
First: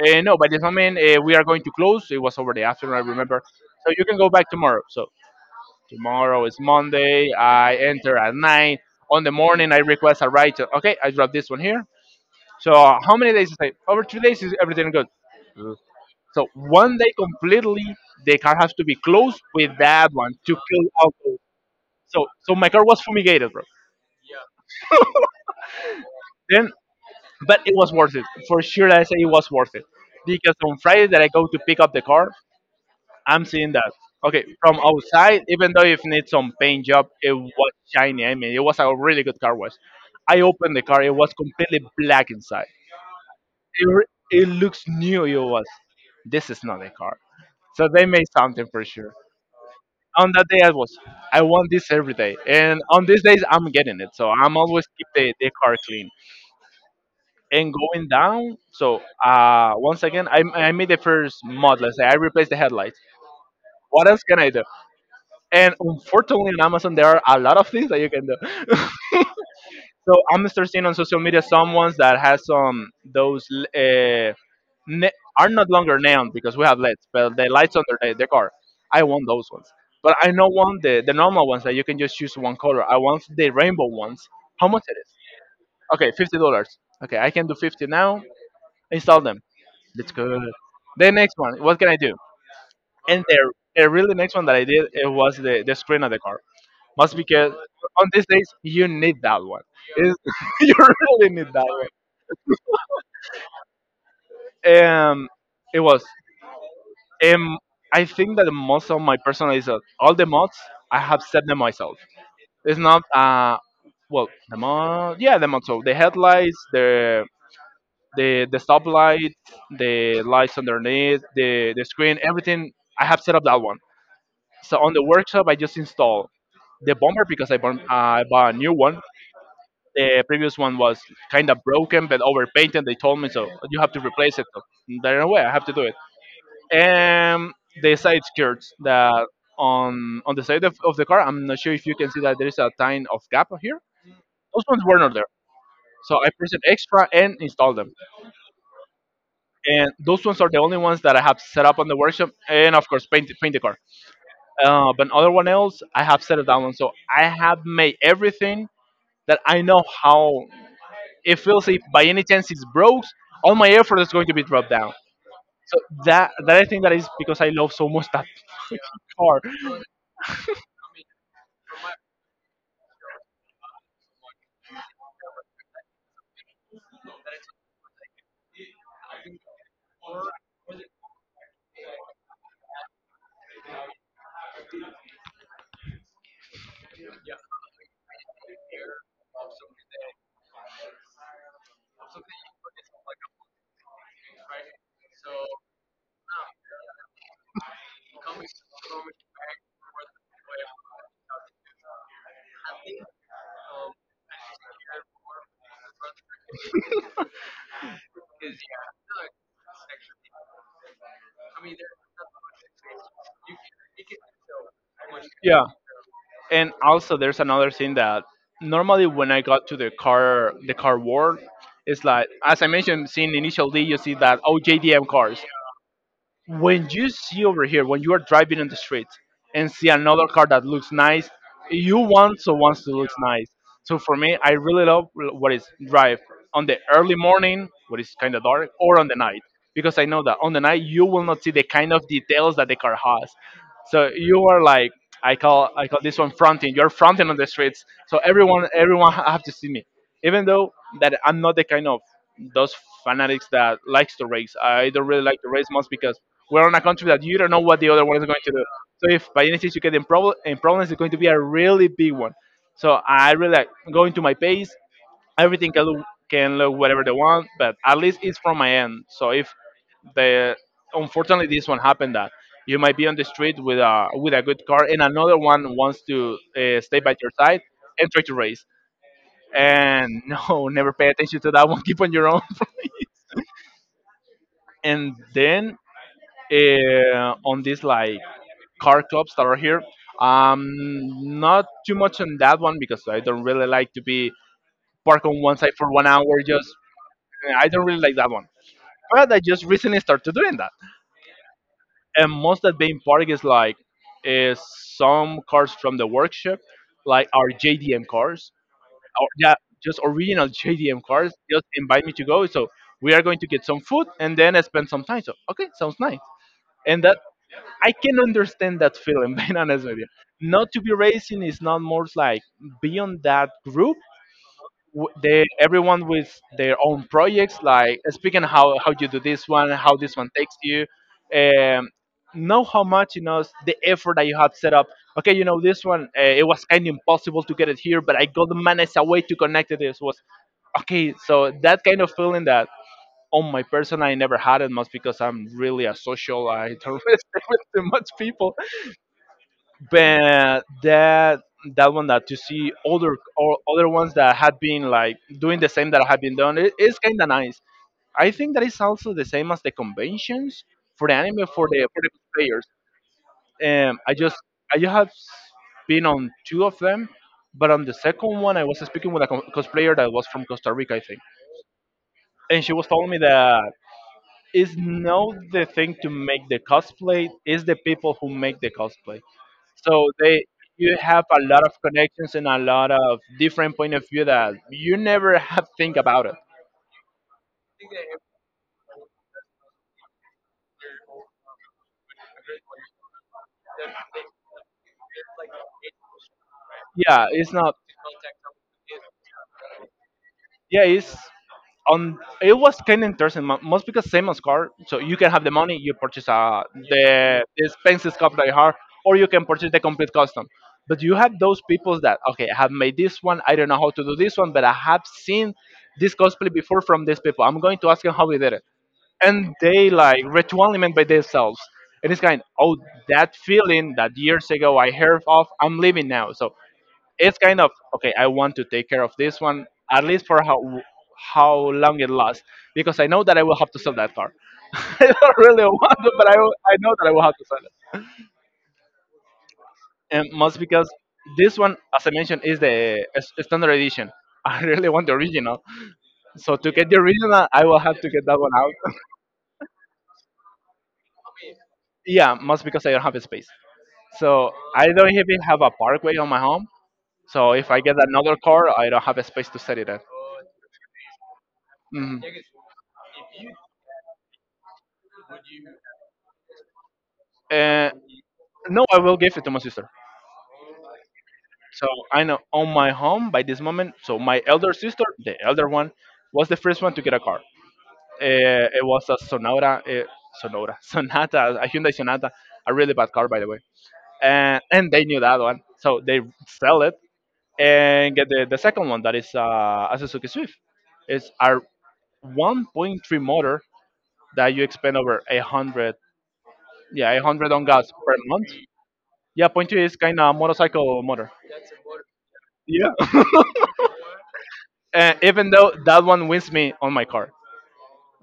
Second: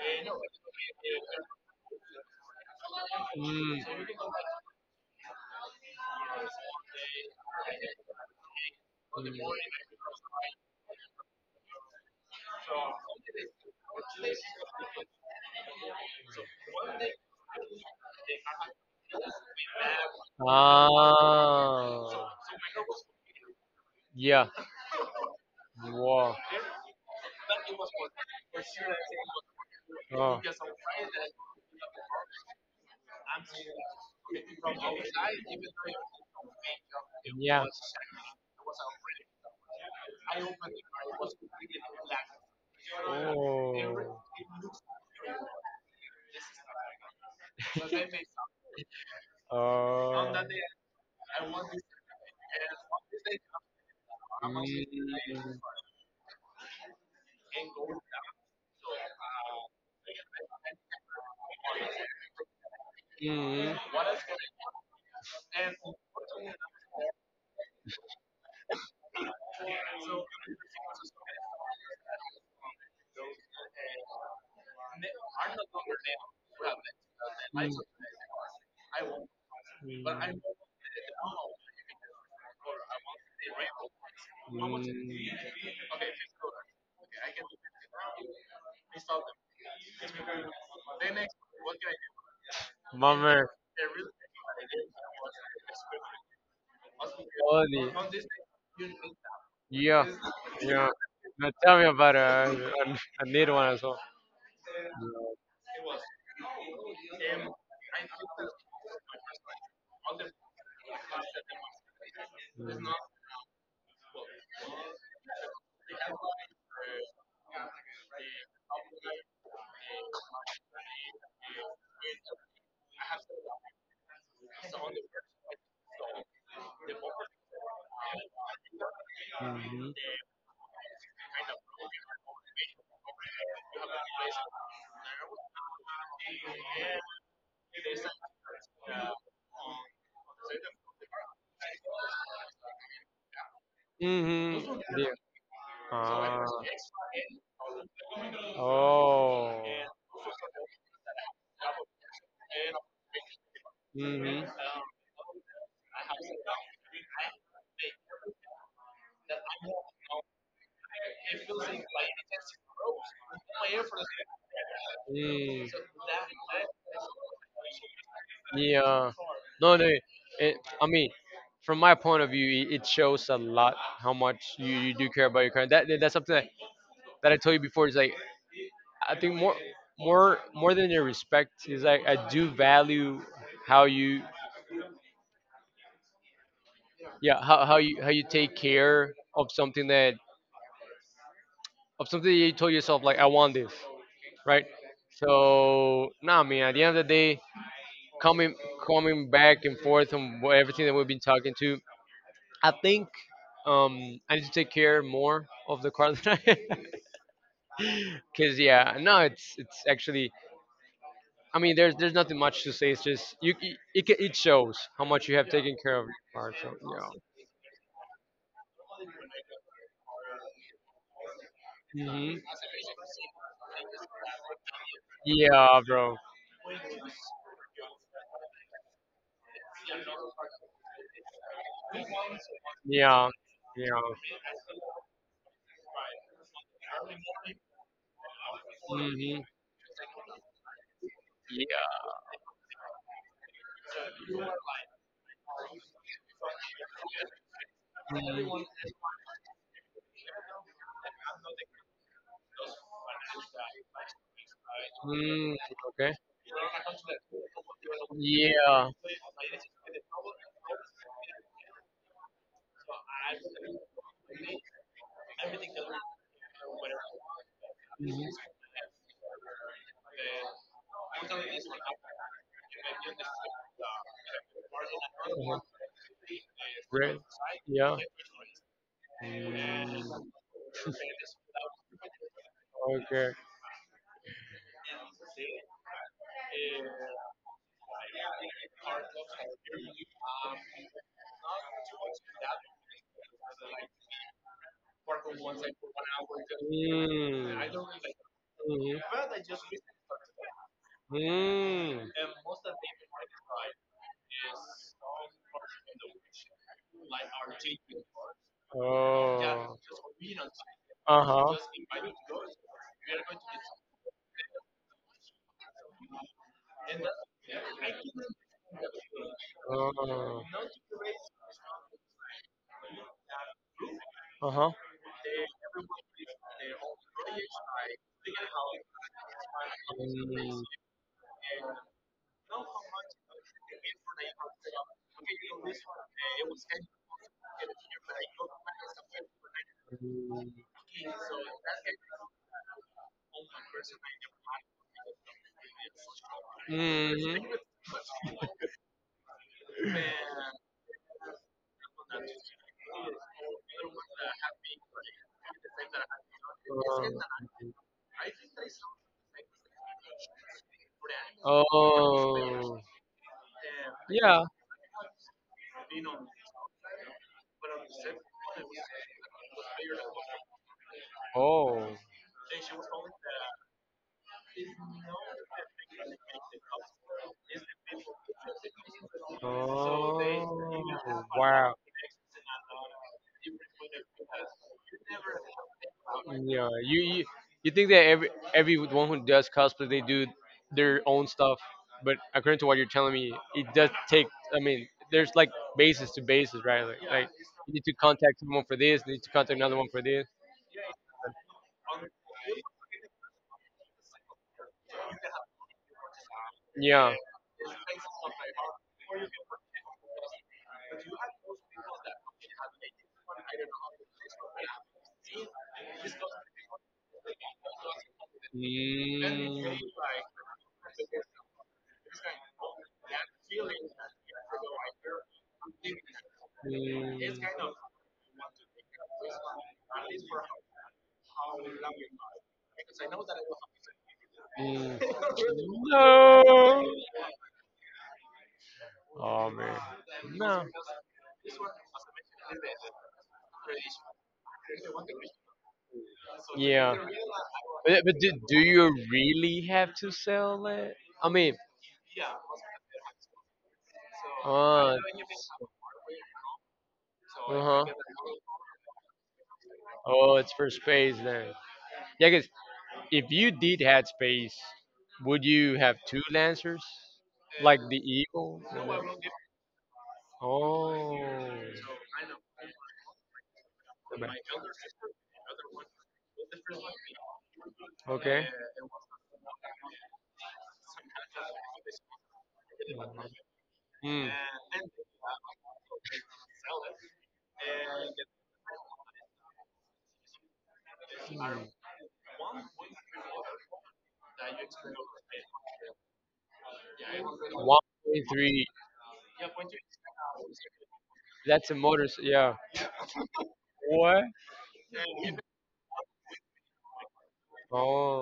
[SPEAKER 1] Uh, no, by this moment uh, we are going to close. It was over the afternoon, I remember.
[SPEAKER 2] Mm,
[SPEAKER 1] So you can go back tomorrow. So tomorrow is Monday. I enter at nine. On the
[SPEAKER 2] mm.
[SPEAKER 1] morning, I request a writer. Okay, I drop this one here. So uh, how many days is it? Over two days is everything good. So one day completely, the car has to be closed with that one to kill alcohol. So
[SPEAKER 2] Ah.
[SPEAKER 1] so my car was fumigated, bro.
[SPEAKER 2] Yeah. Wow.
[SPEAKER 1] Then, but it was worth it for sure. I say it was worth it
[SPEAKER 2] Oh.
[SPEAKER 1] because on Friday that I go to pick up the car, I'm seeing that. Okay, from outside, even though if needs some paint job, it
[SPEAKER 2] Yeah.
[SPEAKER 1] was shiny. I mean, it was a really good car wash. I opened the car; it was completely black inside. It, re-
[SPEAKER 2] Oh.
[SPEAKER 1] it looks new. It was. This is not a car. So they made something for sure. On
[SPEAKER 2] Oh.
[SPEAKER 1] that day, I was. I want this every day, and on these days, I'm getting it. So I'm always keep the, the
[SPEAKER 2] Mm,
[SPEAKER 1] car clean. And going down, so uh, once again, I, I made the first mod. Let's say I replaced the headlights.
[SPEAKER 2] mm,
[SPEAKER 1] What else can I do? And unfortunately, on Amazon, there are a lot of things that you can do. So I'm starting seeing on social media some ones that has some those uh, ne- are not longer neon because we have lights, but the
[SPEAKER 2] mm,
[SPEAKER 1] lights under the, the car. I want those ones, but I
[SPEAKER 2] mm.
[SPEAKER 1] don't want the the normal ones that you can just choose one color. I want the rainbow ones. How much
[SPEAKER 2] Mm.
[SPEAKER 1] it is? Okay, fifty dollars. Okay, I can do fifty now. Install them. That's good. The next one, what can I do? And
[SPEAKER 2] Mama,
[SPEAKER 1] the the really next one that I did, it was the the screen of the car. Must because
[SPEAKER 2] quality.
[SPEAKER 1] on these days you need that one.
[SPEAKER 2] Yeah,
[SPEAKER 1] It's, you
[SPEAKER 2] yeah.
[SPEAKER 1] really
[SPEAKER 2] Now
[SPEAKER 1] need
[SPEAKER 2] tell me
[SPEAKER 1] that
[SPEAKER 2] about it. A I need one as well.
[SPEAKER 1] one. Um, it was. Um, I think that most of my personal is uh, all the mods I have set them myself. It's
[SPEAKER 2] Mm-hmm.
[SPEAKER 1] not uh, well, the mod, yeah, the mod, so the headlights, the the the stoplight, the lights underneath the the screen, everything I have set up that one. So on the workshop I just install the bumper because I bought uh, I bought a new one. The previous one was kind of broken but overpainted. They told me, so you have to replace it. So there's no way, I have to do it. And the side skirts that on on the side of, of the car. I'm not sure if you can see that there is a tiny of gap here. Those
[SPEAKER 2] Mm-hmm.
[SPEAKER 1] ones were
[SPEAKER 2] Yeah.
[SPEAKER 1] not there. So I
[SPEAKER 2] Ah.
[SPEAKER 1] pressed extra and installed them.
[SPEAKER 2] Oh.
[SPEAKER 1] And those ones are the only ones that I have set up on the workshop, and of course paint paint the car.
[SPEAKER 2] Mm-hmm.
[SPEAKER 1] Uh, but other one else I have set it down. So I have made everything that I know how. It feels, if by any chance it's broke, all my effort is going to be dropped down.
[SPEAKER 2] Mm.
[SPEAKER 1] So that that I think that is because I love so much that
[SPEAKER 2] Yeah.
[SPEAKER 1] car.
[SPEAKER 2] No, no. It, I mean, from my point of view, it, it shows a lot how much you, you do care about your country. That that's something that, that I told you before. Is like I think more more more than the respect is like I do value how you yeah how, how you how you take care of something that of something that you told yourself like I want this right so no I mean at the end of the day coming coming back and forth on wha- everything that we've been talking to I think um I need to take care more of the car than I because yeah no it's it's actually I mean, there's there's nothing much to say. It's just you. It it, ca- it shows how much you have
[SPEAKER 1] Yeah,
[SPEAKER 2] taken care of your art. So
[SPEAKER 1] and also there's another thing that normally when I got to the car, the car world, it's
[SPEAKER 2] yeah.
[SPEAKER 1] like
[SPEAKER 2] Hmm.
[SPEAKER 1] as I mentioned, seeing initial D, you see that, oh, J D M cars.
[SPEAKER 2] Yeah, bro.
[SPEAKER 1] When you see over here, when you are driving on the street and see another car that looks nice, you want, so wants to look
[SPEAKER 2] Yeah.
[SPEAKER 1] nice. So
[SPEAKER 2] Yeah.
[SPEAKER 1] for me, I really love what is drive on the early morning, what is kind of dark, or on the night,
[SPEAKER 2] Hmm.
[SPEAKER 1] because I know that on the night you will not see the kind of
[SPEAKER 2] Yeah.
[SPEAKER 1] details that the car has. So you are like, i call i call this one fronting. You're fronting on the streets, so
[SPEAKER 2] Mm-hmm.
[SPEAKER 1] everyone, everyone ha- have to see me, even though that I'm not the kind of those fanatics that likes to race. I don't really like to race much,
[SPEAKER 2] Okay.
[SPEAKER 1] because we're on a country that you don't know what the other one is going to do.
[SPEAKER 2] Yeah.
[SPEAKER 1] So if by any chance you get in, prob- in problems, it's going to be a really big one. So I really like going to my pace. Everything can look, can look whatever they want, but at least
[SPEAKER 2] Mhm.
[SPEAKER 1] it's from my end. So if the unfortunately this one happened, that you might be on the street with a with a good car and another
[SPEAKER 2] Uh-huh.
[SPEAKER 1] one wants to uh, stay by
[SPEAKER 2] Great.
[SPEAKER 1] your side
[SPEAKER 2] Yeah.
[SPEAKER 1] and try to race, and no, never pay attention to that one, keep on your own.
[SPEAKER 2] Okay.
[SPEAKER 1] And then uh, on this like car clubs that are here. Um, Not too much on that one, because I don't really like to be parked on one side for one hour. Just,
[SPEAKER 2] Mm.
[SPEAKER 1] I don't really like that one. But I just recently started doing that.
[SPEAKER 2] Mm.
[SPEAKER 1] And most that being parked is like, is some cars from the workshop, like our J D M cars,
[SPEAKER 2] Mm.
[SPEAKER 1] or yeah,
[SPEAKER 2] Oh.
[SPEAKER 1] just original J D M
[SPEAKER 2] Uh
[SPEAKER 1] cars.
[SPEAKER 2] huh.
[SPEAKER 1] Just invite me to go. So, we are going to get some food and then spend some time. So okay, sounds nice. And that, I can understand that feeling, being honest with you. Not to be racing, is not more like be on that group.
[SPEAKER 2] Uh huh.
[SPEAKER 1] w- They, everyone with their own projects, like speaking how, how you do this one, how this one takes
[SPEAKER 2] Mm-hmm.
[SPEAKER 1] you. Um, know how much you know the effort that you had set up. Okay, you know this one, uh, it was kind of impossible to get it here, but I got to manage a way to connect it. This was okay. So that kind of feeling that on my person I never had it much, because I'm really a social. I don't really stay with too much people, but that that one that you see other or other ones that had been like doing the same, that had been done, it is kind of nice. I think that is also the same as the conventions for the anime, for the for the players.
[SPEAKER 2] Oh.
[SPEAKER 1] um i just
[SPEAKER 2] Yeah.
[SPEAKER 1] i just have been on two of them, but on the second one I was speaking with a co- cosplayer that was from Costa Rica, I think,
[SPEAKER 2] Oh.
[SPEAKER 1] and she was telling me that it's not the thing to make the cosplay, it's the people who make the cosplay. So they, you have
[SPEAKER 2] Oh.
[SPEAKER 1] a lot of
[SPEAKER 2] Wow.
[SPEAKER 1] connections and a lot of different point of view that you never have think about it.
[SPEAKER 2] Yeah, you you, you think that every everyone who does cosplay they do their own stuff, but according to what you're telling me, it does take. I mean, there's like basis to basis, right? Like,
[SPEAKER 1] Yeah,
[SPEAKER 2] like
[SPEAKER 1] it's not.
[SPEAKER 2] you need to contact someone for this, you need to contact another one for this.
[SPEAKER 1] Yeah, it's on. It was kind of interesting. mo- Most because same as car, so you can have the money, you purchase uh,
[SPEAKER 2] Yeah.
[SPEAKER 1] the, the expensive car that you have, or you can purchase the complete custom. But you have those people that, okay, I have made this one. I don't know how to do this one, but I have seen this cosplay before from these people. I'm going to ask them how they did it, and
[SPEAKER 2] Mm,
[SPEAKER 1] they like ritually meant by themselves. And it's kind, oh, that feeling that years ago I heard of, I'm living now. So it's kind of okay, I want to take care of this one at least for how how long it lasts because I know that I will have to sell that car.
[SPEAKER 2] mm,
[SPEAKER 1] I don't really want to, but I will- I
[SPEAKER 2] mm.
[SPEAKER 1] know that I will have to sell it.
[SPEAKER 2] Oh man,
[SPEAKER 1] And most
[SPEAKER 2] no.
[SPEAKER 1] because this one, as I mentioned, is the s- standard edition. I really want the original. So to get
[SPEAKER 2] Yeah.
[SPEAKER 1] the original, I will
[SPEAKER 2] But,
[SPEAKER 1] have
[SPEAKER 2] yeah,
[SPEAKER 1] to
[SPEAKER 2] but
[SPEAKER 1] get
[SPEAKER 2] do,
[SPEAKER 1] that one
[SPEAKER 2] do you
[SPEAKER 1] out.
[SPEAKER 2] really have to sell it? I mean,
[SPEAKER 1] Yeah, most because I don't have the space. So I
[SPEAKER 2] uh,
[SPEAKER 1] don't even have a parkway on my home. So if I
[SPEAKER 2] uh-huh.
[SPEAKER 1] get another car, I don't have a space to set it at.
[SPEAKER 2] Oh, it's for space then.
[SPEAKER 1] Mhm.
[SPEAKER 2] Yeah, because if you did had space, would you have two lancers? Like
[SPEAKER 1] Uh,
[SPEAKER 2] the eagle?
[SPEAKER 1] no,
[SPEAKER 2] And
[SPEAKER 1] I will
[SPEAKER 2] the-
[SPEAKER 1] give it to my sister.
[SPEAKER 2] Oh.
[SPEAKER 1] So I know on my home by this moment. So my
[SPEAKER 2] Okay.
[SPEAKER 1] elder sister, the elder one, was the first one to get a car.
[SPEAKER 2] Okay.
[SPEAKER 1] Uh, it was a Sonora, uh, Sonora, Sonata, a Hyundai Sonata, a really bad car by the way.
[SPEAKER 2] Hmm.
[SPEAKER 1] And and they knew that one, so they sell it and get the, the second one that is uh, a Suzuki Swift. It's our one point three motor that you expend over a hundred, yeah, a hundred on gas per month.
[SPEAKER 2] one point three.
[SPEAKER 1] Yeah, point two is kind of motorcycle motor.
[SPEAKER 2] That's a motor. Yeah.
[SPEAKER 1] Yeah.
[SPEAKER 2] What?
[SPEAKER 1] And even though that one wins me on my car,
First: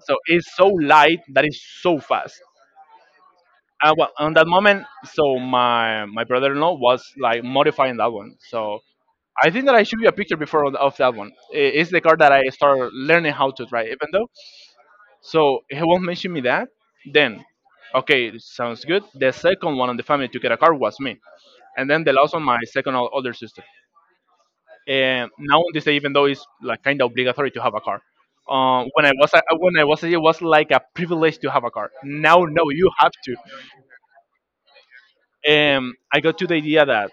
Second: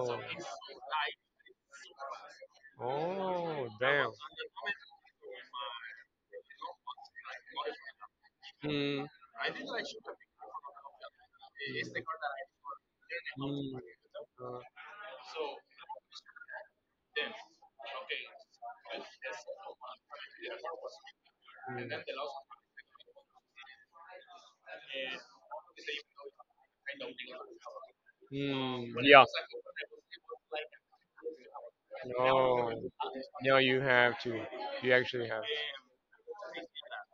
[SPEAKER 1] so it's so light that it's so fast.
[SPEAKER 2] Oh,
[SPEAKER 1] And well,
[SPEAKER 2] damn.
[SPEAKER 1] on that moment, so my my brother-in-law was like modifying that one. So
[SPEAKER 2] Mm,
[SPEAKER 1] I think that I should be a picture before of of that one. I- It's the car that I start learning how to
[SPEAKER 2] mm,
[SPEAKER 1] drive. Even though,
[SPEAKER 2] Uh,
[SPEAKER 1] so he won't mention me that. Then, okay, sounds good. The second one on the family to get a car was me. And
[SPEAKER 2] mm,
[SPEAKER 1] then the laws on my second o- older sister. And now on this day, even though it's like kind of obligatory to have a car,
[SPEAKER 2] mm,
[SPEAKER 1] um, when I
[SPEAKER 2] yeah.
[SPEAKER 1] was a, when I was a, it was like a privilege to have a car. Now
[SPEAKER 2] No,
[SPEAKER 1] no, you have to.
[SPEAKER 2] no, you have to. You actually have
[SPEAKER 1] And I got to the idea that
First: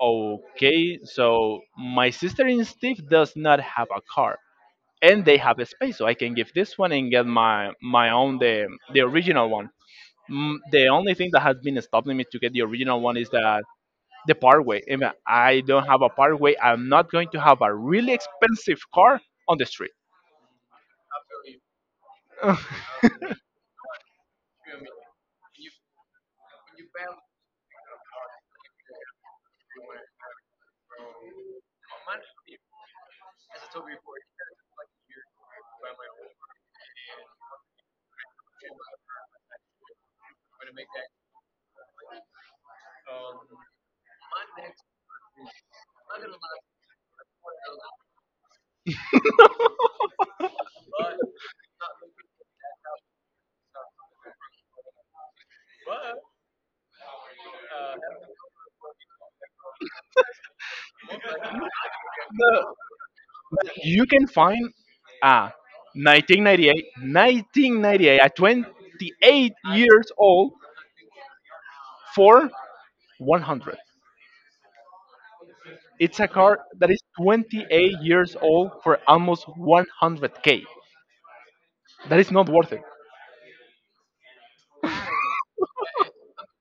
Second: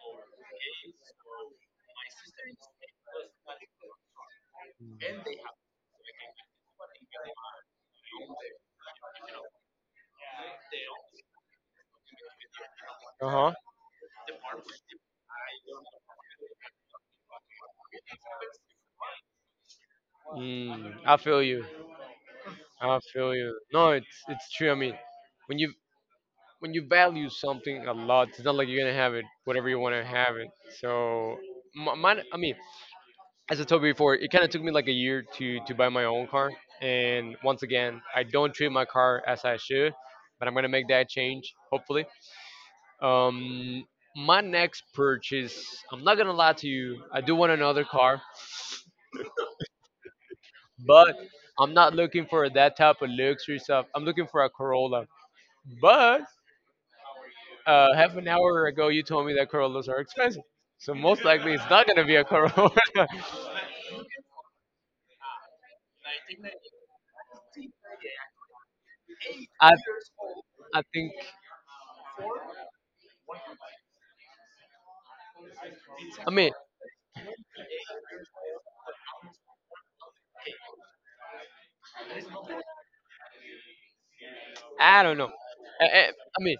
[SPEAKER 1] okay, so my sister in Steve does not have a car, and they
[SPEAKER 2] to.
[SPEAKER 1] have a space, so I can give this one and get my my own the the original one. Mm, the only thing that has been stopping me to get the original one is
[SPEAKER 2] Uh huh.
[SPEAKER 1] that the parkway. If I don't have a parkway, I'm not going to have a really expensive car on the street.
[SPEAKER 2] Mm, I feel you. I feel you. No, it's it's true. I mean, when you when you value something a lot, it's not like you're gonna have it whatever you want to have it. So, my, mine I mean, as I told you before, it kind of took me like a year to to buy my own car. And once again, I don't treat my car as I should, but I'm gonna make that change hopefully. Um, my next purchase, I'm not gonna lie to you, I do want another car, but I'm not looking for that type of luxury stuff. I'm looking for a Corolla. But uh, half an hour ago, you told me that Corollas are expensive, so most likely it's not gonna be a
[SPEAKER 1] The-
[SPEAKER 2] Corolla.
[SPEAKER 1] you can find a nineteen ninety-eight nineteen ninety-eight, a twenty-eight
[SPEAKER 2] I
[SPEAKER 1] years old
[SPEAKER 2] I think
[SPEAKER 1] for one hundred. It's a
[SPEAKER 2] I mean
[SPEAKER 1] car that is twenty-eight years old for almost one hundred k. That is not worth it.
[SPEAKER 2] I don't know. I, I I mean,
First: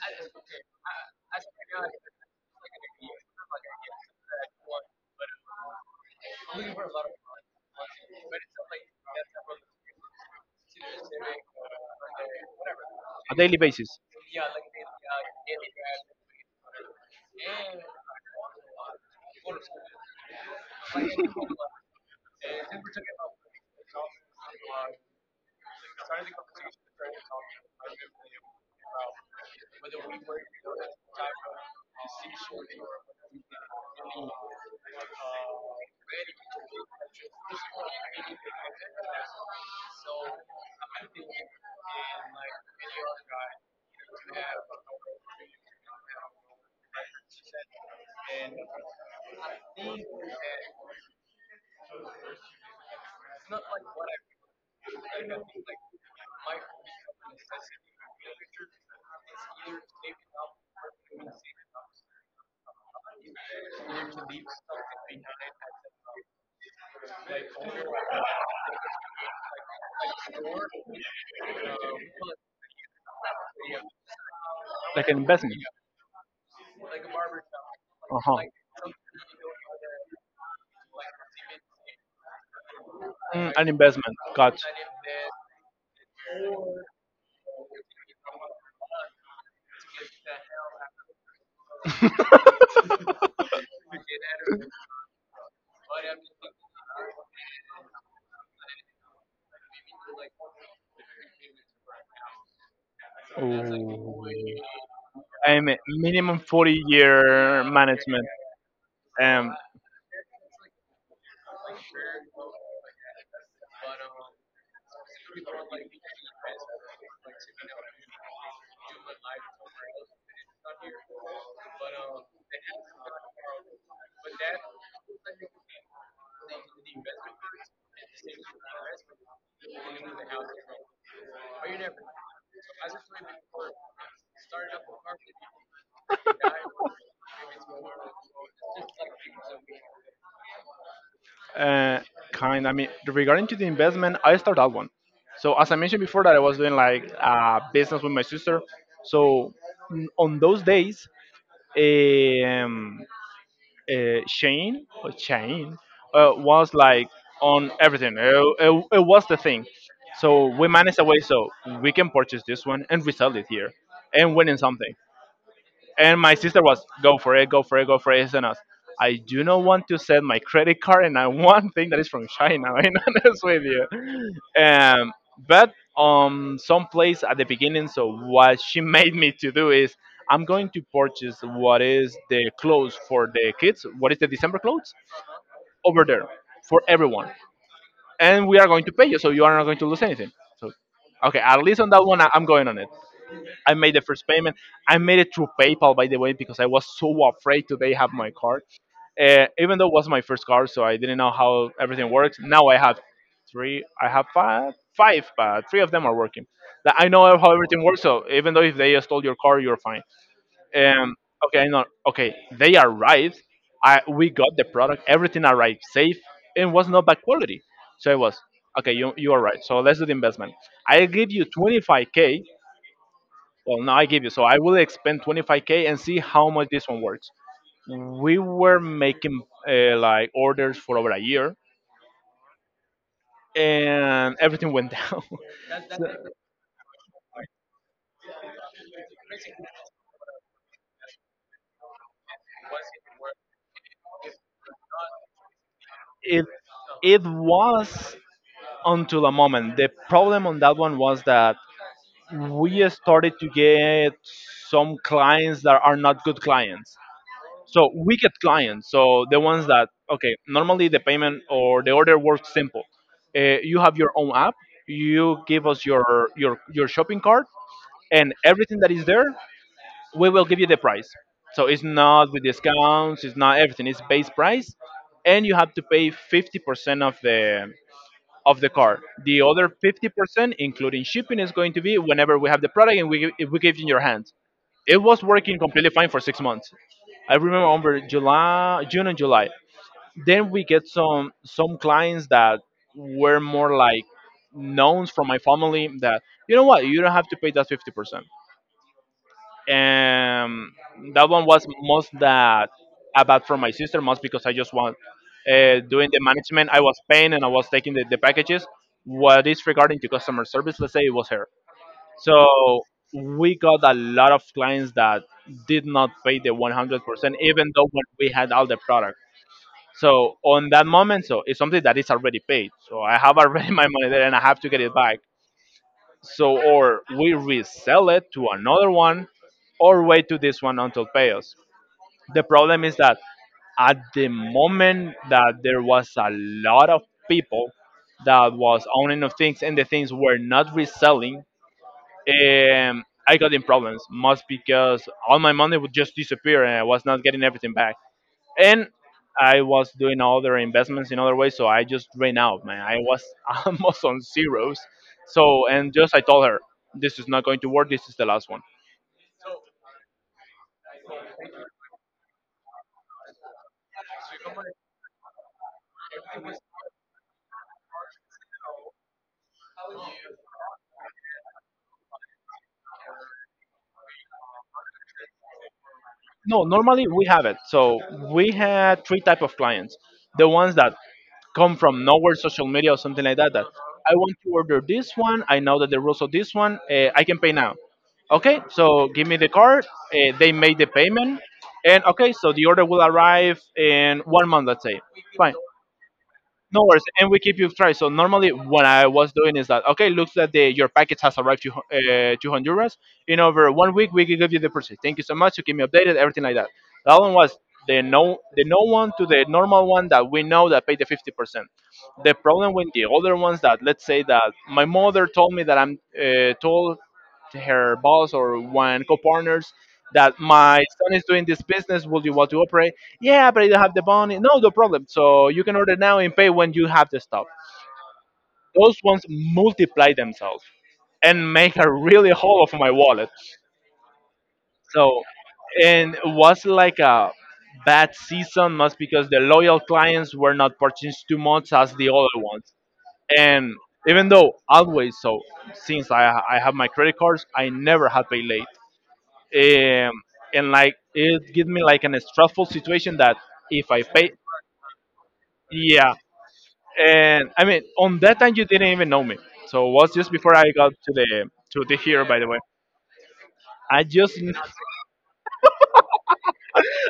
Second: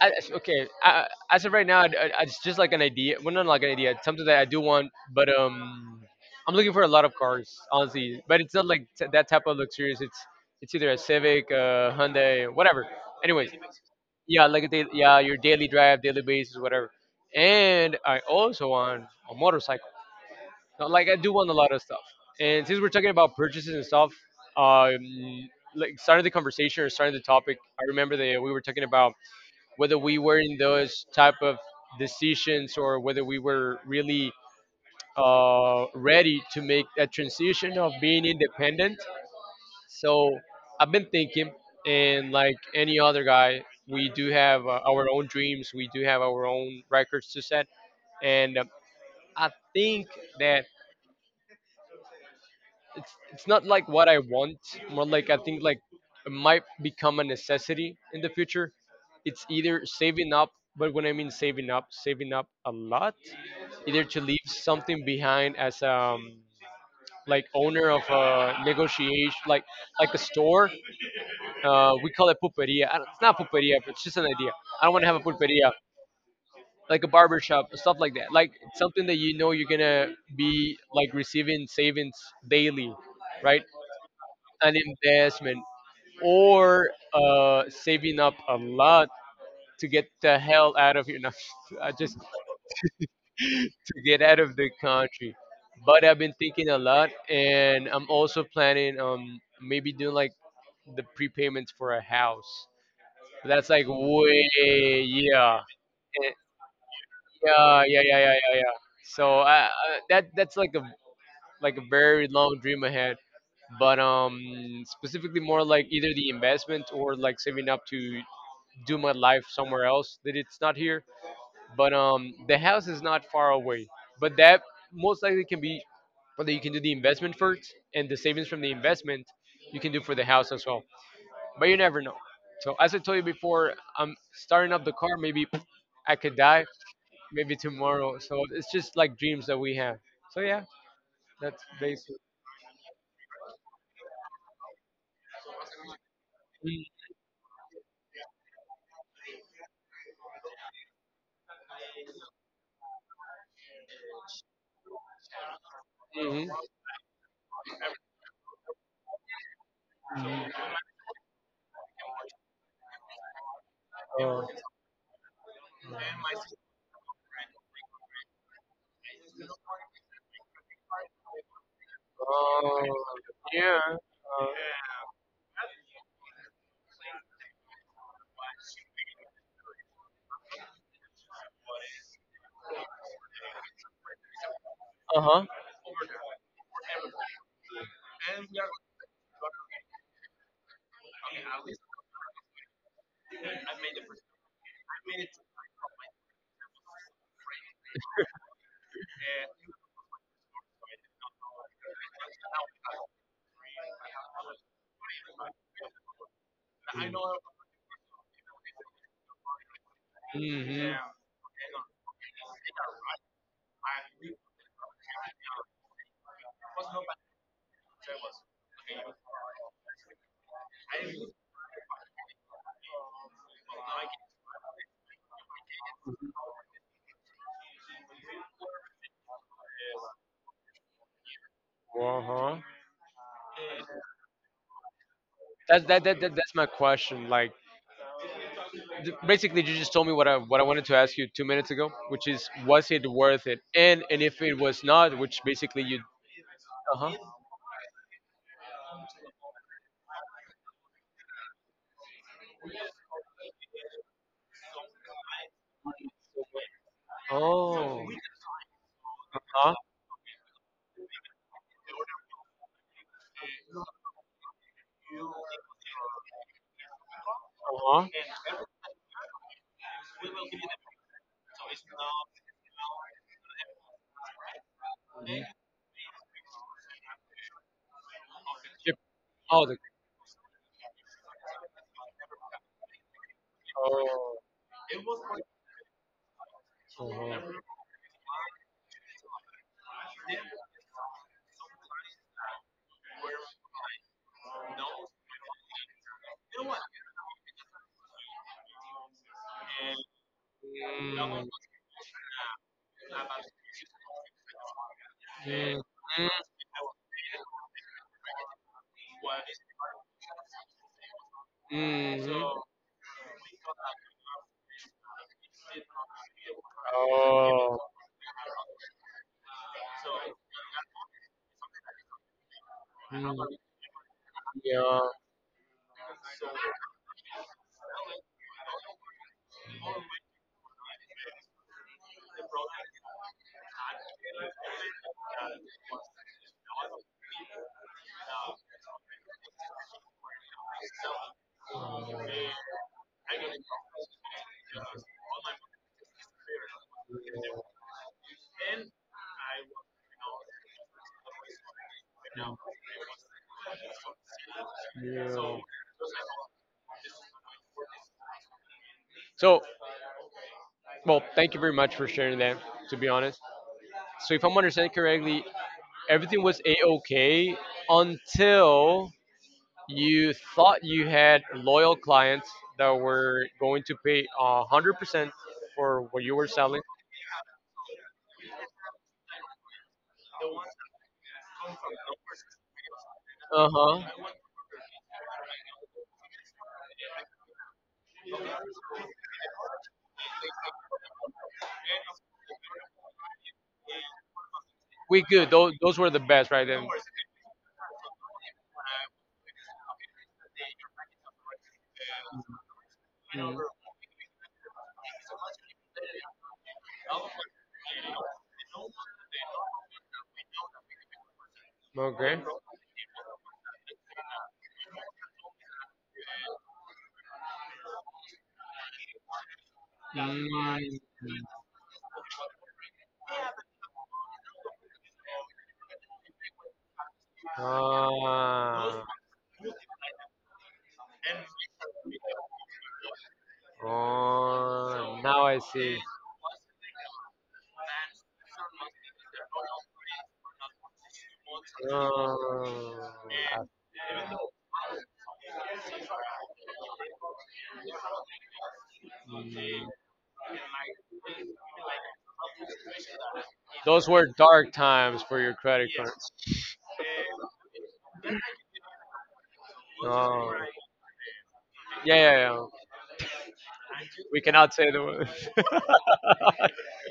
[SPEAKER 2] I, it's- okay, I, as of right now, I, I- it's just like an idea. Well, not like an idea. It's something that I do want, but um, I'm looking for a lot of cars, honestly. But it's not like t- that type of luxurious. It's it's either a Civic, uh, Hyundai, whatever.
[SPEAKER 1] A
[SPEAKER 2] Anyways,
[SPEAKER 1] daily basis.
[SPEAKER 2] yeah, like a daily, yeah, your daily drive, daily basis, whatever. And I also want a motorcycle. Now, like I do want a lot of stuff. And since we're talking about purchases and stuff, um, like starting the conversation or starting the topic, I remember that we were talking about whether we were in those type of decisions or whether we were really uh, ready to make a transition of being independent. So I've been thinking, and like any other guy, we do have uh, our own dreams, we do have our own records to set, and um, I think that it's it's not like what I want, more like I think like it might become a necessity in the future. It's either saving up, but when I mean saving up, saving up a lot, either to leave something behind as um like owner of a negotiation like like a store. Uh, we call it pulperia. I don't- It's not pulperia, but it's just an idea. I don't want to
[SPEAKER 1] Like
[SPEAKER 2] have
[SPEAKER 1] an
[SPEAKER 2] a
[SPEAKER 1] investment.
[SPEAKER 2] pulperia, like a barber shop, stuff like that. Like
[SPEAKER 1] Uh
[SPEAKER 2] something that you know you're gonna be like receiving savings daily,
[SPEAKER 1] Mm,
[SPEAKER 2] right?
[SPEAKER 1] an investment. Got
[SPEAKER 2] An investment or uh, saving up a lot to get the hell out of here. No, I just to get out of the country. But I've been thinking a lot, and I'm also planning um maybe doing like the prepayments for a house. That's like
[SPEAKER 1] Ooh.
[SPEAKER 2] way yeah.
[SPEAKER 1] I'm a
[SPEAKER 2] Eh,
[SPEAKER 1] minimum forty year
[SPEAKER 2] yeah yeah yeah
[SPEAKER 1] management.
[SPEAKER 2] yeah yeah. Yeah. So
[SPEAKER 1] Um,
[SPEAKER 2] I, I that that's like a like a very long dream ahead but um specifically more like either the investment or like saving up to do my life somewhere else that it's not here. But um, the house is not far away. But that most likely can be whether you can do the investment first and the savings from the investment you can do for the house as well. But you never know. So as I told you before, I'm starting up the car. Maybe I could die. Maybe tomorrow. So it's just like dreams that we have. So yeah, that's
[SPEAKER 1] uh,
[SPEAKER 2] basically.
[SPEAKER 1] Kind. I mean, regarding to the investment, I start that one. So as I mentioned before, that I was doing like uh, business with my sister. So mm, on those days, um, uh, Shane or Shane uh,
[SPEAKER 2] Mm-hmm.
[SPEAKER 1] was like on everything. It, it, it was the thing. So we managed a way so we can purchase this one and resell it here and
[SPEAKER 2] Oh,
[SPEAKER 1] winning something. And my sister was, go for it, go for it, go for it. And us, I do not want to send my credit card and I want thing that is from China,
[SPEAKER 2] oh,
[SPEAKER 1] I'm honest with you.
[SPEAKER 2] yeah.
[SPEAKER 1] Um, but um, some place at the beginning, so what she made me to do is, I'm going to purchase what is the clothes for the kids, what is the December clothes,
[SPEAKER 2] Uh huh.
[SPEAKER 1] over there for everyone. And we are going to pay you, so you are not going to lose anything. So, okay, at least on that one, I- I'm going on it. I made the first payment. I made it through PayPal, by the way, because I was so afraid today have my card. Uh, even though it was my first car, so I didn't know how everything works. Now I have three, I have five, five, but three of them are working. Like, I know how everything works, so even though if they stole your car, you're fine.
[SPEAKER 2] Mm-hmm.
[SPEAKER 1] Um, okay, no, okay, they arrived. I We got the product, everything arrived safe, and was not bad quality. So I was okay. You you are right. So let's do the investment. I give you twenty-five k well, now I give you. So I will expend twenty-five k and see how much this one works. We were making uh, like orders for over a year,
[SPEAKER 2] Uh huh.
[SPEAKER 1] and everything went down.
[SPEAKER 2] That's
[SPEAKER 1] So
[SPEAKER 2] that, that, that that's my question. Like, th- basically, you just told me what I what I wanted to ask you two minutes ago, which is, was it worth it? And and if it was not, which basically you,
[SPEAKER 1] it
[SPEAKER 2] uh huh,
[SPEAKER 1] it was until a moment. The problem on that one was that we started to get some clients that are not good clients. So
[SPEAKER 2] oh, uh
[SPEAKER 1] we get clients, so the ones
[SPEAKER 2] huh,
[SPEAKER 1] that okay, normally the payment or the order works simple. Uh, you have your own app. You give us your your your shopping cart
[SPEAKER 2] uh huh,
[SPEAKER 1] and everything that is there. We will give you the price. So it's not with discounts. It's not everything. It's base price, and you have to pay fifty percent of the of the car. The
[SPEAKER 2] oh,
[SPEAKER 1] other
[SPEAKER 2] the,
[SPEAKER 1] fifty percent, including shipping, is going to be whenever we have the product and we give- if we give it in your hands.
[SPEAKER 2] oh,
[SPEAKER 1] It was working completely fine for six months. I
[SPEAKER 2] uh-huh.
[SPEAKER 1] remember over July, June and July. Then we get some some clients that were more like knowns from my family that you know what you don't have to pay that fifty percent. And that one was most that about from my sister, most because I just want
[SPEAKER 2] Mm,
[SPEAKER 1] uh,
[SPEAKER 2] mm,
[SPEAKER 1] doing the
[SPEAKER 2] mm,
[SPEAKER 1] management. I was paying and I was taking the, the packages. What is regarding to customer service? Let's say it was her.
[SPEAKER 2] mhm.
[SPEAKER 1] So we got a lot of clients that did not pay the one hundred percent, even
[SPEAKER 2] Oh,
[SPEAKER 1] though when we had all the product. So on that moment, so it's something that is already paid. So I have
[SPEAKER 2] mm,
[SPEAKER 1] already my money there and I have to get it
[SPEAKER 2] yeah,
[SPEAKER 1] back. So or we resell it to another one or wait to this one until pay us. The problem is that at the moment that there was a lot of people that was owning of things and the things were not reselling, um, I got in problems, most because all my money would just disappear and I was not getting everything back. And I was doing other investments in other ways, so I just ran out, man. I was almost on zeros.
[SPEAKER 2] yeah.
[SPEAKER 1] So, and just I told her, this is not going to work, this is the last one.
[SPEAKER 2] So, well, thank you very much for sharing that. To be honest, so if I'm understanding correctly, everything was a okay until you thought you had loyal clients that were going to pay a hundred percent for what you were
[SPEAKER 1] No,
[SPEAKER 2] selling.
[SPEAKER 1] normally we have it. So we had three type of clients. The ones that come from nowhere, social media or something like that. That
[SPEAKER 2] Uh huh.
[SPEAKER 1] I want to order this one. I know that the rules of this one. Uh, I can pay now. Okay, so give me the card. Uh, they made the payment, and okay, so the order will arrive in one month, let's say.
[SPEAKER 2] We good.
[SPEAKER 1] Fine.
[SPEAKER 2] Those those were the best, right?
[SPEAKER 1] No
[SPEAKER 2] Then.
[SPEAKER 1] worries, and we keep you try. So normally, what I was doing is that okay, looks that the, your package has arrived to Hon- uh, to Honduras. In
[SPEAKER 2] Mm,
[SPEAKER 1] over one week, we can give you the purchase. Thank you so much. You keep me updated, everything like that. That one was the no the no one to the normal one that we know that paid the fifty percent. The
[SPEAKER 2] okay.
[SPEAKER 1] problem with the other ones that let's say that my mother told me that I'm uh, told her boss or one co-partners that my
[SPEAKER 2] Mm,
[SPEAKER 1] son is doing this business. Would you want to operate? Yeah, but I don't have the money. No, no problem. So you can order now and pay when you have the stuff. Those
[SPEAKER 2] ah,
[SPEAKER 1] ones multiply themselves and make a really hole of my wallet.
[SPEAKER 2] oh,
[SPEAKER 1] So,
[SPEAKER 2] now I see.
[SPEAKER 1] and it was like a bad season, must because the loyal clients were not purchasing too much as the other ones.
[SPEAKER 2] Oh,
[SPEAKER 1] And even though always so, since I I have my credit cards, I never have paid late.
[SPEAKER 2] I see.
[SPEAKER 1] um, and like it gives me like an stressful situation that if I
[SPEAKER 2] Those were
[SPEAKER 1] pay,
[SPEAKER 2] dark times for your credit
[SPEAKER 1] yeah.
[SPEAKER 2] cards.
[SPEAKER 1] And I mean, on that time you didn't even know me, so it was just
[SPEAKER 2] Oh,
[SPEAKER 1] before I got to the to the
[SPEAKER 2] yeah,
[SPEAKER 1] here.
[SPEAKER 2] yeah,
[SPEAKER 1] By the way,
[SPEAKER 2] yeah.
[SPEAKER 1] I
[SPEAKER 2] We
[SPEAKER 1] just
[SPEAKER 2] cannot say the word.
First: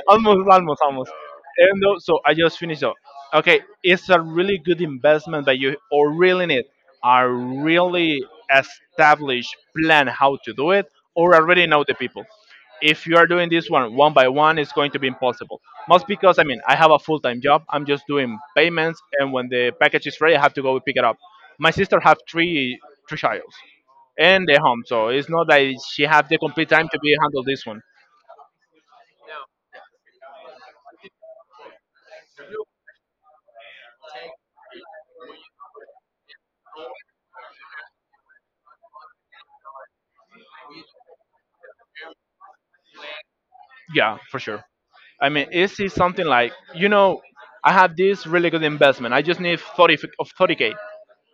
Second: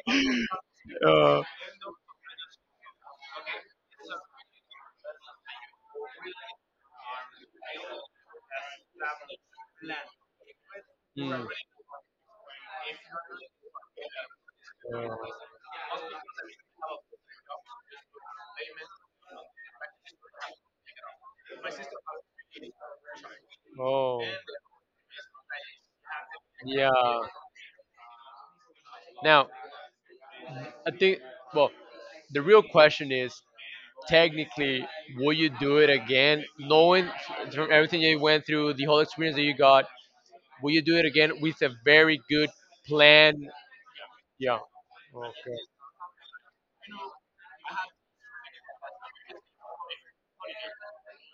[SPEAKER 1] almost, almost, almost.
[SPEAKER 2] Uh,
[SPEAKER 1] And though, so I just finished up. Okay, it's a really good investment that you or really need a really established plan how to do it or
[SPEAKER 2] Mm.
[SPEAKER 1] already know the people. If you are doing this one one by one, it's going to
[SPEAKER 2] Uh,
[SPEAKER 1] be impossible. Most because I mean I have a full time job. I'm just doing payments, and when the package is ready, I have to go pick it up. My sister have three three childs
[SPEAKER 2] oh,
[SPEAKER 1] and they're home, so it's not that she have the complete time to be
[SPEAKER 2] yeah.
[SPEAKER 1] handle this one.
[SPEAKER 2] Now, I think, well, the real question is technically, will you do it again? Knowing from everything you went through, the whole experience that you got, will you do it again with a very good plan?
[SPEAKER 1] Yeah, for
[SPEAKER 2] Yeah.
[SPEAKER 1] sure. I mean,
[SPEAKER 2] Okay.
[SPEAKER 1] is it something like you know, I have this really good investment. I just need thirty f- of thirty k.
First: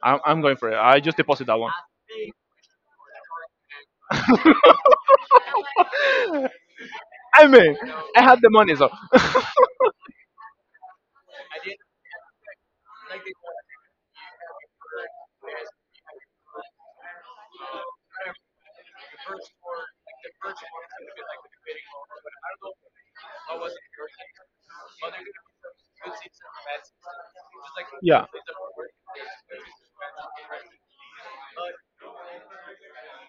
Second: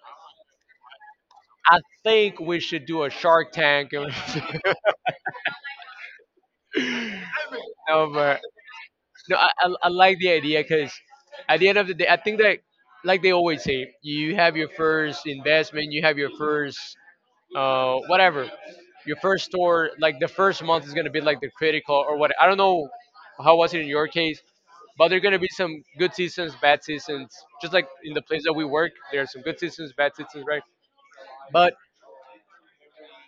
[SPEAKER 1] I'm, I'm going for it. I just deposit that one.
[SPEAKER 2] I think we should do a Shark Tank.
[SPEAKER 1] I mean,
[SPEAKER 2] No,
[SPEAKER 1] I have
[SPEAKER 2] but
[SPEAKER 1] the money, so
[SPEAKER 2] no, I, I, I like the idea because at the end of the day, I think that, like they always say, you have your first investment, you have your first uh, whatever. Your first store, like the first month, is gonna be like the critical or what. I don't know how was it in your case, but there are gonna be some good seasons, bad seasons. Just like in the
[SPEAKER 1] yeah.
[SPEAKER 2] place that we work, there are some good seasons, bad seasons, right? But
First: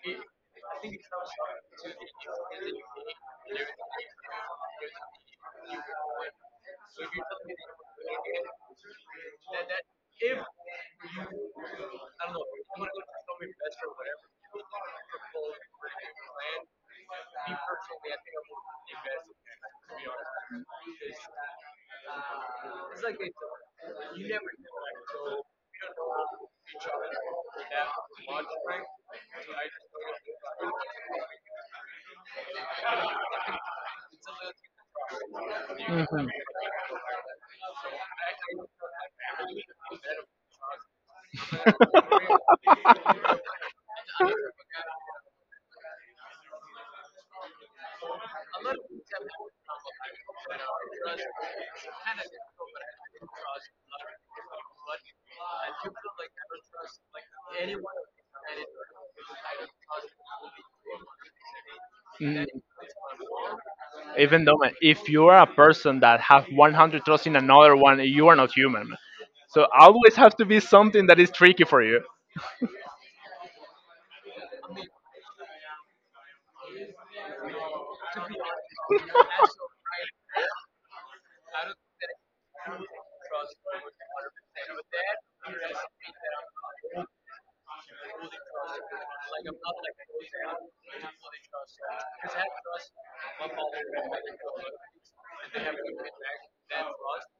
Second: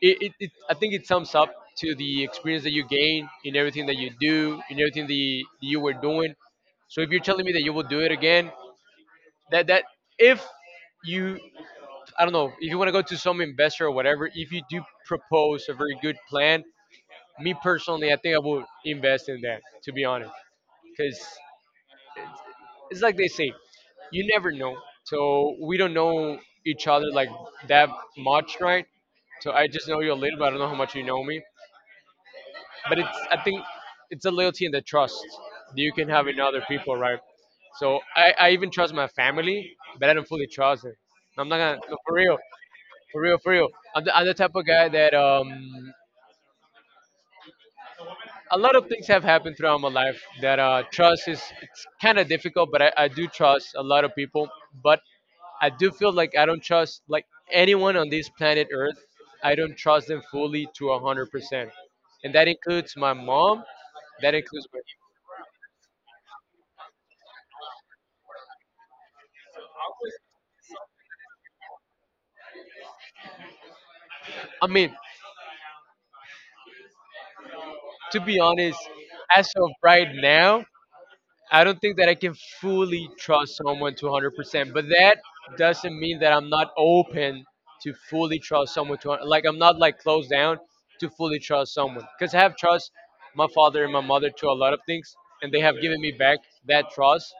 [SPEAKER 2] it, it, it I think it sums up to the experience that you gain in everything that you do, in everything that you, you were doing. So if you're telling me that you will do it again, that that if you I don't know if you want to go to some investor or whatever, if you do propose a very good plan, me personally, I think I would invest in that, to be honest, because it's, it's like they say,
[SPEAKER 1] If
[SPEAKER 2] you
[SPEAKER 1] I
[SPEAKER 2] never know.
[SPEAKER 1] don't
[SPEAKER 2] So we don't know each other like that much, right? So I just know you a little, but I don't know how much you know me. But it's I think it's the loyalty and the trust that you can have in other people, right? So I, I even trust my family, but I don't fully trust it. I'm not gonna no, for real, for real, for real. I'm the, I'm the type of guy that um a lot of things have happened throughout my life that uh, trust is it's kind of difficult, but I, I do trust a lot of people. But I do feel like I don't trust like anyone on this planet Earth. I don't trust them fully to a hundred percent, and
[SPEAKER 1] Mm,
[SPEAKER 2] that includes my mom. That
[SPEAKER 1] even though,
[SPEAKER 2] includes.
[SPEAKER 1] man, if you are a person that have one hundred trust in another one, you are not human, man. So, always have to be something that is tricky for you.
[SPEAKER 2] I mean, to be honest, as of right now, I don't think that I can fully trust someone to one hundred percent, but that doesn't mean that I'm not open to fully trust someone to like I'm not like closed down to fully trust someone cuz I have trust my father and my mother to a lot of things and they have given me back that trust,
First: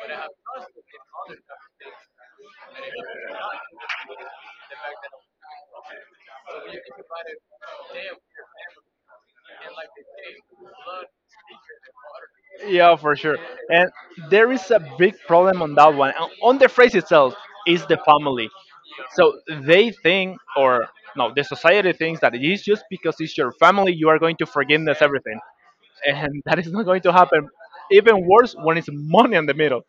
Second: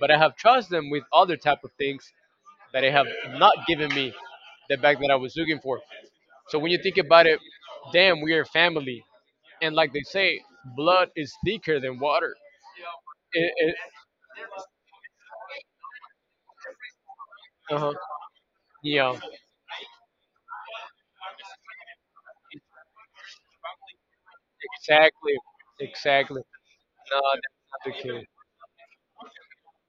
[SPEAKER 2] but I have trust them with other type of things that they have not given me the back that I was looking for. So when you think about it, damn, we are family. And like they say, blood is thicker than water.
[SPEAKER 1] Yeah, for sure.
[SPEAKER 2] It, it,
[SPEAKER 1] And there is a big problem on that one, on on the phrase itself, is
[SPEAKER 2] uh-huh.
[SPEAKER 1] the family.
[SPEAKER 2] Yeah.
[SPEAKER 1] So they think, or no, the society thinks that it is just because it's your family you are going to forgiveness
[SPEAKER 2] Exactly,
[SPEAKER 1] everything,
[SPEAKER 2] exactly.
[SPEAKER 1] and that is not going to
[SPEAKER 2] No,
[SPEAKER 1] happen.
[SPEAKER 2] that's not the case.
[SPEAKER 1] Even worse when it's money in the middle.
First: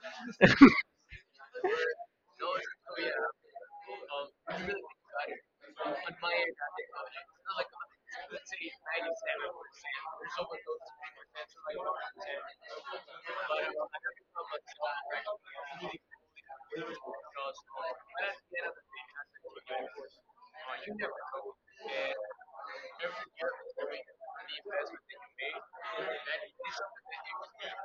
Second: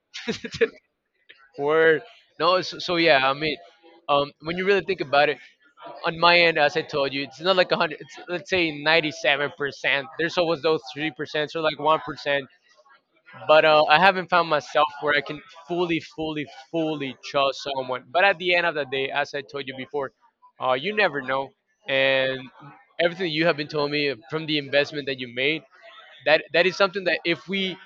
[SPEAKER 2] Word. No, so, so yeah, I mean, um, when you really think about it, on my end, as I told you, it's not like one hundred, it's, let's say ninety-seven percent. There's always those three percent or like one percent. But uh, I haven't found myself where I can fully, fully, fully trust someone. But at the end of the day, as I told you before, uh, you never know. And everything you have been telling me from the investment that you made, that that is something that if we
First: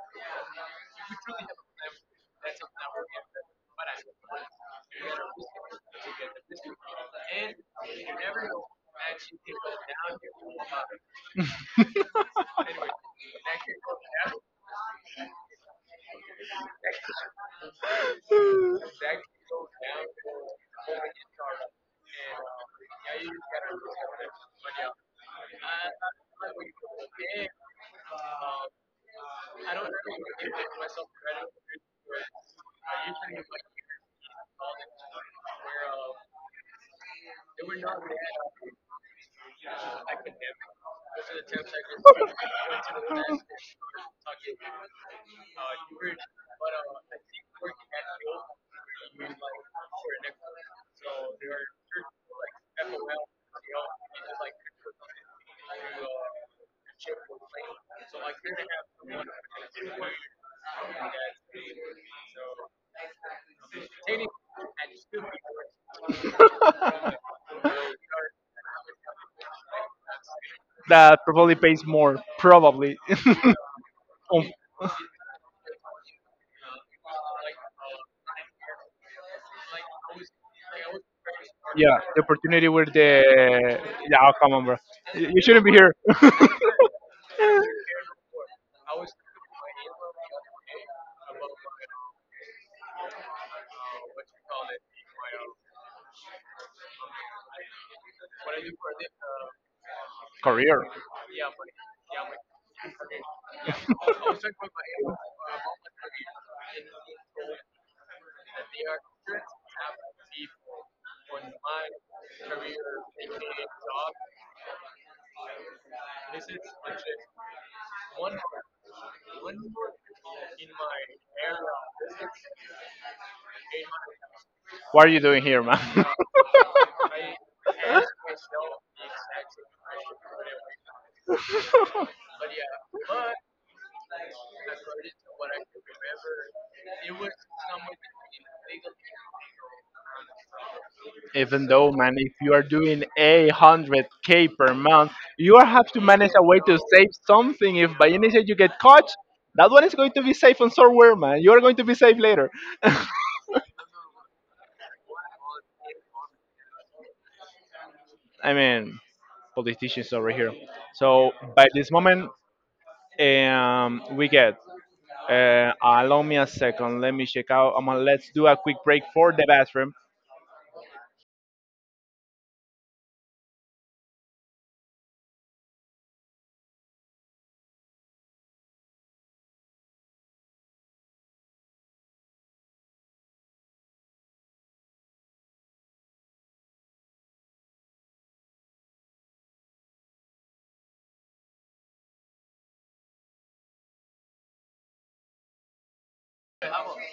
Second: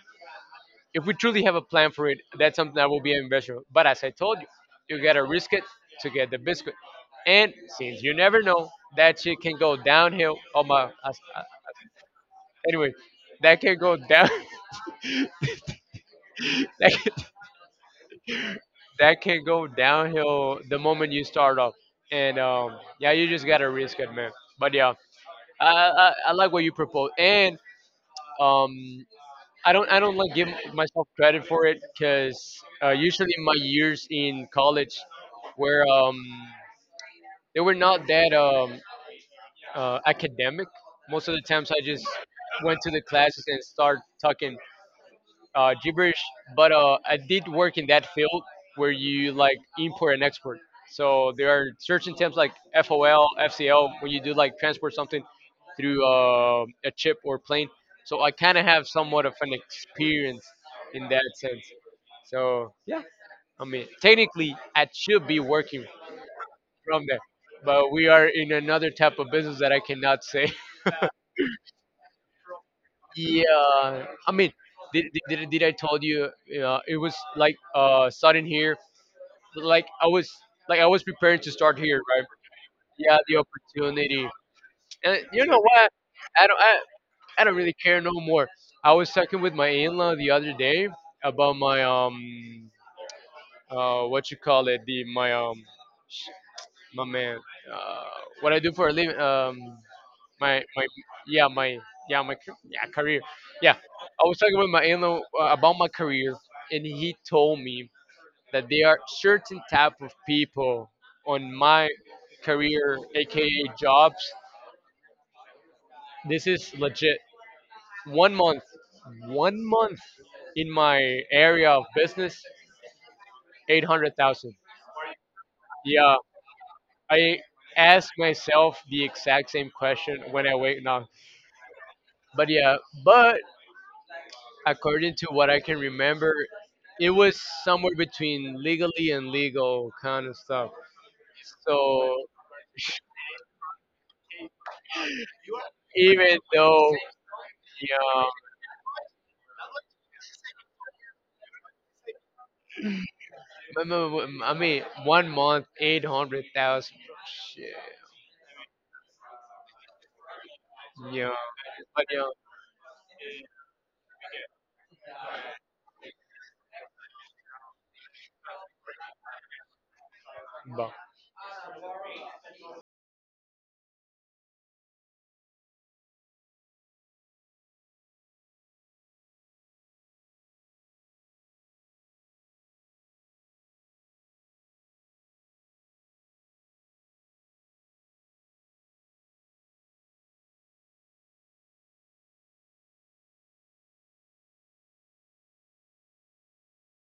[SPEAKER 2] if we truly have a plan for it, that's something that will be an investment. But as I told you, you gotta risk it to get the biscuit. And since you never know, that shit can go downhill. Oh my! as- uh, Anyway, that can go down. that, can, that can go downhill the moment you start off. And um, yeah, you just gotta risk it, man. But yeah, I, I, I like what you propose, and um, I don't I don't like give myself credit for it because uh, usually in my years in college where um they were not that um, uh, academic. Most of the times, I just went to the classes and started talking uh, gibberish. But uh, I did work in that field where you like import and export. So there are certain terms like F O L, F C L when you do like transport something through uh, a chip or plane. So I kind of have somewhat of an experience in that sense. So yeah, I mean technically I should be working from there. But we are in another type of business that I cannot say.
[SPEAKER 1] That probably pays more. Probably.
[SPEAKER 2] Yeah, I mean, did, did, did I told you? Uh, it was like uh, starting here. Like I was like I
[SPEAKER 1] Um,
[SPEAKER 2] was preparing to start
[SPEAKER 1] yeah,
[SPEAKER 2] here,
[SPEAKER 1] the
[SPEAKER 2] right?
[SPEAKER 1] opportunity with the,
[SPEAKER 2] Yeah, the
[SPEAKER 1] yeah,
[SPEAKER 2] opportunity,
[SPEAKER 1] oh, come on, bro.
[SPEAKER 2] and
[SPEAKER 1] You you
[SPEAKER 2] you know
[SPEAKER 1] shouldn't be
[SPEAKER 2] what?
[SPEAKER 1] here.
[SPEAKER 2] I don't I, I don't really care no more. I was talking with my in-law the other day about my um uh what you call it the my um my man uh what I do for a living um my my yeah my yeah my ca- yeah career yeah. I was talking with my in-law uh, about my career and he told me that there are certain type of
[SPEAKER 1] Career.
[SPEAKER 2] people on my career aka jobs. This is legit. one month One month in my area of business: eight hundred thousand.
[SPEAKER 1] What are you doing here, man?
[SPEAKER 2] Yeah, I ask myself the exact same question when I wake up. But yeah, but according to what I can remember, it was somewhere between legally and legal kind of stuff.
[SPEAKER 1] Even though, man,
[SPEAKER 2] So
[SPEAKER 1] if you are doing a hundred k per month, you are have to manage
[SPEAKER 2] even
[SPEAKER 1] a way to
[SPEAKER 2] though,
[SPEAKER 1] save something. If by
[SPEAKER 2] yeah,
[SPEAKER 1] any chance you get caught, that one is going to be safe on somewhere, man. You are going to be safe later.
[SPEAKER 2] m- m- m- I mean, one month, eight hundred thousand. Shit.
[SPEAKER 1] I mean, politicians over here.
[SPEAKER 2] Yeah.
[SPEAKER 1] So by this
[SPEAKER 2] But yeah.
[SPEAKER 1] moment, um, we get. Uh, allow me a second. Let me check out. Um, let's do a quick break for the bathroom.
[SPEAKER 2] but-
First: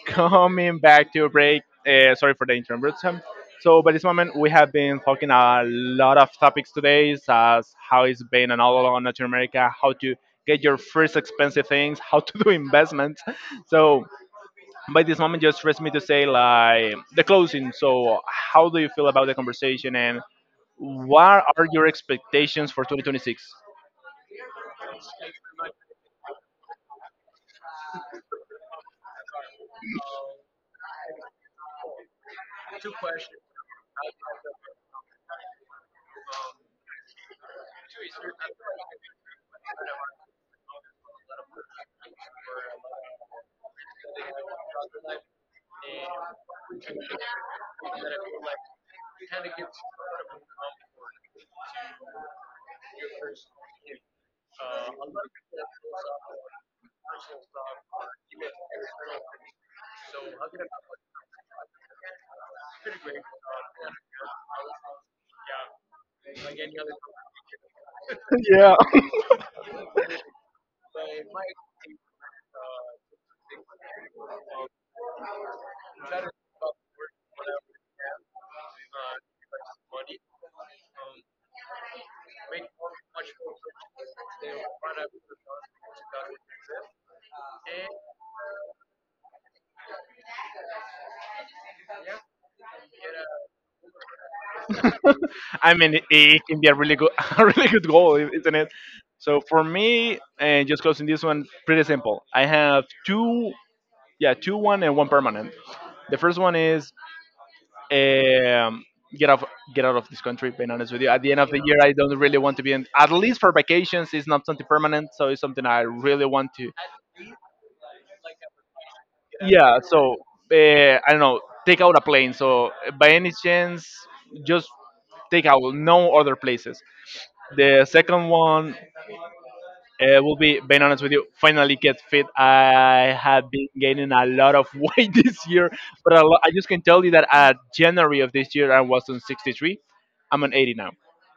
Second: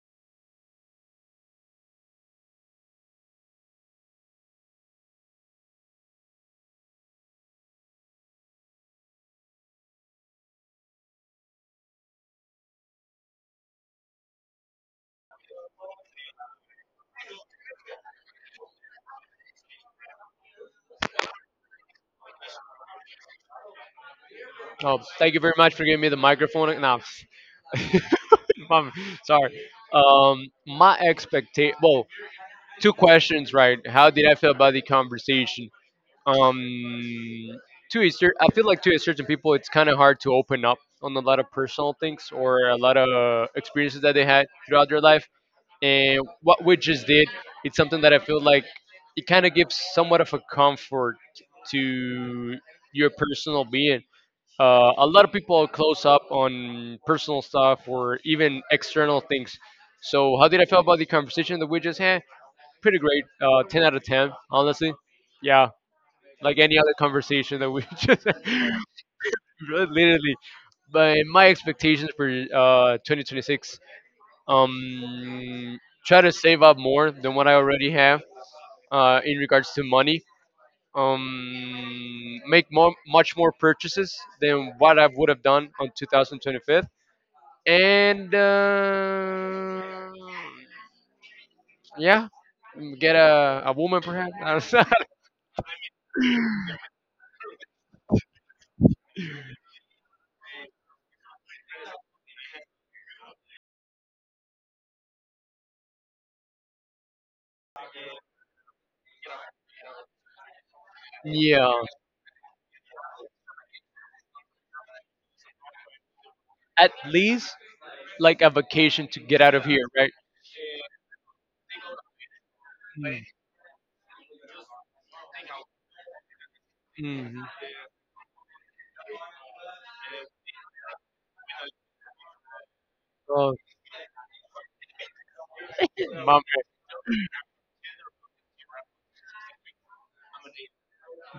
[SPEAKER 1] Coming back to a break. Uh, sorry for the interruption. So, by this moment, we have been talking a lot of topics today, as how it's been an all along Latin America, how to get your first expensive things, how to do investments. So, by this moment, just rest me to say, like, the closing. So, how do you feel about the conversation and what are your expectations for twenty twenty-six?
[SPEAKER 2] Oh, thank you very much for giving me the microphone. No, I'm sorry. Um, my expectation. Well, two questions, right? How did I feel about the conversation? Um, to a cer- I feel like to a certain people, it's kind of hard to open up on a lot of personal things or a lot of experiences that they had throughout their life. And what we just did, it's something that I feel like it kind of gives somewhat of a comfort to your personal being. Uh, a lot of people are close up on personal stuff or even external things. So, how did I feel about the conversation that we just had? Pretty great. Uh, ten out of ten, honestly. Yeah like any other conversation that we just
[SPEAKER 1] Yeah.
[SPEAKER 2] literally. But my expectations for uh twenty twenty-six, um, try to save up more than what I already have, uh, in regards to money. Um, make more much more purchases than what I would have done on twenty twenty-five, and uh, yeah, get a, a woman perhaps. I don't know.
[SPEAKER 1] I mean, it it can be a really good, a really good goal, i- isn't it? So for me, and just closing this one, pretty simple. I have two, yeah, two, one and one permanent. The first one is, um, get off, get out of this country. Being honest with you, at the end of the
[SPEAKER 2] Yeah,
[SPEAKER 1] year, I don't really want to be in. At least for vacations, it's not something permanent, so it's something I really want to.
[SPEAKER 2] at least like a vacation to get out of
[SPEAKER 1] Yeah.
[SPEAKER 2] here,
[SPEAKER 1] So, uh, I don't know, take out a plane. So, uh, by
[SPEAKER 2] right?
[SPEAKER 1] any chance, just take out no other places.
[SPEAKER 2] Mhm.
[SPEAKER 1] The second one, uh, will be, being honest with you, finally get fit. I have
[SPEAKER 2] Oh,
[SPEAKER 1] been gaining a lot of weight this year, but a lo-
[SPEAKER 2] mom.
[SPEAKER 1] I just can tell you that at January of this year I was on sixty-three. I'm on eighty.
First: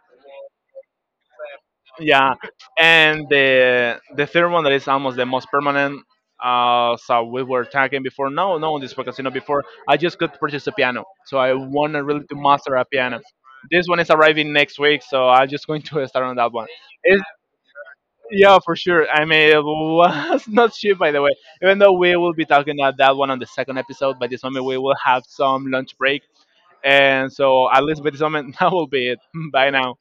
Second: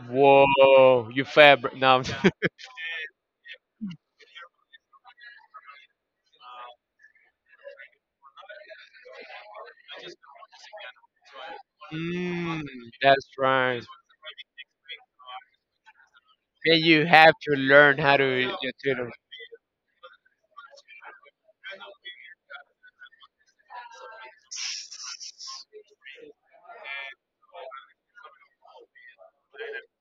[SPEAKER 2] Whoa, you fabric. No,
[SPEAKER 1] Yeah. And the the third one, that is almost the most permanent, uh so we were talking before, no no on this casino before, I just could purchase a piano. So I want really to
[SPEAKER 2] Mm.
[SPEAKER 1] master a piano.
[SPEAKER 2] That's right.
[SPEAKER 1] This one is arriving next week, so I'm just going to start on that one.
[SPEAKER 2] And you
[SPEAKER 1] It's,
[SPEAKER 2] have to learn how to,
[SPEAKER 1] yeah,
[SPEAKER 2] to
[SPEAKER 1] for
[SPEAKER 2] do
[SPEAKER 1] sure.
[SPEAKER 2] it
[SPEAKER 1] I mean, it was not cheap, by the way. Even though, we will be talking about that one on the second episode. By this moment, we will have some lunch break. And so at least by this moment, that will be it. Bye now.